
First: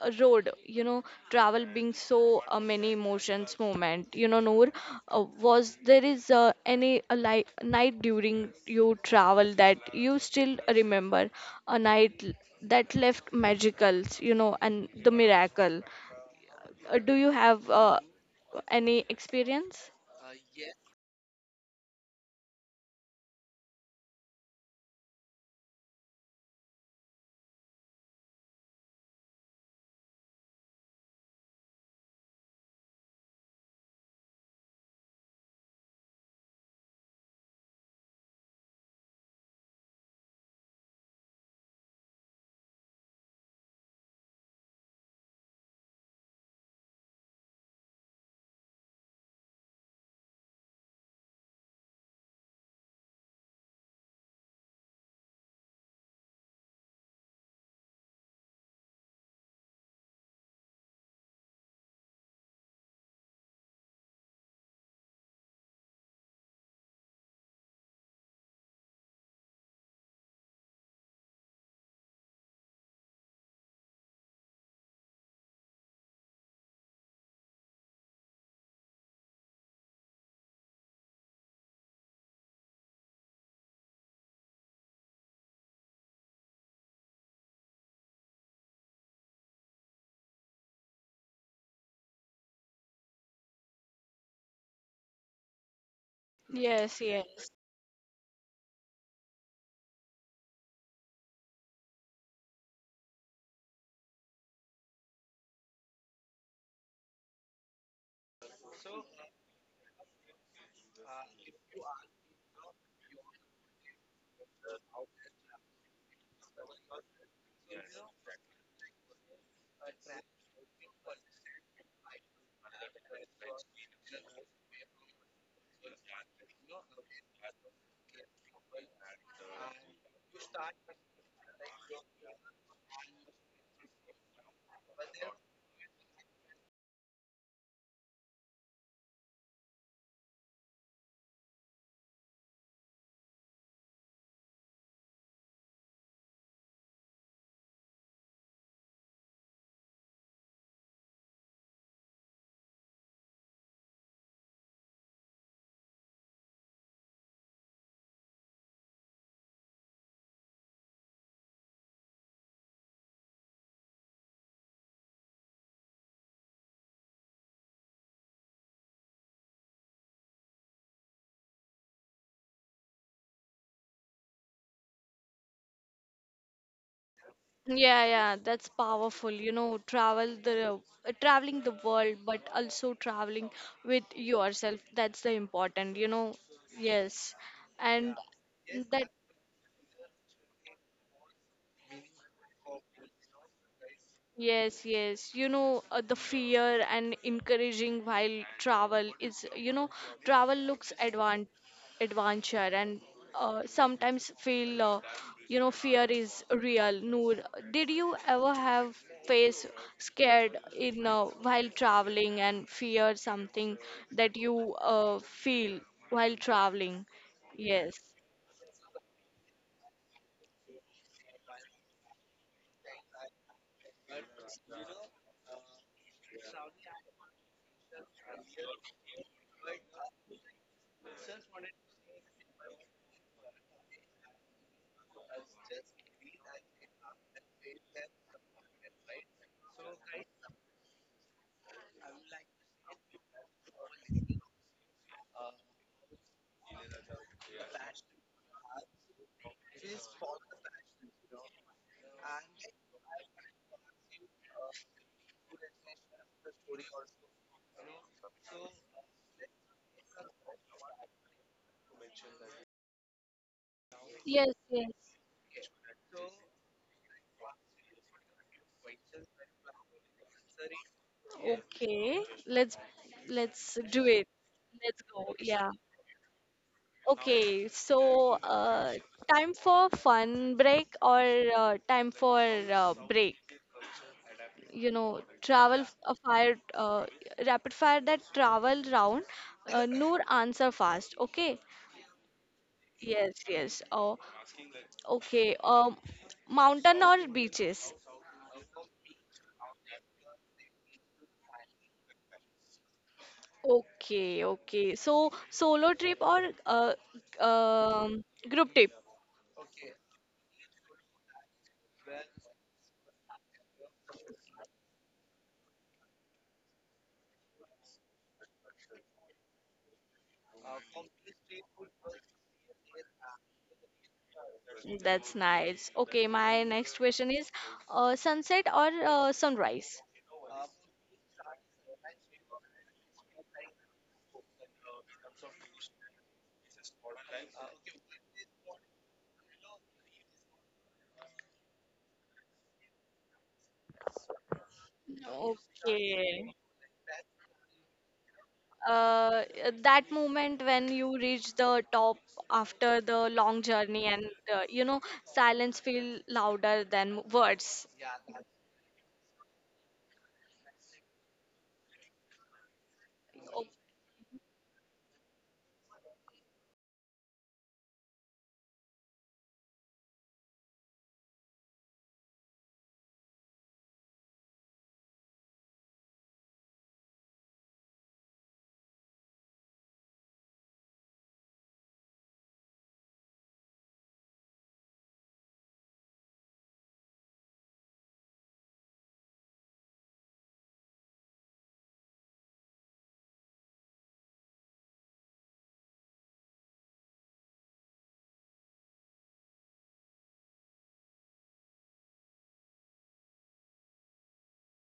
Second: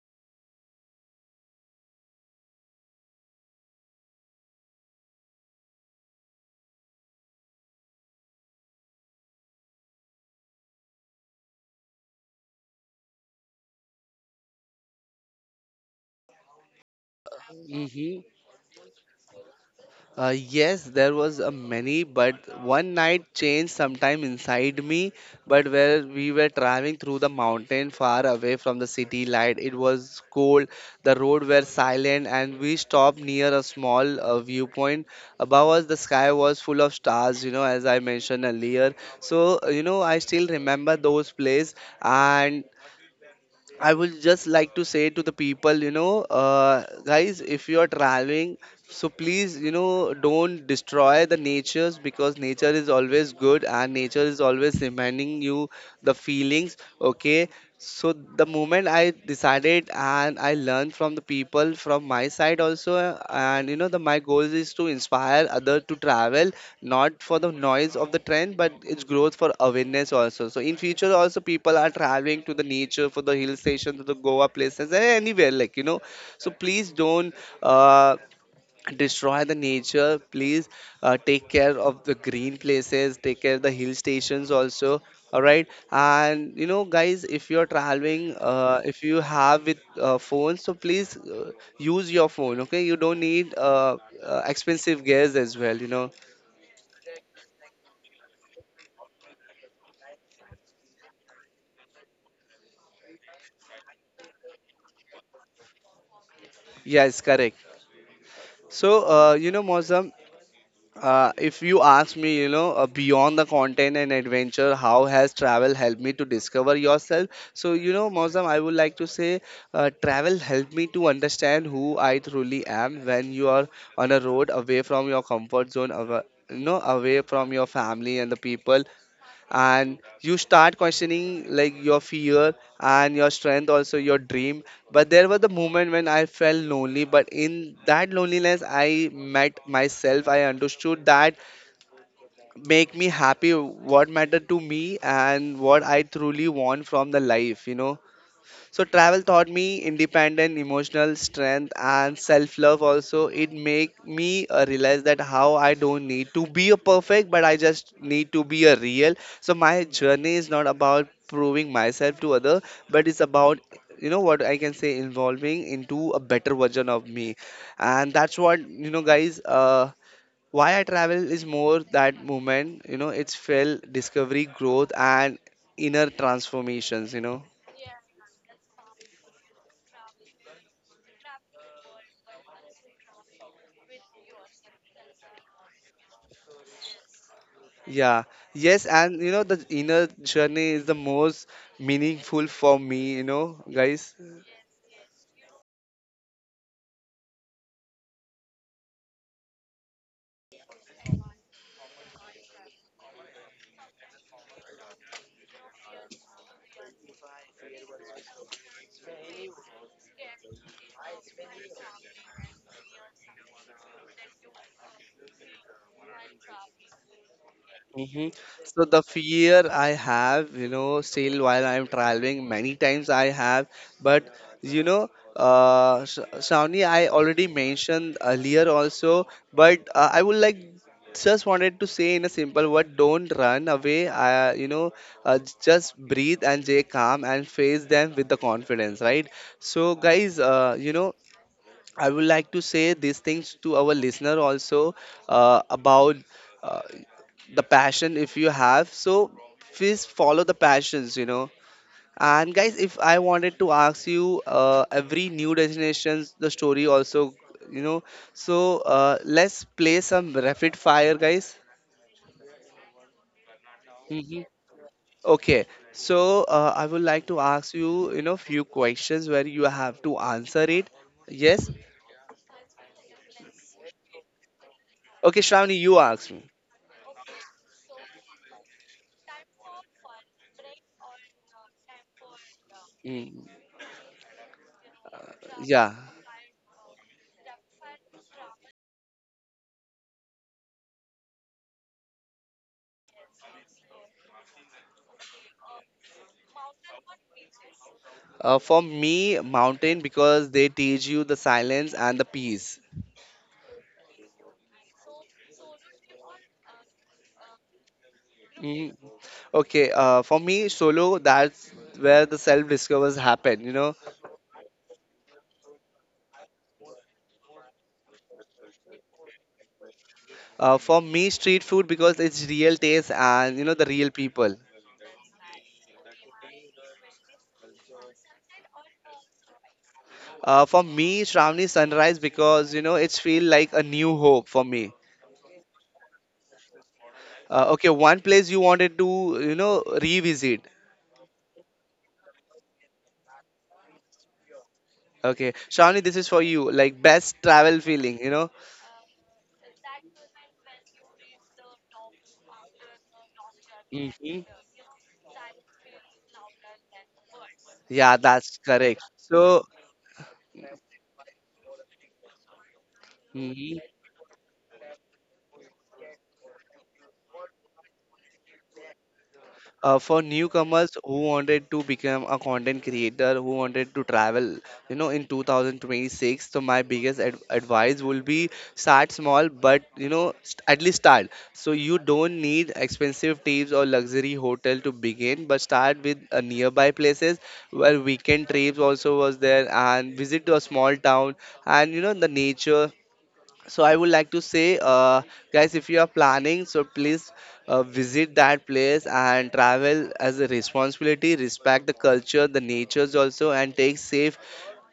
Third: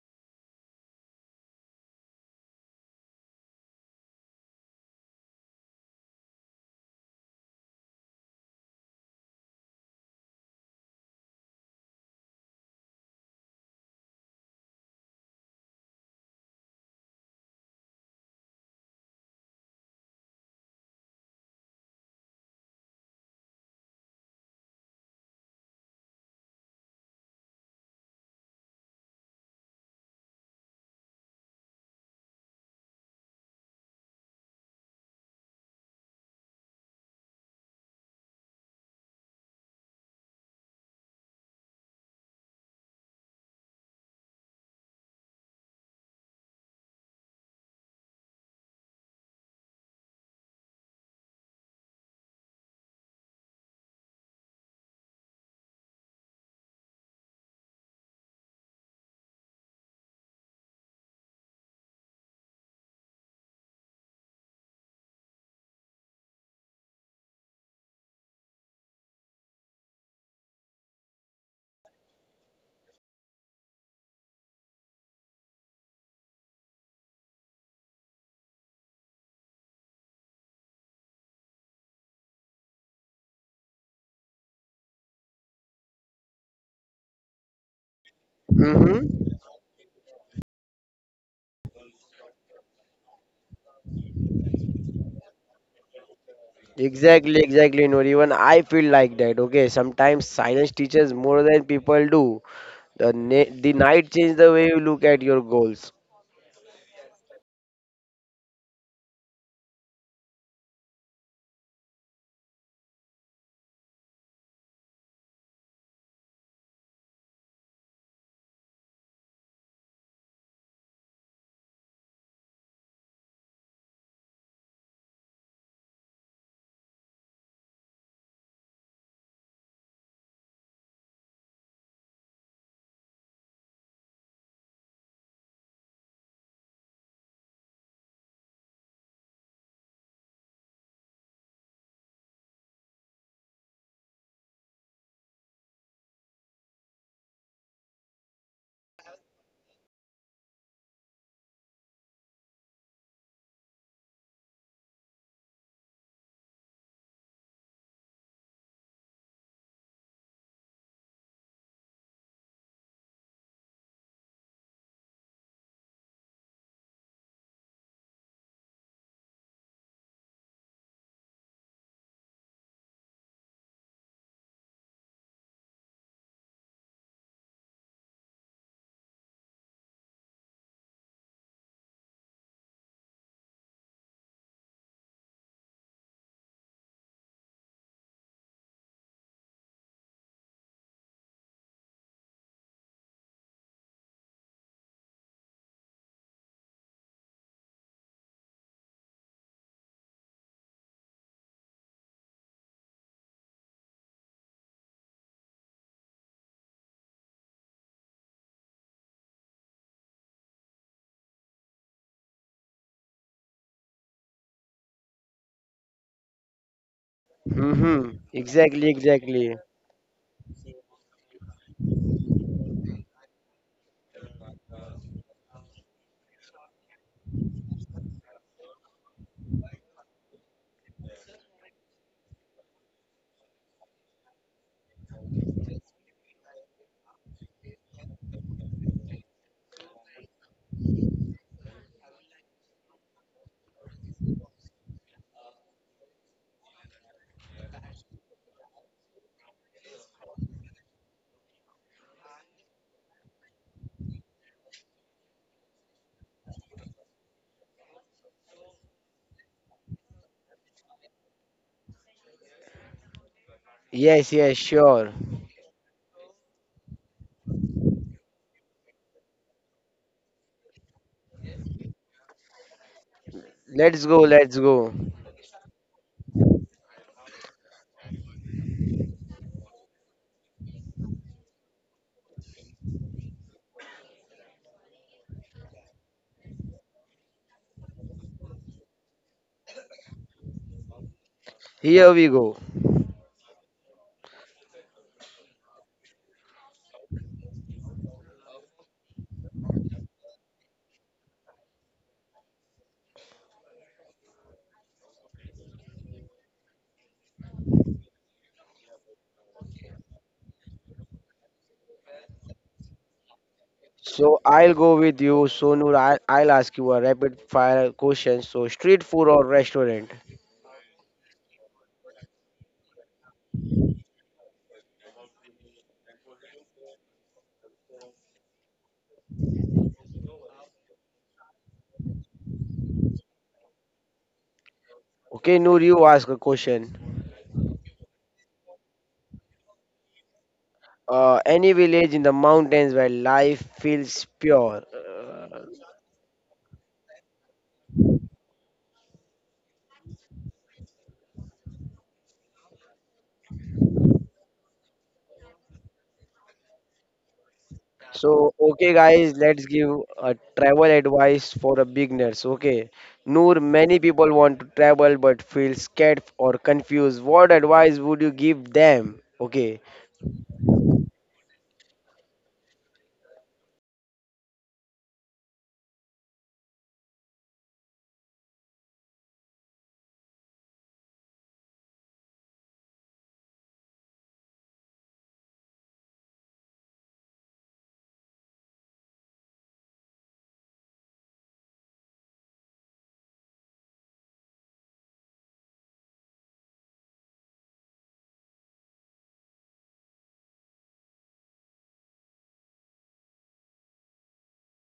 Speaker 3: road, you know, travel being so many emotions movement. You know, Noor, was there is any a like night during you travel that you still remember a that left magicals, you know, and the miracle? Do you have
Speaker 1: mm-hmm.
Speaker 3: any experience?
Speaker 1: Yes, there was a many, but one night changed sometime inside me. But where we were traveling through the mountain, far away from the city light, it was cold. The road were silent, and we stopped near a small viewpoint. Above us, the sky was full of stars. You know, as I mentioned earlier. So you know, I still remember those place, and I would just like to say to the people, you know, guys, if you are traveling, so please, you know, don't destroy the natures, because nature is always good and nature is always reminding you the feelings. Okay, so the moment I decided and I learned from the people from my side also, and you know, the my goal is to inspire other to travel, not for the noise of the trend, but it's growth for awareness also. So in future also, people are traveling to the nature, for the hill station, to the Goa places, and anywhere like you know. So please don't. Uh, Destroy the nature please. Take care of the green places, take care of the hill stations also, all right? And you know guys, if you're traveling, if you
Speaker 2: Mm-hmm.
Speaker 1: have with phones, so please use your phone. Okay, you don't need expensive gears as well, you know.
Speaker 3: Yes,
Speaker 2: Exactly,
Speaker 3: yes.
Speaker 2: exactly, Noor. Even I feel like that. Okay, sometimes silence teaches more than people do. The night changes the way you look at your goals.
Speaker 1: Yes, correct. So you know, Mozam, if you ask me, you know, beyond the content and adventure, how has travel helped me to discover yourself? So, you know, Mozam, I would like to say travel helped me to understand who I truly am. When you are on a road away from your comfort zone, you know, away from your family and the people, and you start questioning like your fear and your strength, also your dream. But there was the moment when I felt lonely, but in that loneliness I met myself. I understood that make me happy, what mattered to me and what I truly want from the life, you know. So travel taught me independent emotional strength and self-love also. It make me realize that how I don't need to be a perfect, but I just need to be a real. So my journey is not about proving myself to other, but it's about, you know, what I can say, involving into a better version of me. And that's what, you know guys, why I travel is more that moment, you know, it's felt discovery, growth and inner transformations, you know.
Speaker 3: Yeah, yeah, that's powerful. You know, traveling the world, but also traveling with yourself. That's the important, you know. Yes. And
Speaker 1: Yeah, yes,
Speaker 3: that
Speaker 1: and you know, the inner journey is the most meaningful for me, you know, guys.
Speaker 3: yes, yes. You know, the fear and encouraging while travel is, you know, travel looks advan adventure and sometimes feel, you know, fear is real. Noor, did you ever have face scared in while traveling and fear something that you feel while traveling? Yes.
Speaker 2: Mm-hmm.
Speaker 1: hmm
Speaker 2: Exactly,
Speaker 1: So, the
Speaker 2: exactly.
Speaker 1: fear I have, you know, still while I'm traveling, many times I have, but you know, Shawnee, I already mentioned earlier also, but I would like just wanted to say in a simple word, don't run away, just breathe and stay calm and face them with the confidence, right? So guys, I would like to say these things to our listener also, about uh, the passion if you have. So please follow the passions, you know. And guys, if I wanted to ask you, every new destinations, the story also, you know. So let's play some rapid fire, guys.
Speaker 2: Yes,
Speaker 3: Yes,
Speaker 1: Mhm.
Speaker 2: yes,
Speaker 3: yes.
Speaker 2: sure.
Speaker 1: Okay, so I would like to ask you, you know, few questions where you have to answer it. Yes.
Speaker 3: Okay. Let's let's do
Speaker 2: Let's go,
Speaker 3: it.
Speaker 2: let's go.
Speaker 3: Let's go.
Speaker 1: Okay,
Speaker 3: Yeah.
Speaker 1: Shravani, you ask me.
Speaker 3: Okay, so time for fun break or time for break?
Speaker 1: Mm,
Speaker 3: You know, travel f-
Speaker 1: yeah.
Speaker 3: a fire rapid fire that travel round. Noor, answer fast. Okay.
Speaker 2: Here we go.
Speaker 3: Yes, yes. Oh, okay. Mountain or beaches?
Speaker 1: For me, mountain, because they teach you the silence and the peace.
Speaker 3: Okay, okay. So solo trip or um, group trip?
Speaker 1: Mm, Okay, for me, solo, that's where the self discovers happen, you know.
Speaker 2: So I'll go with you, Sonur. I'll ask you a rapid fire question. So street food or restaurant?
Speaker 1: For me, street food, because it's real taste and, you know, the real people.
Speaker 3: That's nice. Okay, my next question is sunset or sunrise?
Speaker 1: For me, Shravani, sunrise, because, you know, it's feel like a new hope for me.
Speaker 2: Okay, Noor, you ask a question.
Speaker 1: Okay, one place you wanted to, you know, revisit.
Speaker 2: Any village in the mountains where life feels pure.
Speaker 1: Okay, Shravani, this is for
Speaker 3: Okay.
Speaker 1: you, like best travel feeling, you know.
Speaker 3: Uh, that moment when you reach the top after the long journey and
Speaker 1: Hmm.
Speaker 3: you know silence feel louder than words.
Speaker 1: Yeah,
Speaker 2: So
Speaker 1: that's
Speaker 2: okay,
Speaker 1: correct.
Speaker 2: guys,
Speaker 1: So,
Speaker 2: let's give a travel advice for the beginners. Okay, Noor,
Speaker 3: Oh,
Speaker 1: mhm.
Speaker 2: many people want to travel but feel scared or confused. What advice would you give them? Okay,
Speaker 1: For newcomers who wanted to become a content creator, who wanted to travel, you know, in 2026, so my biggest advice will be start small, but you know, at least start. So you don't need expensive trips or luxury hotel to begin, but start with nearby places where weekend trips also was there, and visit to a small town and, you know, the nature. So I would like to say, guys, if you are planning, so please visit that place and travel as a responsibility, respect the culture, the natures also, and take safe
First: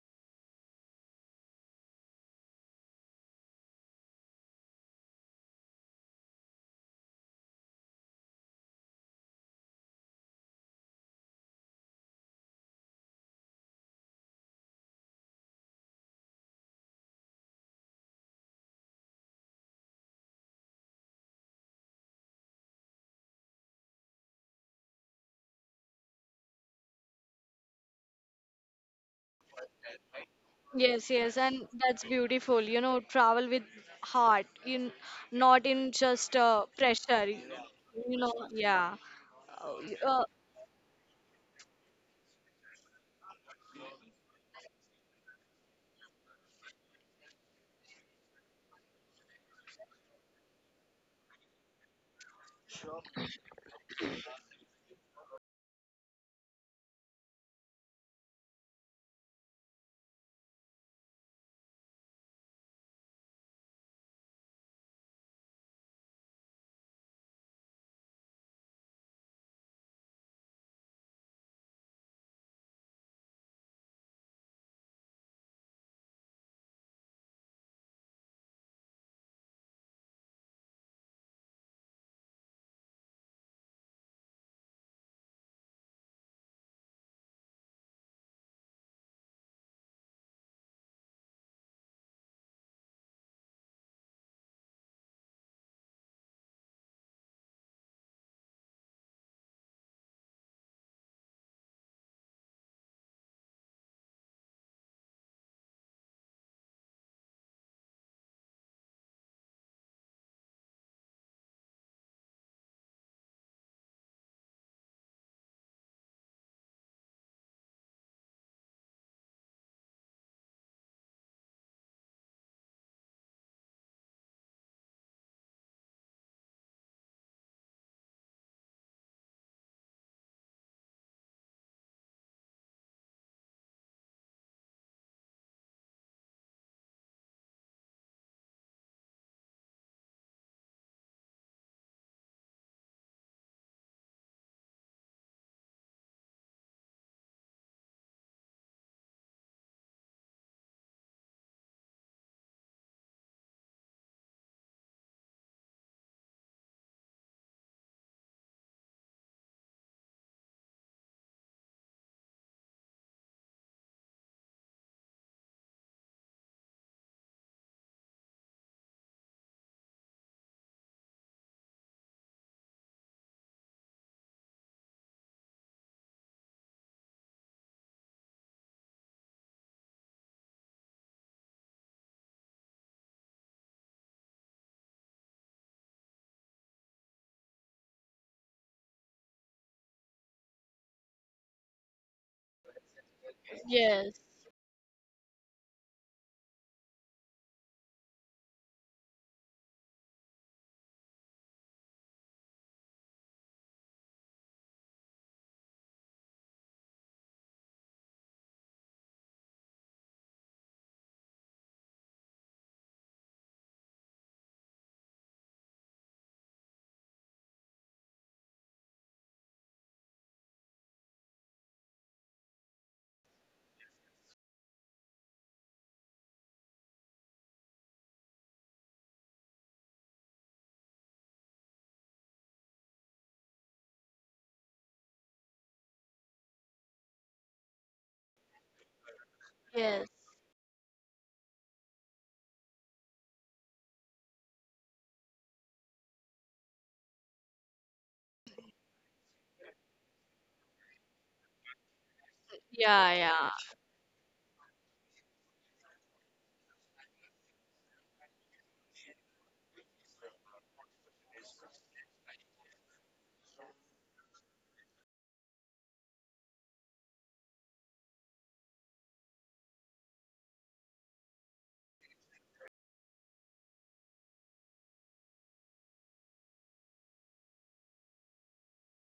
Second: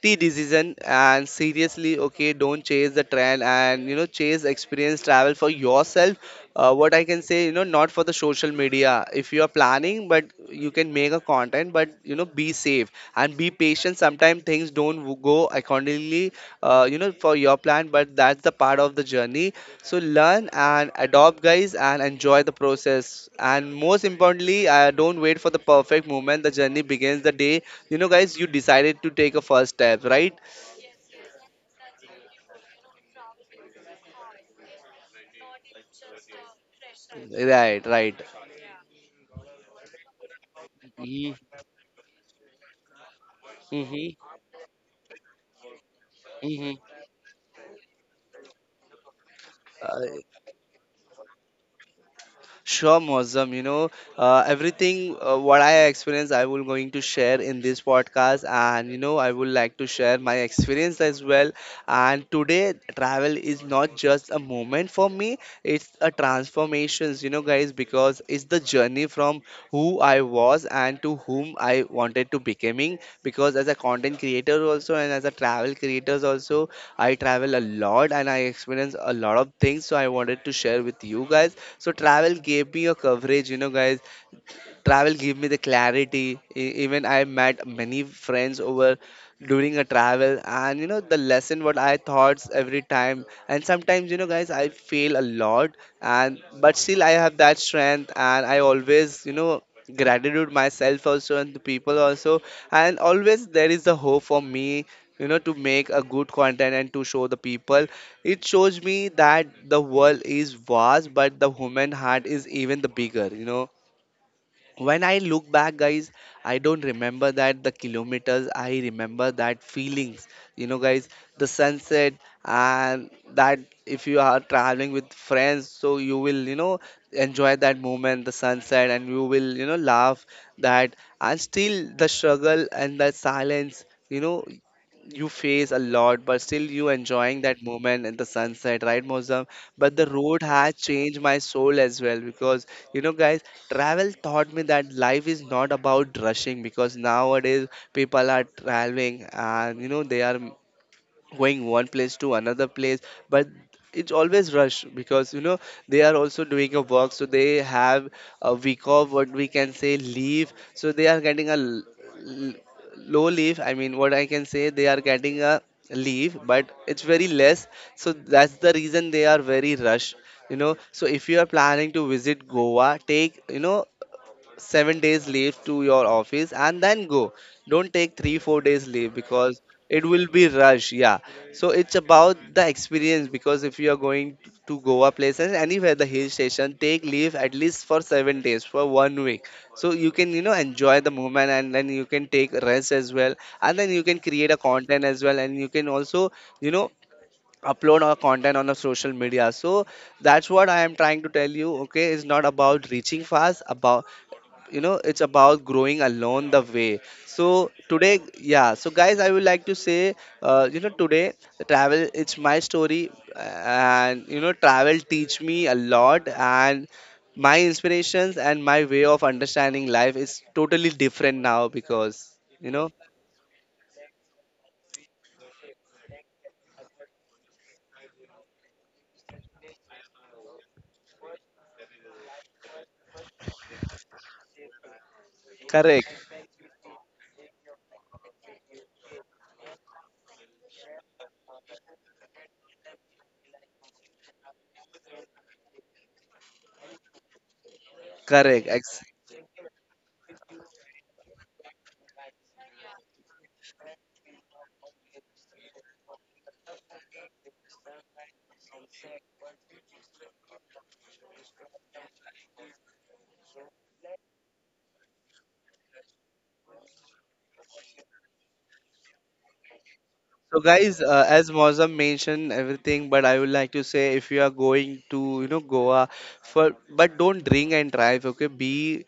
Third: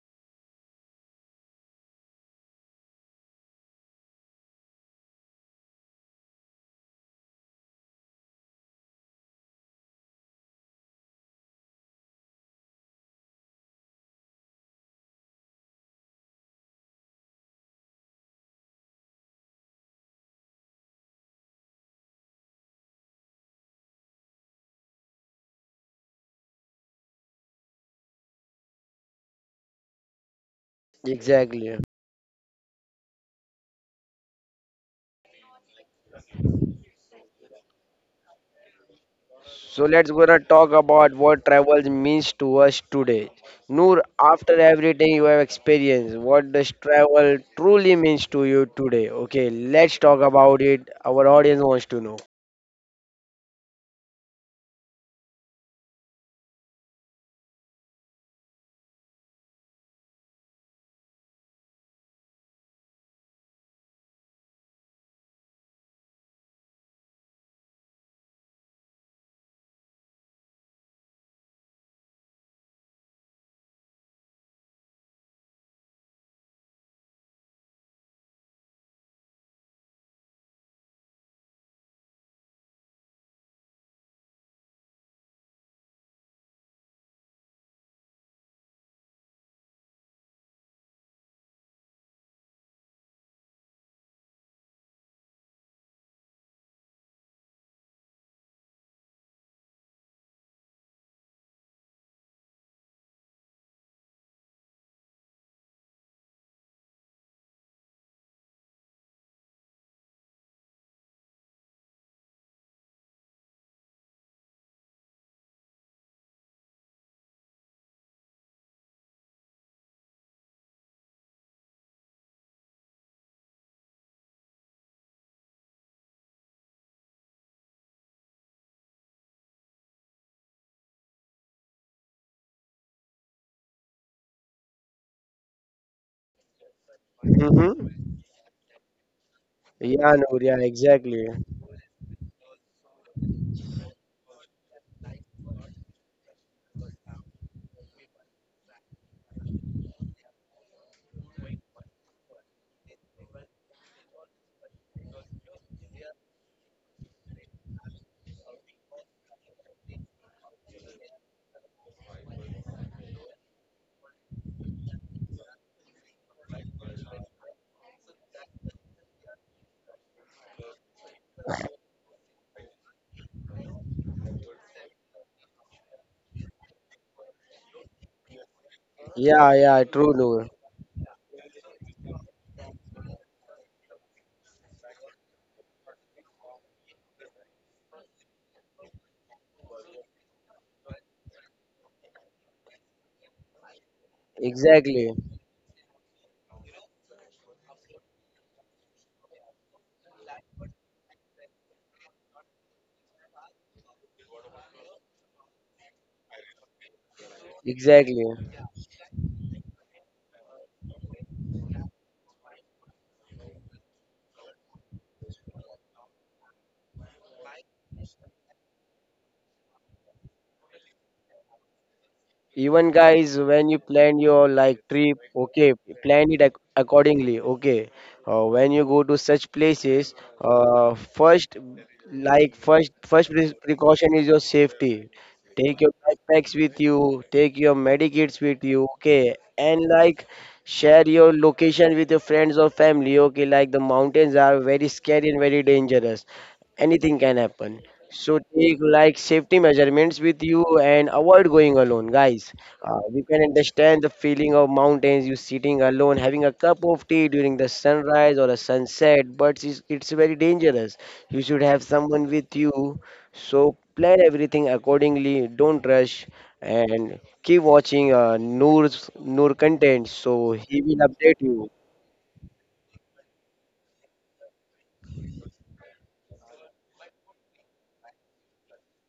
Speaker 1: tea decision and seriously. Okay, don't chase the trend, and you know, chase experience, travel for yourself. What I can say, you know, not for the social media, if you are planning, but you can make a content, but you know, be safe and be patient. Sometimes things don't go accordingly you know, for your plan, but that's the part of the journey. So learn and adopt, guys, and enjoy the process. And most importantly, don't wait for the perfect moment. The journey begins the day, you know, guys, you decided to take a first step, right?
Speaker 3: yes, yes, and
Speaker 2: exactly.
Speaker 3: that's beautiful. You know, travel with heart in not in just pressure.
Speaker 1: right
Speaker 3: You
Speaker 1: right
Speaker 3: know, yeah. Uh,
Speaker 2: So
Speaker 3: y-
Speaker 2: let's
Speaker 3: uh,
Speaker 2: gonna talk about
Speaker 1: hmm
Speaker 2: what travel means to us today.
Speaker 1: hmm
Speaker 2: Noor, after everything you have experienced, what does
Speaker 1: hmm
Speaker 2: travel truly means to you today? Okay, let's
Speaker 1: uh,
Speaker 2: talk about it. Our audience wants to know.
Speaker 1: Sure, Mozam. You know, everything what I experienced, I will going to share in this podcast, and you know, I would like to share my experience as well. And today, travel is not just a moment for me; it's a transformations. You know, guys, because it's the journey from who I was and to whom I wanted to becoming. Because as a content creator also, and as a travel creators also, I travel a lot and I experience a lot of things. So I wanted to share with you guys. So travel gave me a coverage, you know, guys, travel gave me the clarity. Even I met many friends over during a travel, and you know, the lesson what I thoughts every time. And sometimes, you know, guys, I fail a lot, and but still I have that strength, and I always, you know, gratitude myself also and the people also. And always there is a hope for me, you know, to make a good content and to show the people. It shows me that the world is vast, but the human heart is even the bigger, you know. When I look back, guys, I don't remember that the kilometers, I remember that feelings, you know, guys, the sunset, and that, if you are traveling with friends, so you will, you know, enjoy that moment, the sunset, and you will, you know, laugh that. And still the struggle and the silence, you know, you face a lot, but still you enjoying that
Speaker 2: Mm-hmm.
Speaker 1: moment and the sunset, right, Mozam? But the
Speaker 2: Yeah,
Speaker 1: road
Speaker 2: Noor. Yeah,
Speaker 1: has changed
Speaker 2: exactly.
Speaker 1: my soul as well, because you know, guys, travel taught me that life is not about rushing, because nowadays people are traveling, and you know, they are going one place to another place, but it's always rush, because you know, they are also doing a work, so they have a week off, what we can say, leave, so they are getting a l- low leave. I mean, what I can say, they are getting a leave, but it's very less, so that's the reason they are very rush, you know. So if you are planning to visit Goa, take, you know, 7 days leave to your office and then go. Don't take 3 4 days leave,
Speaker 2: Yeah,
Speaker 1: because
Speaker 2: yeah,
Speaker 1: it
Speaker 2: true,
Speaker 1: will be
Speaker 2: Noor.
Speaker 1: rush, yeah. So it's about the experience, because if you are going to Goa places, anywhere, the hill station, take leave at least for 7 days, for one week, so you can, you know, enjoy the moment, and then you can take rest as well, and then you
Speaker 3: yes,
Speaker 1: can create a content
Speaker 2: Exactly,
Speaker 1: as well, and you can also, you know, upload our content on a social media. So that's what I am trying to tell you. Okay, it's not about reaching fast, about, you know, it's about growing along the way. So today,
Speaker 2: exactly.
Speaker 1: yeah, so guys, I would like to say, today travel, it's my story, and you know, travel teach me a lot, and my inspirations and my way of understanding life is totally different now, because you
Speaker 2: Even
Speaker 1: know,
Speaker 2: guys, when you plan your like trip, okay, plan it accordingly. Okay, when you go to such places, first like first first precaution is your safety. Take your
Speaker 1: correct,
Speaker 2: backpacks with you, take your medikits with you, okay, and
Speaker 3: yes.
Speaker 2: like share your location with your friends or family. Okay, like the mountains are very scary and very dangerous. Anything can happen. So
Speaker 1: correct,
Speaker 2: take like safety measurements with you and avoid going alone, guys.
Speaker 3: Yeah,
Speaker 2: We can
Speaker 3: yeah.
Speaker 2: understand the feeling of mountains, you sitting alone, having a cup of tea during the sunrise or a sunset, but it's very dangerous. You should have someone with you. So plan everything accordingly. Don't rush and keep watching Noor's Noor content. So
Speaker 1: so
Speaker 2: he
Speaker 1: guys,
Speaker 2: will update
Speaker 1: as
Speaker 2: you.
Speaker 1: Mozam mentioned everything, but I would like to say, if you are going to, you know, Goa, for, but don't drink and drive, okay? Be,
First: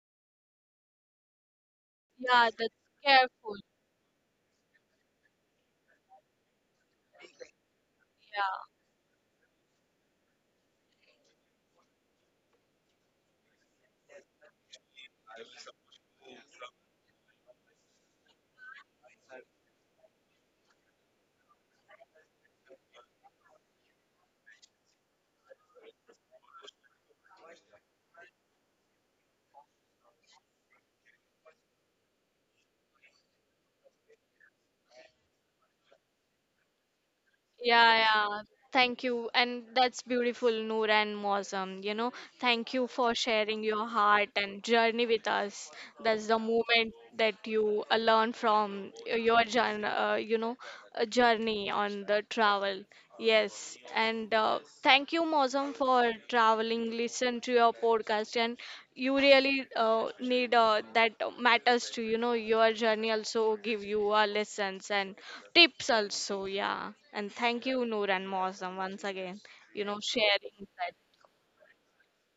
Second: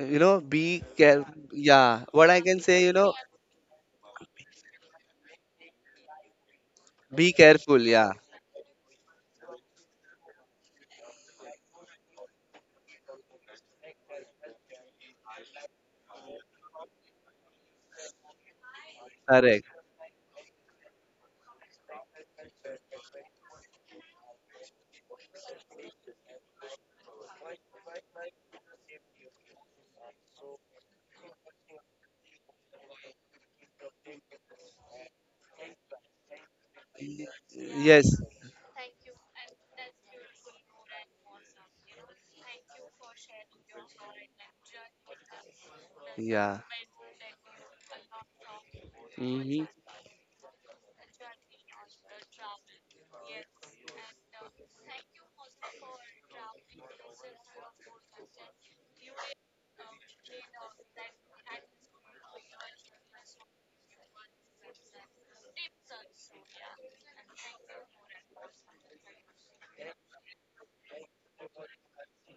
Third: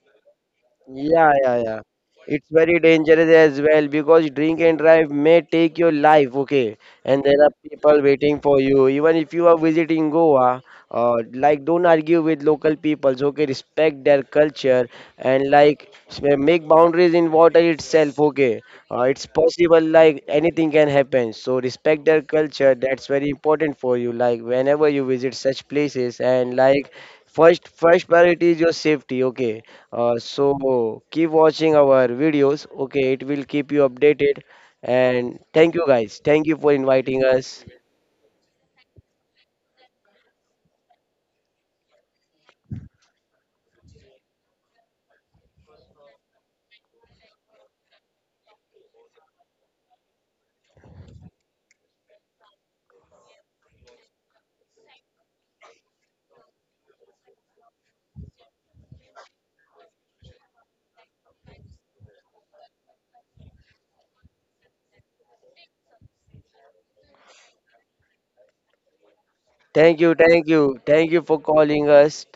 Speaker 1: you know, be care.
Speaker 2: Yeah, yeah, yeah.
Speaker 1: Yeah, what I
Speaker 2: It's
Speaker 3: Yeah,
Speaker 1: can
Speaker 3: that's
Speaker 2: very
Speaker 1: say, you know,
Speaker 2: dangerous
Speaker 3: careful.
Speaker 2: as well because drink and drive may take your life, okay? And
Speaker 1: be
Speaker 2: there are
Speaker 1: careful.
Speaker 2: people
Speaker 1: Yeah,
Speaker 2: waiting for you. Even if you are visiting Goa, like don't argue with local peoples, okay? Respect their culture and like make boundaries in water itself, okay? It's
Speaker 1: correct.
Speaker 2: possible, like anything can happen. So respect their culture. That's very important for you. Like whenever you visit such places and like first priority is your safety, okay? So keep watching our videos. Okay, it will keep you updated. And thank you guys. Thank you for inviting us.
Speaker 3: Yeah,
Speaker 1: Yes.
Speaker 3: yeah, yeah. Thank you. And that's beautiful, Noor and Mosam. You know, thank you for sharing your heart and journey with us. That's the
Speaker 1: Yeah.
Speaker 3: moment that you learn from your
Speaker 1: Hmm.
Speaker 3: journey, journey on the travel. Yes. And thank you, Mosam, for traveling. Listen to your podcast and you really need that matters to you know your journey also give you lessons and tips also yeah and thank you Noor and Mosam once again you
Speaker 2: Thank
Speaker 3: know
Speaker 2: you, thank
Speaker 3: sharing
Speaker 2: you,
Speaker 3: that
Speaker 2: thank you for calling us.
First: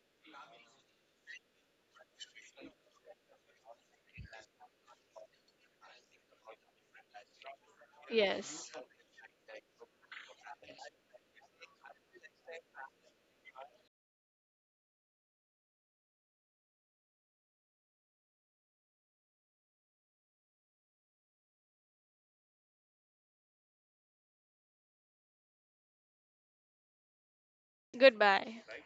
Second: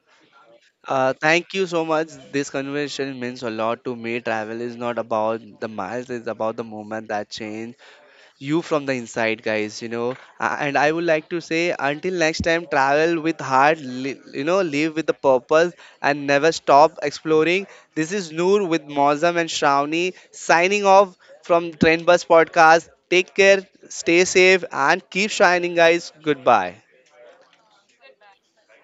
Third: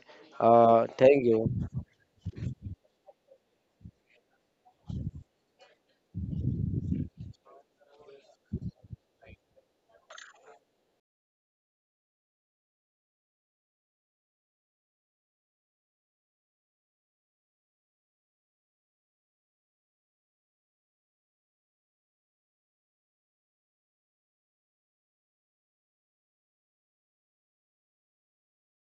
Speaker 2: Thank you.
Speaker 1: Thank you so much. This conversation means a lot to me. Travel is not about the miles; it's about the moment that change you
Speaker 3: yes
Speaker 1: from the inside, guys. You know, and I would like to say, until next time, travel with heart, you know, live with the purpose, and never stop exploring. This is Noor with Mozam and Shravani, signing off from Trend Bus Podcast. Take care, stay safe, and keep shining, guys. Goodbye.
Speaker 3: goodbye